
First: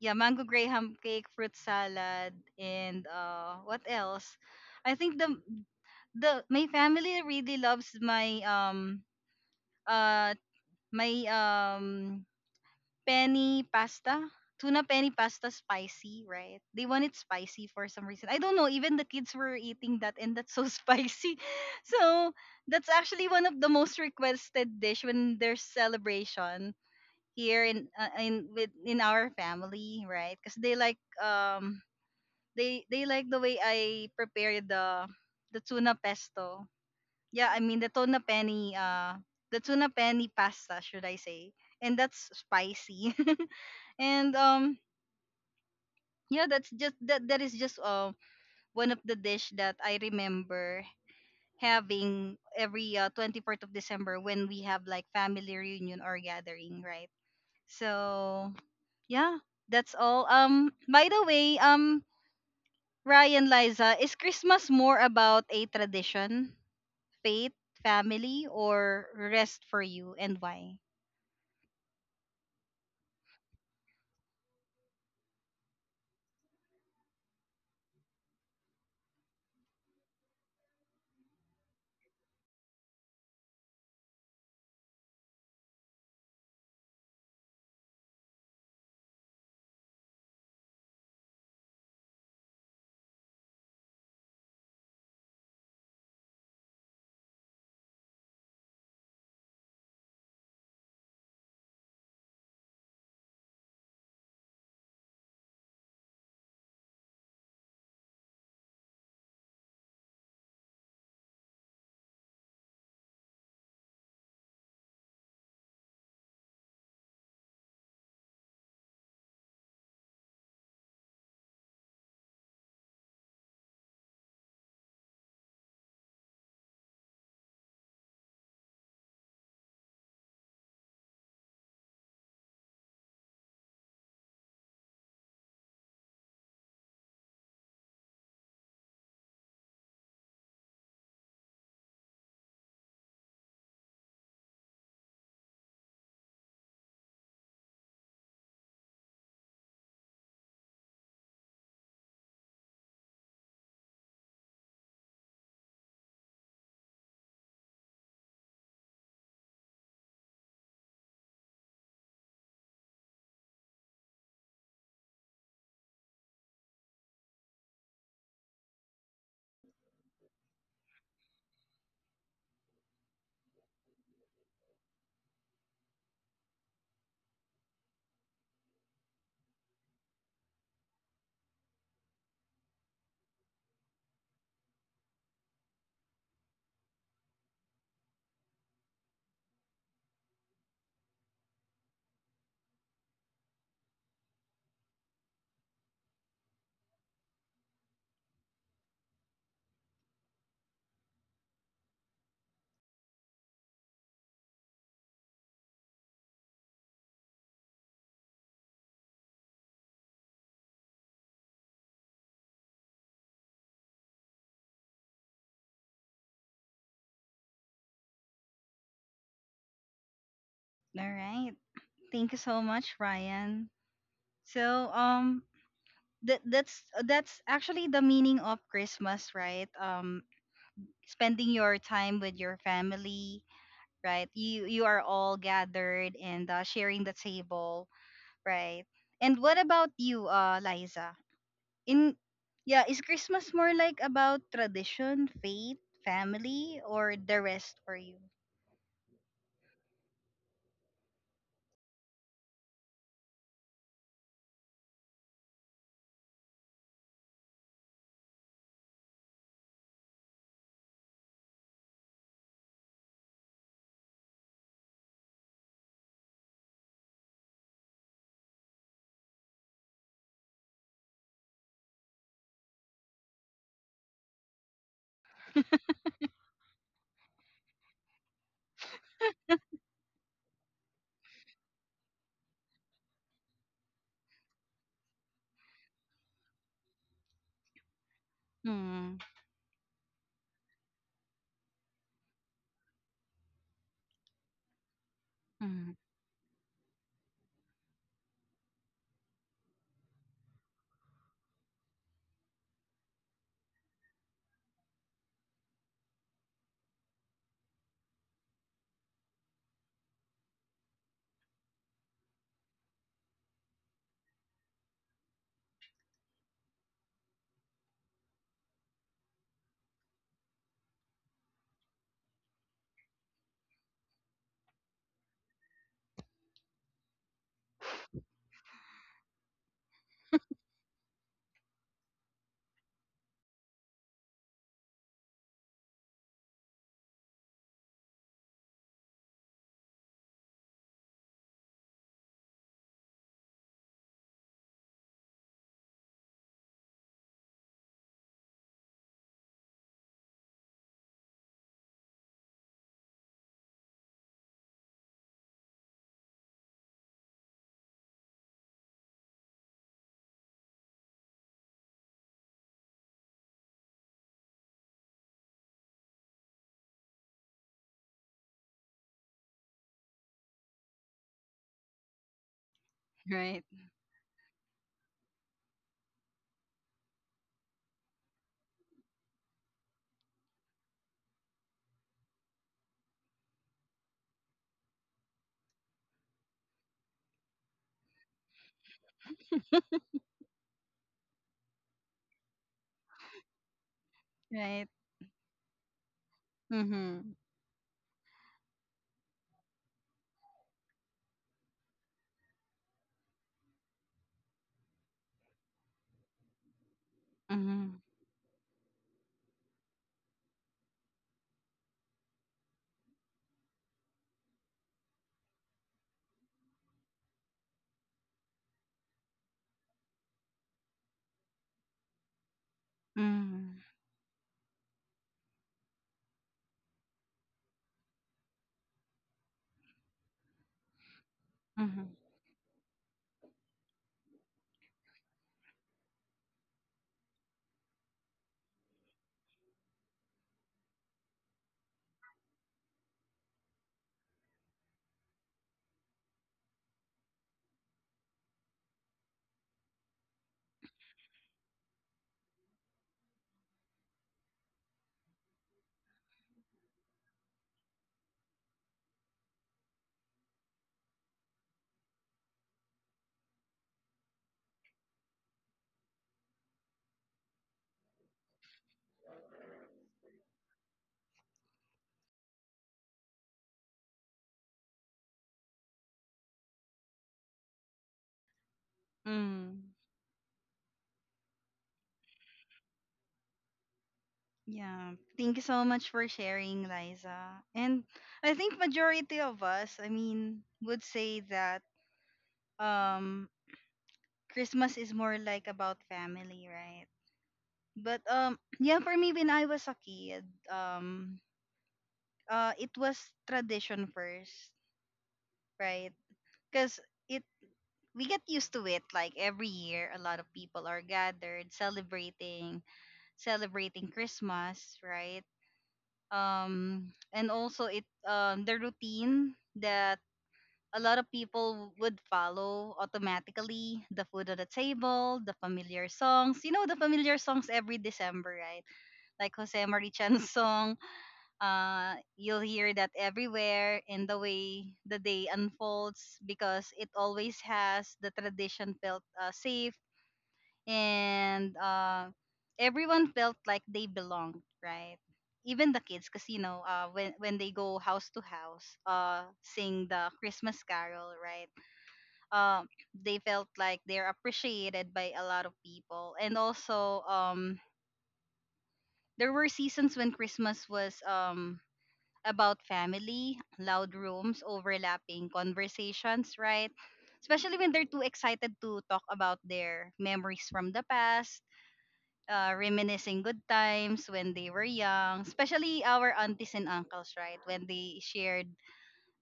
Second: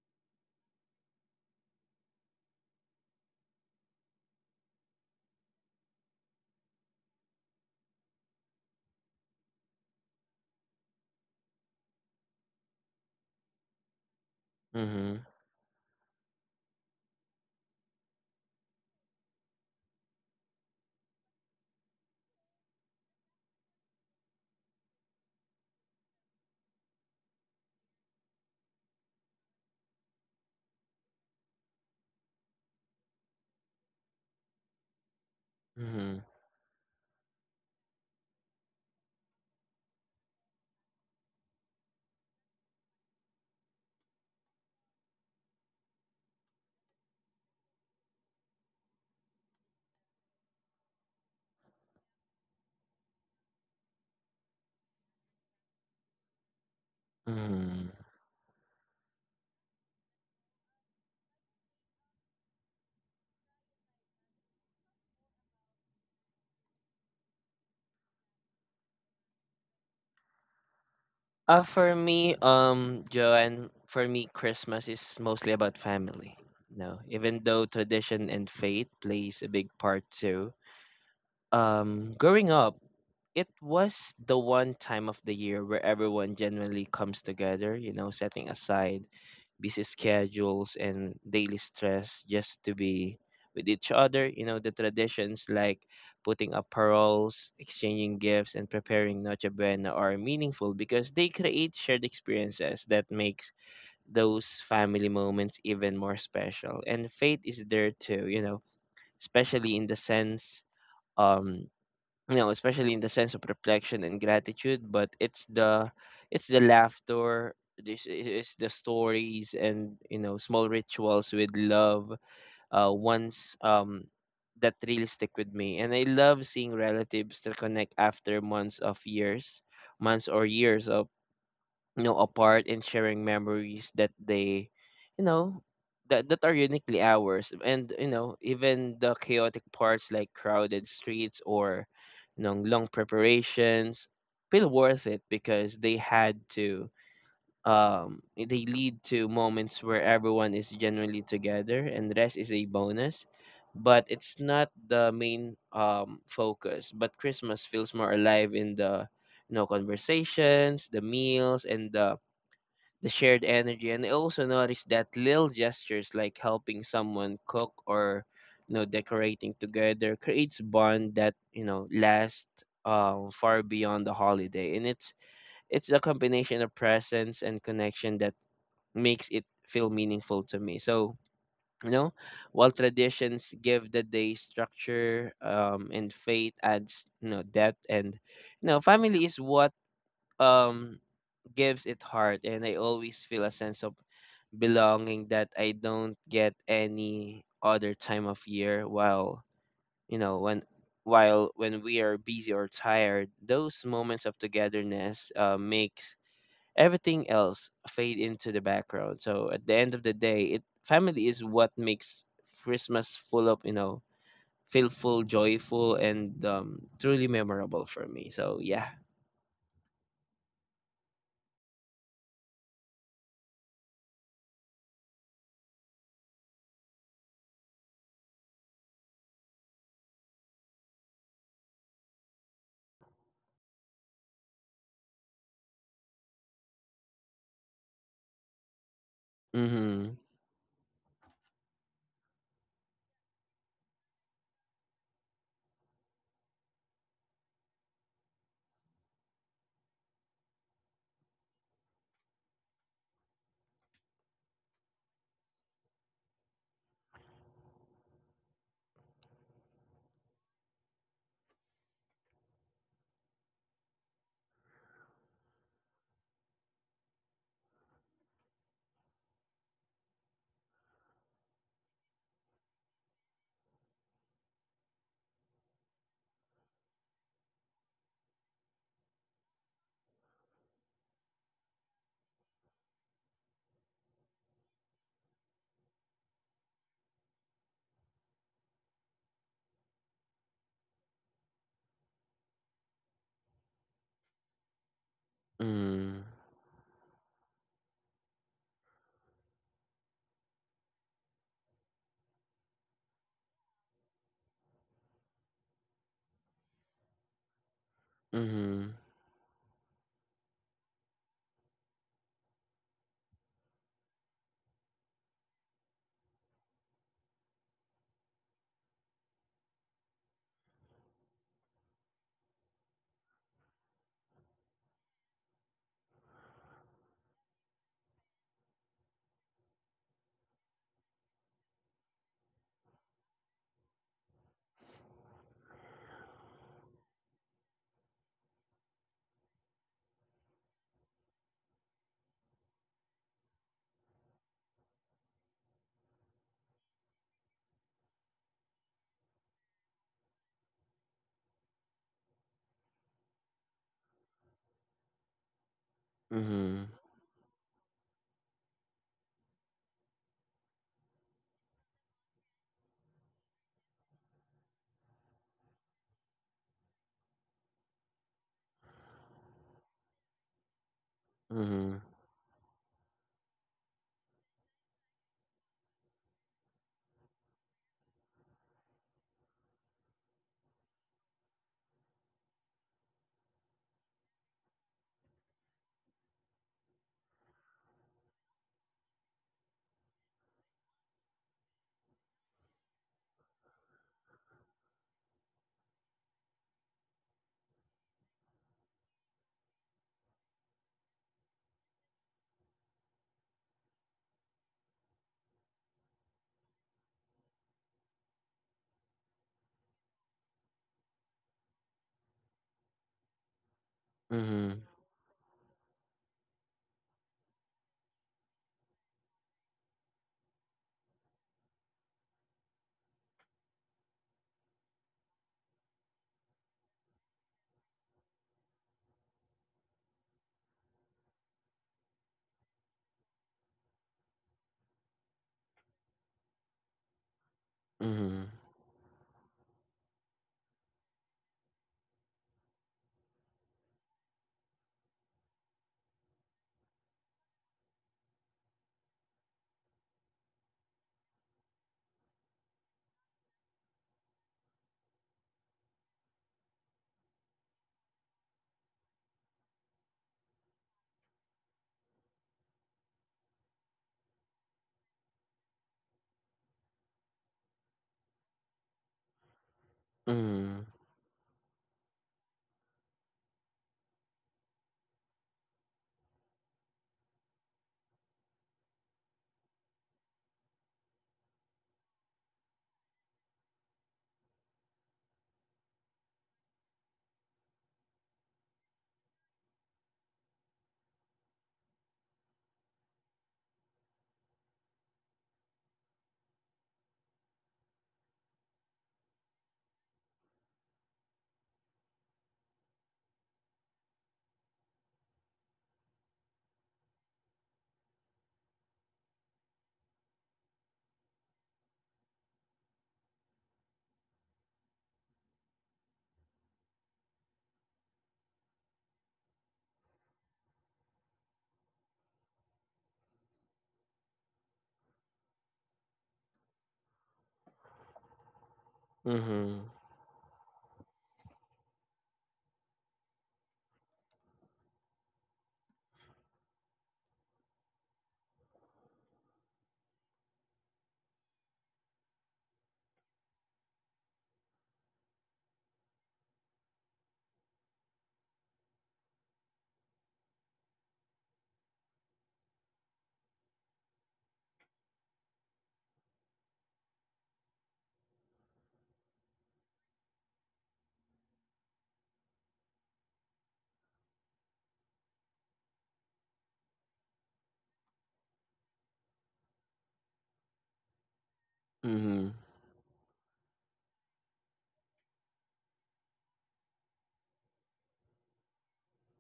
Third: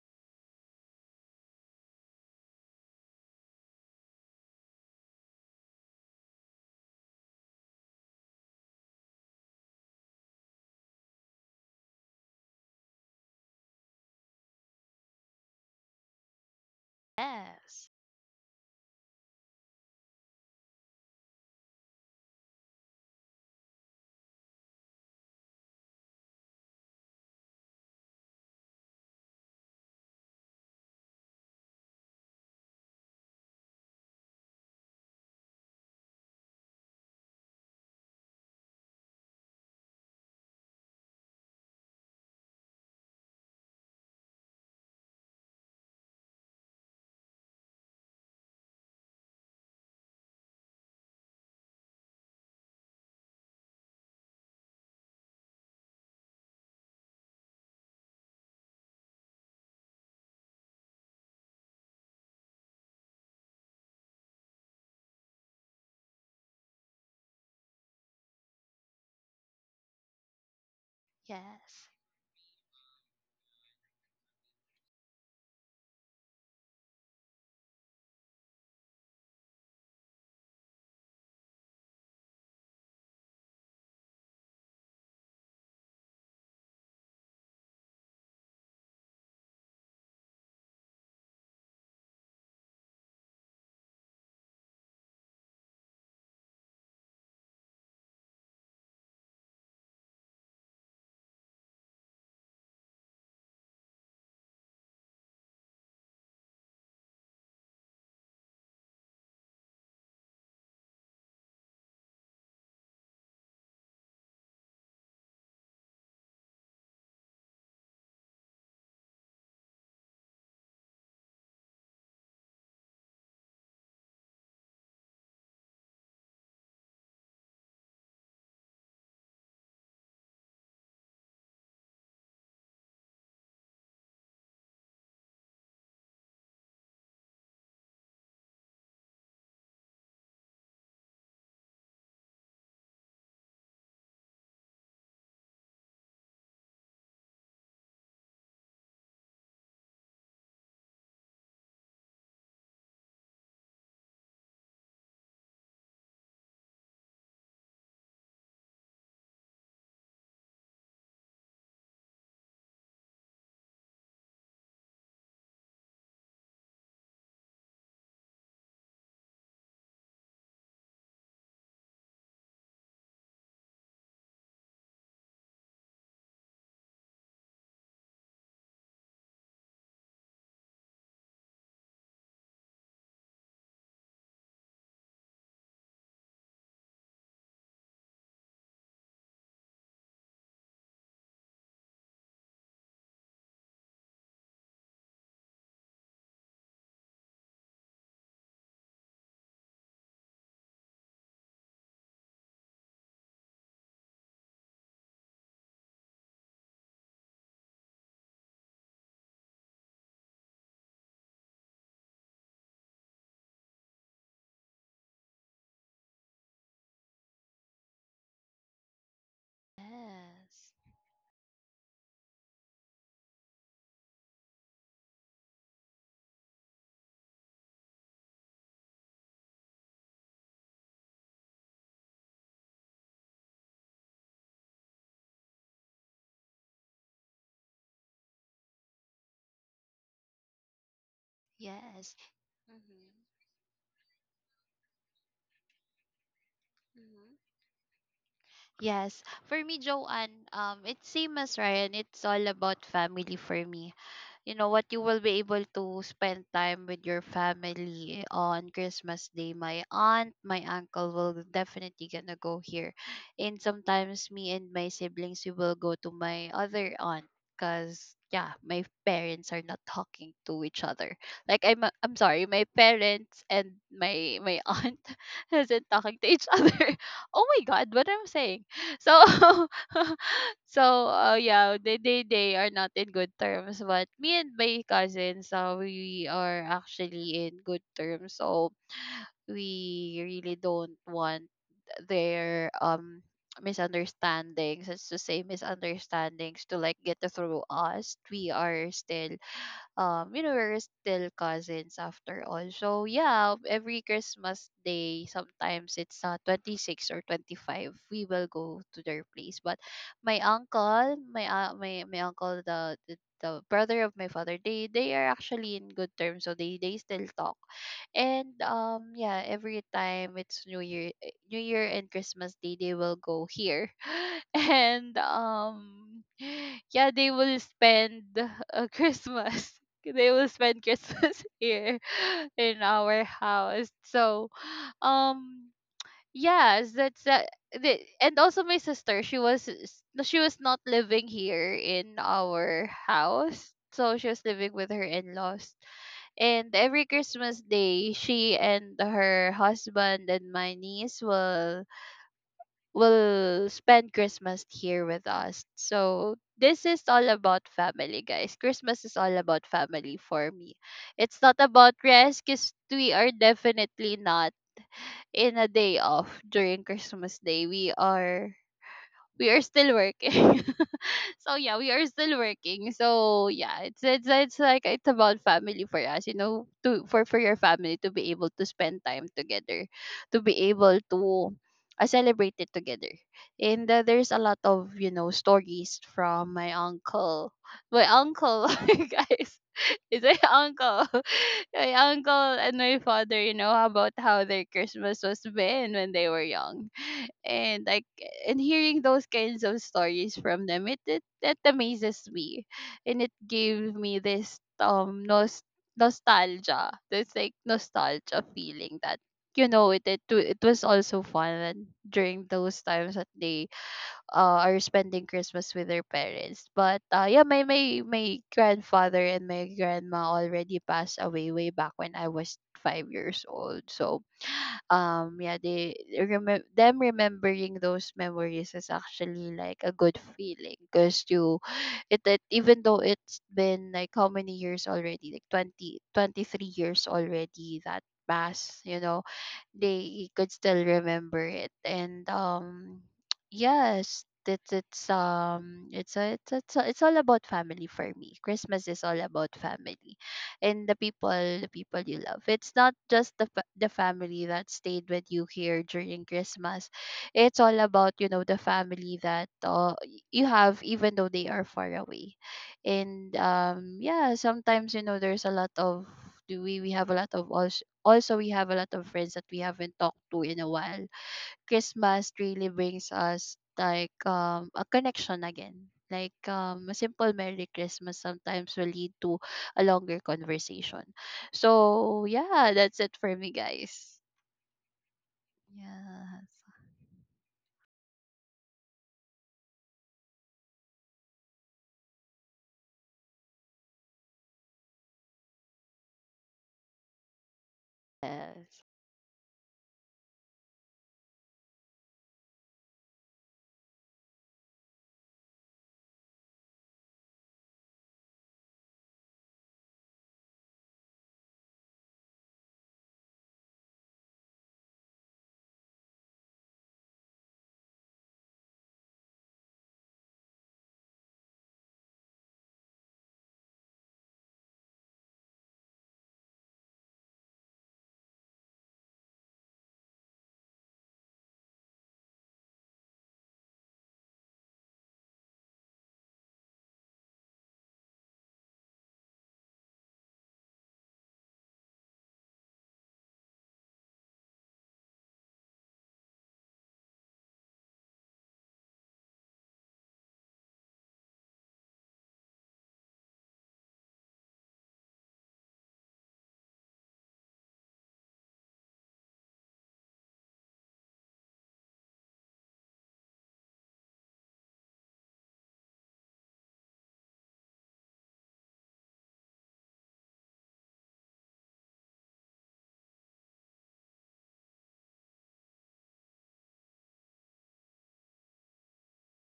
Speaker 1: Yeah, mango graham cake, fruit salad, and what else? I think the my family really loves my uh My um penny pasta, tuna penny
Speaker 3: Mhm.
Speaker 1: pasta spicy, right? They want it spicy for
Speaker 2: Yes.
Speaker 1: some reason. I don't know, even the kids were eating that and that's so spicy. So, that's actually one of the most requested dish when there's celebration here in with in our family, right? Cuz they like they like the way I prepare the tuna
Speaker 3: Mhm.
Speaker 1: pesto, yeah, I mean the tuna penny pasta, should I say? And that's spicy. And yeah, that is just one of the dish that I remember having every 24th of December when we have like family reunion or gathering, right?
Speaker 3: Mhm.
Speaker 1: So yeah, that's all. By the way, Ryan, Liza, is Christmas more about a tradition, faith, family, or rest for you, and why?
Speaker 2: Yes.
Speaker 3: Joanne, for me, Christmas is mostly about family. No, even though tradition and faith plays a big part too. Growing up, it was the one time of the year where everyone generally comes together, you know, setting aside busy schedules and daily stress just to be with each other. The traditions, like putting up paroles, exchanging gifts, and preparing Noche Buena, are meaningful because they create shared experiences that makes those family moments even more special. And faith is there too, especially in the sense um you know, especially in the sense of reflection and gratitude. But it's the laughter, this is the stories and small rituals with love. Once, that really stick with me, and I love seeing relatives that connect after months or years of apart, and sharing memories that they you know that, that are uniquely ours. And even the chaotic parts, like crowded streets or long preparations, feel worth it because they they lead to moments where everyone is genuinely together. And rest is a bonus, but it's not the main focus. But Christmas feels more alive in the conversations, the meals, and the shared energy. And I also noticed that little gestures, like helping someone cook or decorating together, creates bond that lasts far beyond the holiday. And it's the combination of presence and connection that makes it feel meaningful to me. So you know while traditions give the day structure, and faith adds depth, and family is what um gives it heart. And I always feel a sense of belonging that I don't get any other time of year. While when while when we are busy or tired, those moments of togetherness make everything else fade into the background. So at the end of the day, it family is what makes Christmas full of, feel joyful and truly memorable for me. So yeah.
Speaker 2: Yes.
Speaker 1: All right. Thank you so much, Ryan. So, that that's actually the meaning of Christmas, right? Um, spending your time with your family, right? You are all gathered and sharing the table, right? And what about
Speaker 3: Mm-hmm.
Speaker 1: you, Liza?
Speaker 2: Yes.
Speaker 1: In yeah, is
Speaker 2: Mm-hmm.
Speaker 1: Christmas more like about tradition, faith, family or
Speaker 2: Mm-hmm.
Speaker 1: the rest for you?
Speaker 2: Yes. For me, Joanne, it's same as Ryan. It's all about family for me. You know what, you will be able to spend time with your family on Christmas day. My aunt, my uncle will definitely gonna go here, and sometimes me and my siblings we will go to my other aunt, because yeah, my parents are not talking to each other. Like, I'm sorry, my parents and my aunt isn't talking to each other. Oh my god, what I'm saying? So so, yeah, they are not in good terms. But me and my cousins, we are actually in good terms. So
Speaker 1: Mm.
Speaker 2: we really don't want their misunderstandings, as to say
Speaker 1: Mm.
Speaker 3: Mm-hmm.
Speaker 2: misunderstandings, to like get through us. We are still, you know, we're still cousins after all. So yeah, every Christmas day sometimes it's 26th or 25th, we will go
Speaker 3: Mhm,
Speaker 2: to their place. But my uncle, my my uncle, the brother of my father, they are actually in good terms, so they still talk. And yeah, every time it's New Year, New Year and Christmas day, they will go here. And yeah, they will spend, Christmas, they will spend Christmas here in our house. So, um, yes, that's that. And also my sister, she was not living here in our house. So she was living with her in-laws. And every Christmas day, she and her husband and my niece will, spend Christmas here with us. So this
Speaker 3: mhm,
Speaker 2: is all about family, guys. Christmas is all about family for me. It's not about rest, because we are definitely not in a day off during Christmas day. We are still working. So yeah, we
Speaker 3: mhm,
Speaker 2: are still working. So
Speaker 1: Right.
Speaker 2: yeah, it's like it's about family for us, you know, to, for your family to be able to spend time together, to be able to, celebrate it together. And there's a lot of, you know, stories from my uncle, my uncle, guys. It's my uncle, my uncle and my father, you know, about how their
Speaker 1: Right.
Speaker 2: Christmas was been when they were young.
Speaker 1: Mhm.
Speaker 2: And like, and hearing those kinds of stories from them, it that amazes me, and it gave me this, nostalgia, this like
Speaker 1: Mhm.
Speaker 2: nostalgia feeling that, you know, it was also fun during those times that they, are
Speaker 3: mhm,
Speaker 2: spending Christmas with their parents. But yeah, my grandfather and my grandma already passed away, way back when I was 5 years
Speaker 1: Mm.
Speaker 2: old. So yeah, they remember them, remembering those memories is actually like a good feeling, because you
Speaker 1: Mm-hmm.
Speaker 2: it, it even though it's been like how many years already, like 20, 23 years already that
Speaker 3: mhm,
Speaker 2: passed, you know, they could still remember it. And yes, it's a, it's, it's all about family for me. Christmas is all about family, and the people, the people you love. It's not just the the family that stayed with you here during Christmas. It's all about, you know, the family that, you have, even though they are far away. And yeah, sometimes, you know, there's a lot of, do we have a lot of, also we have a lot of friends that we haven't talked to in a
Speaker 3: mhm,
Speaker 2: while. Christmas really brings us, like, a connection again. Like, a simple Merry Christmas sometimes will lead to a
Speaker 1: Mm.
Speaker 2: longer conversation. So yeah, that's it for me, guys.
Speaker 1: Yeah. Thank you so much for
Speaker 2: Yes.
Speaker 1: sharing, Liza. And I think majority of us, I mean, would say that um Christmas is more like about family, right? But
Speaker 2: Yes.
Speaker 1: yeah, for me when I was a kid, um it was tradition first, right? Cuz it we get used to it like every year a lot of people are gathered celebrating Christmas, right? Um, and also it, um, the routine that a lot of people would follow automatically, the food on the table, the familiar songs, you know, the familiar songs every December, right? Like Jose
Speaker 3: mhm,
Speaker 1: Marichan's song, you'll hear that everywhere in the way the day unfolds because it always has the tradition felt safe, and everyone felt like they belonged, right? Even the kids, because you know, when they go house to house, sing the Christmas carol, right? They felt like they're appreciated by a lot of people, and also, there were seasons when Christmas was about family, loud rooms, overlapping conversations, right? Especially when they're too excited to talk about their memories from the past,
Speaker 3: mhm,
Speaker 1: reminiscing good times when they were young, especially our aunties and uncles, right? When they shared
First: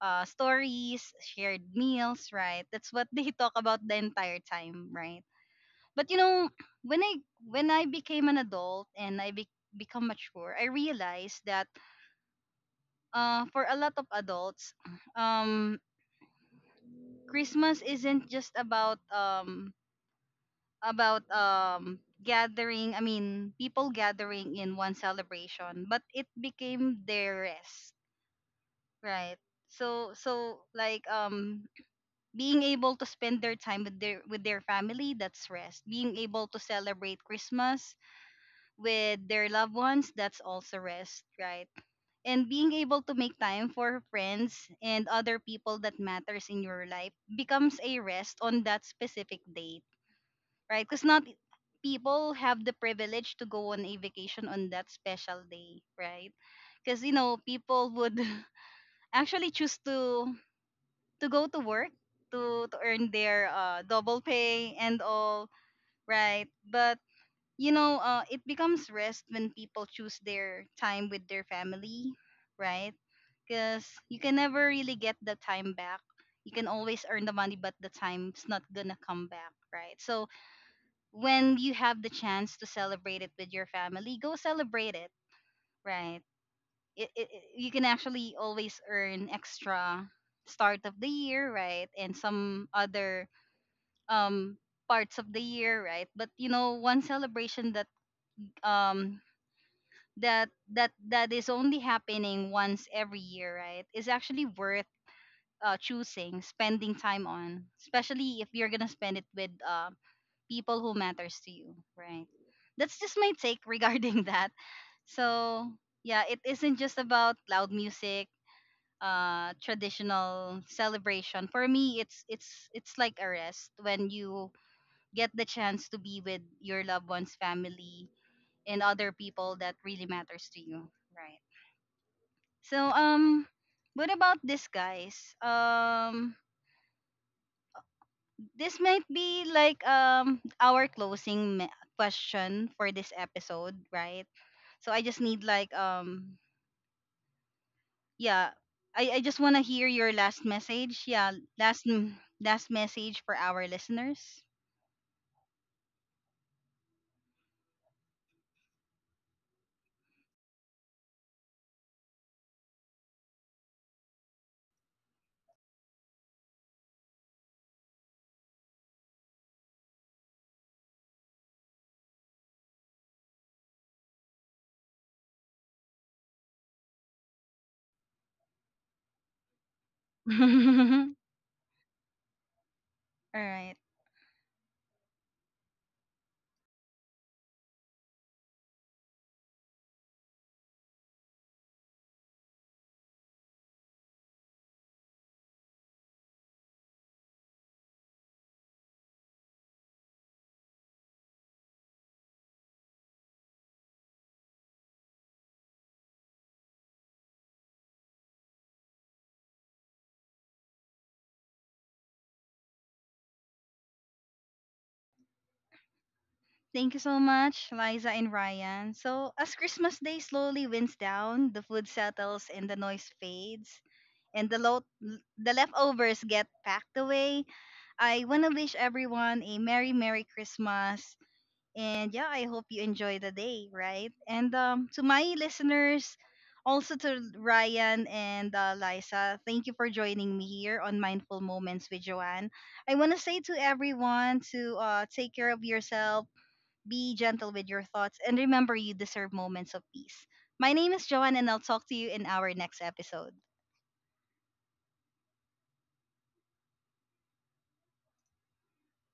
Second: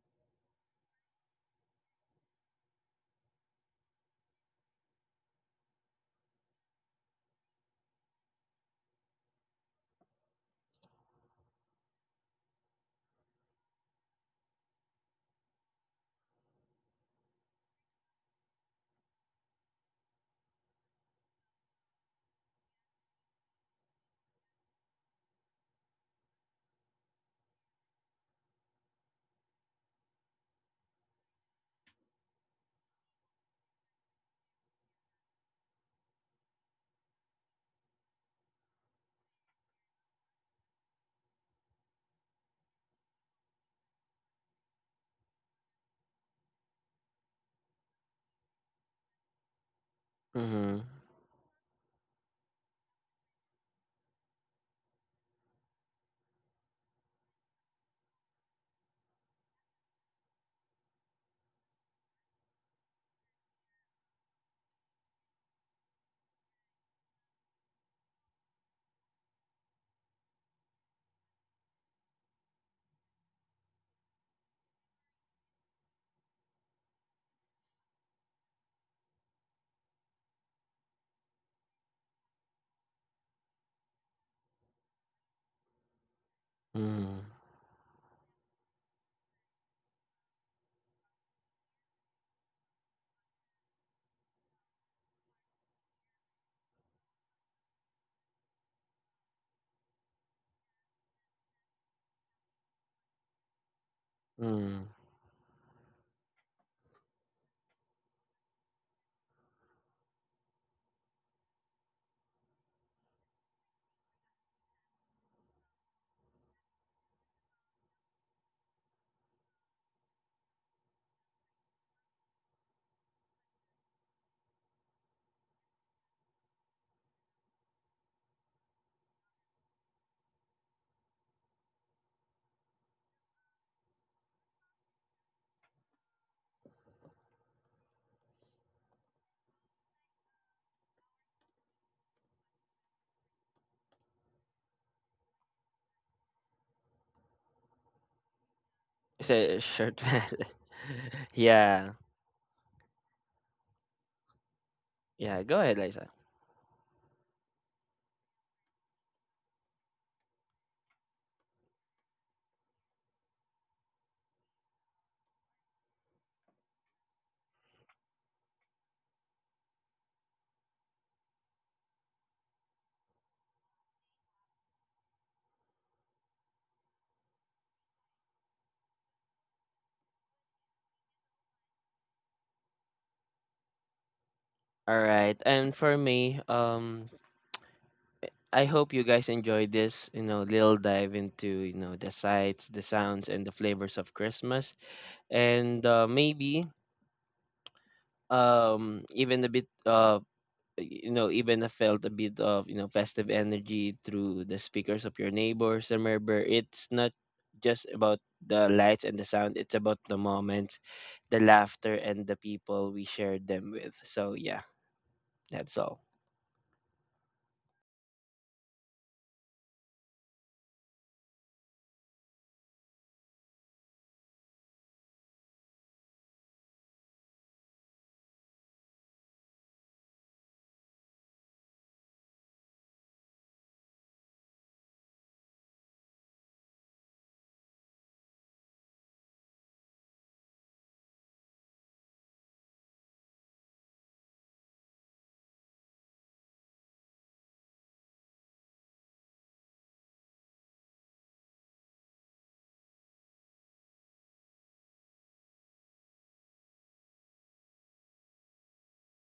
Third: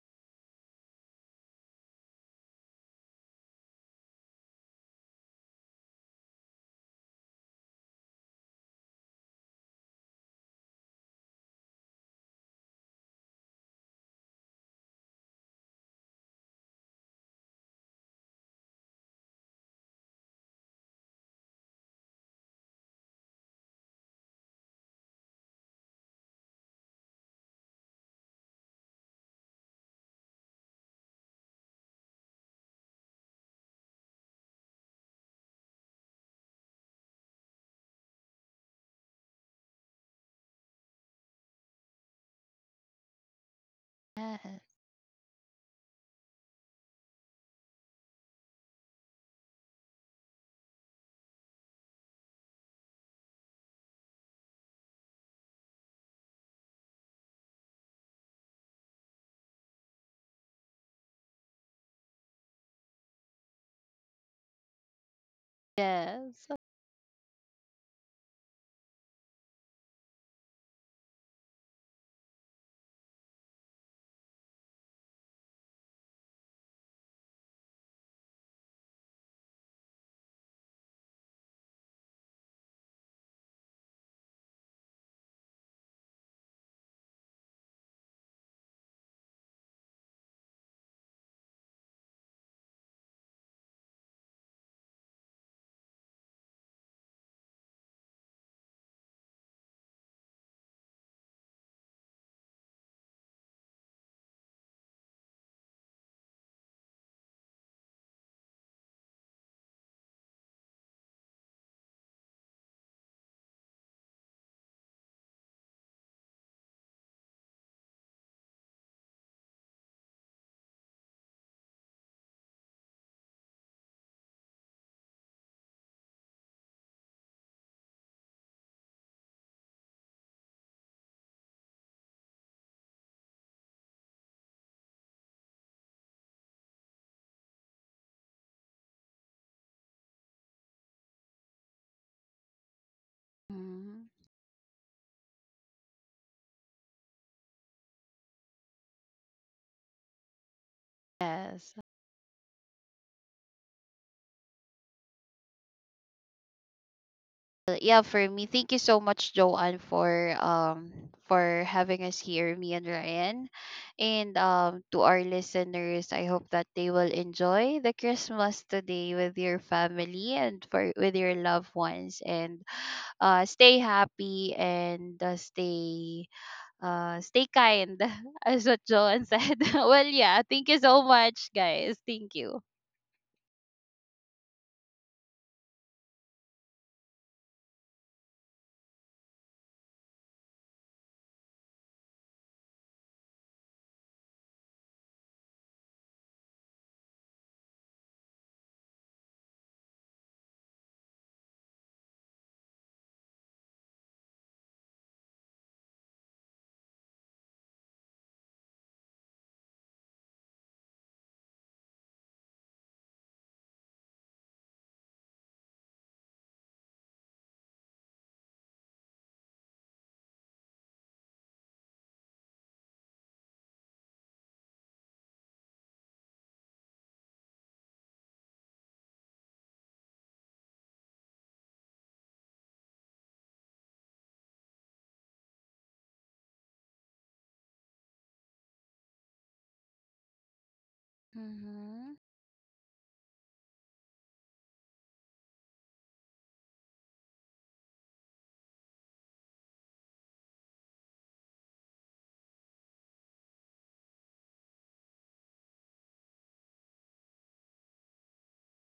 Speaker 1: stories, shared meals, right? That's what they talk about the entire time, right? But you know, when I when I became an adult and I become mature, I realized that for a lot of adults, um, Christmas isn't just about gathering, I mean people gathering in one celebration, but it became their rest, right? So, so like, um, being able to spend their time with their family, that's rest. Being able to celebrate Christmas with their loved ones, that's also rest, right? And being able to make time for
Speaker 2: Yes.
Speaker 1: friends and other people that matters in your life becomes a rest on that specific day,
Speaker 3: mhm,
Speaker 1: right? Because not people have the privilege to go on a vacation on that special day, right? Because you know people would actually choose to go to work to earn their double pay and all, right?
Speaker 2: Yes.
Speaker 1: But you know, it becomes rest when people choose their time with their family, right? Because you can never really get the time back. You can always earn the money, but the time's not gonna come back, right? So when you have the chance to celebrate it with your family, go celebrate it, right?
Speaker 3: mhm,
Speaker 1: You can actually always earn extra start of the year, right? And some other um parts of the year, right? But you know, one celebration that um that is only happening once every year, right, is actually worth
Speaker 3: mhm.
Speaker 1: choosing, spending time on, especially if you're gonna spend it with people who matters to you, right? That's just my take regarding that. So, yeah, it isn't just about loud music, traditional celebration. For me, it's it's like a rest when you get the chance to be with your loved one's family and other people that really matters to you, right? So, what about this, guys? Um, this might be like our closing question for this episode,
Speaker 2: Mm,
Speaker 1: right? So I just need like yeah, I
Speaker 3: It's
Speaker 1: just want
Speaker 3: a
Speaker 1: to hear
Speaker 3: short
Speaker 1: your last
Speaker 3: message.
Speaker 1: message. Yeah,
Speaker 2: yes.
Speaker 1: last
Speaker 3: Yeah,
Speaker 1: last message for our listeners.
Speaker 3: yeah. Go ahead, Liza.
Speaker 2: Yeah, for me, thank you so much, Joanne, for having us here, me and Ryan. And to our listeners, I hope that they will enjoy the Christmas today with your family and for with your loved ones, and stay happy and, stay, stay kind, as what Joanne said. Well, yeah, thank you
Speaker 1: All
Speaker 2: so much, guys. Thank you.
Speaker 1: right.
Speaker 3: All right, and for me, I hope you guys enjoyed this, you know, little dive into the sights, the sounds, and the flavors of Christmas. And maybe even a bit, even I felt a bit of festive energy through the speakers of your neighbors. Remember, it's not just about the lights and the sound, it's about the moments, the laughter, and the people we shared them with. So yeah, that's all.
Speaker 1: Thank you so much, Liza and Ryan. So, as Christmas Day slowly winds down, the food settles and the noise fades, and the the leftovers get packed away, I want to wish everyone a merry, merry Christmas. And yeah, I hope you enjoy the day, right? And to my listeners, also to Ryan and Liza, thank you for joining me here on Mindful Moments with
Speaker 2: Mm-hmm.
Speaker 1: Joanne. I want to say to everyone to take care of yourself, be gentle with your thoughts, and remember you deserve moments of peace. My name is Joanne, and I'll talk to you in our next episode.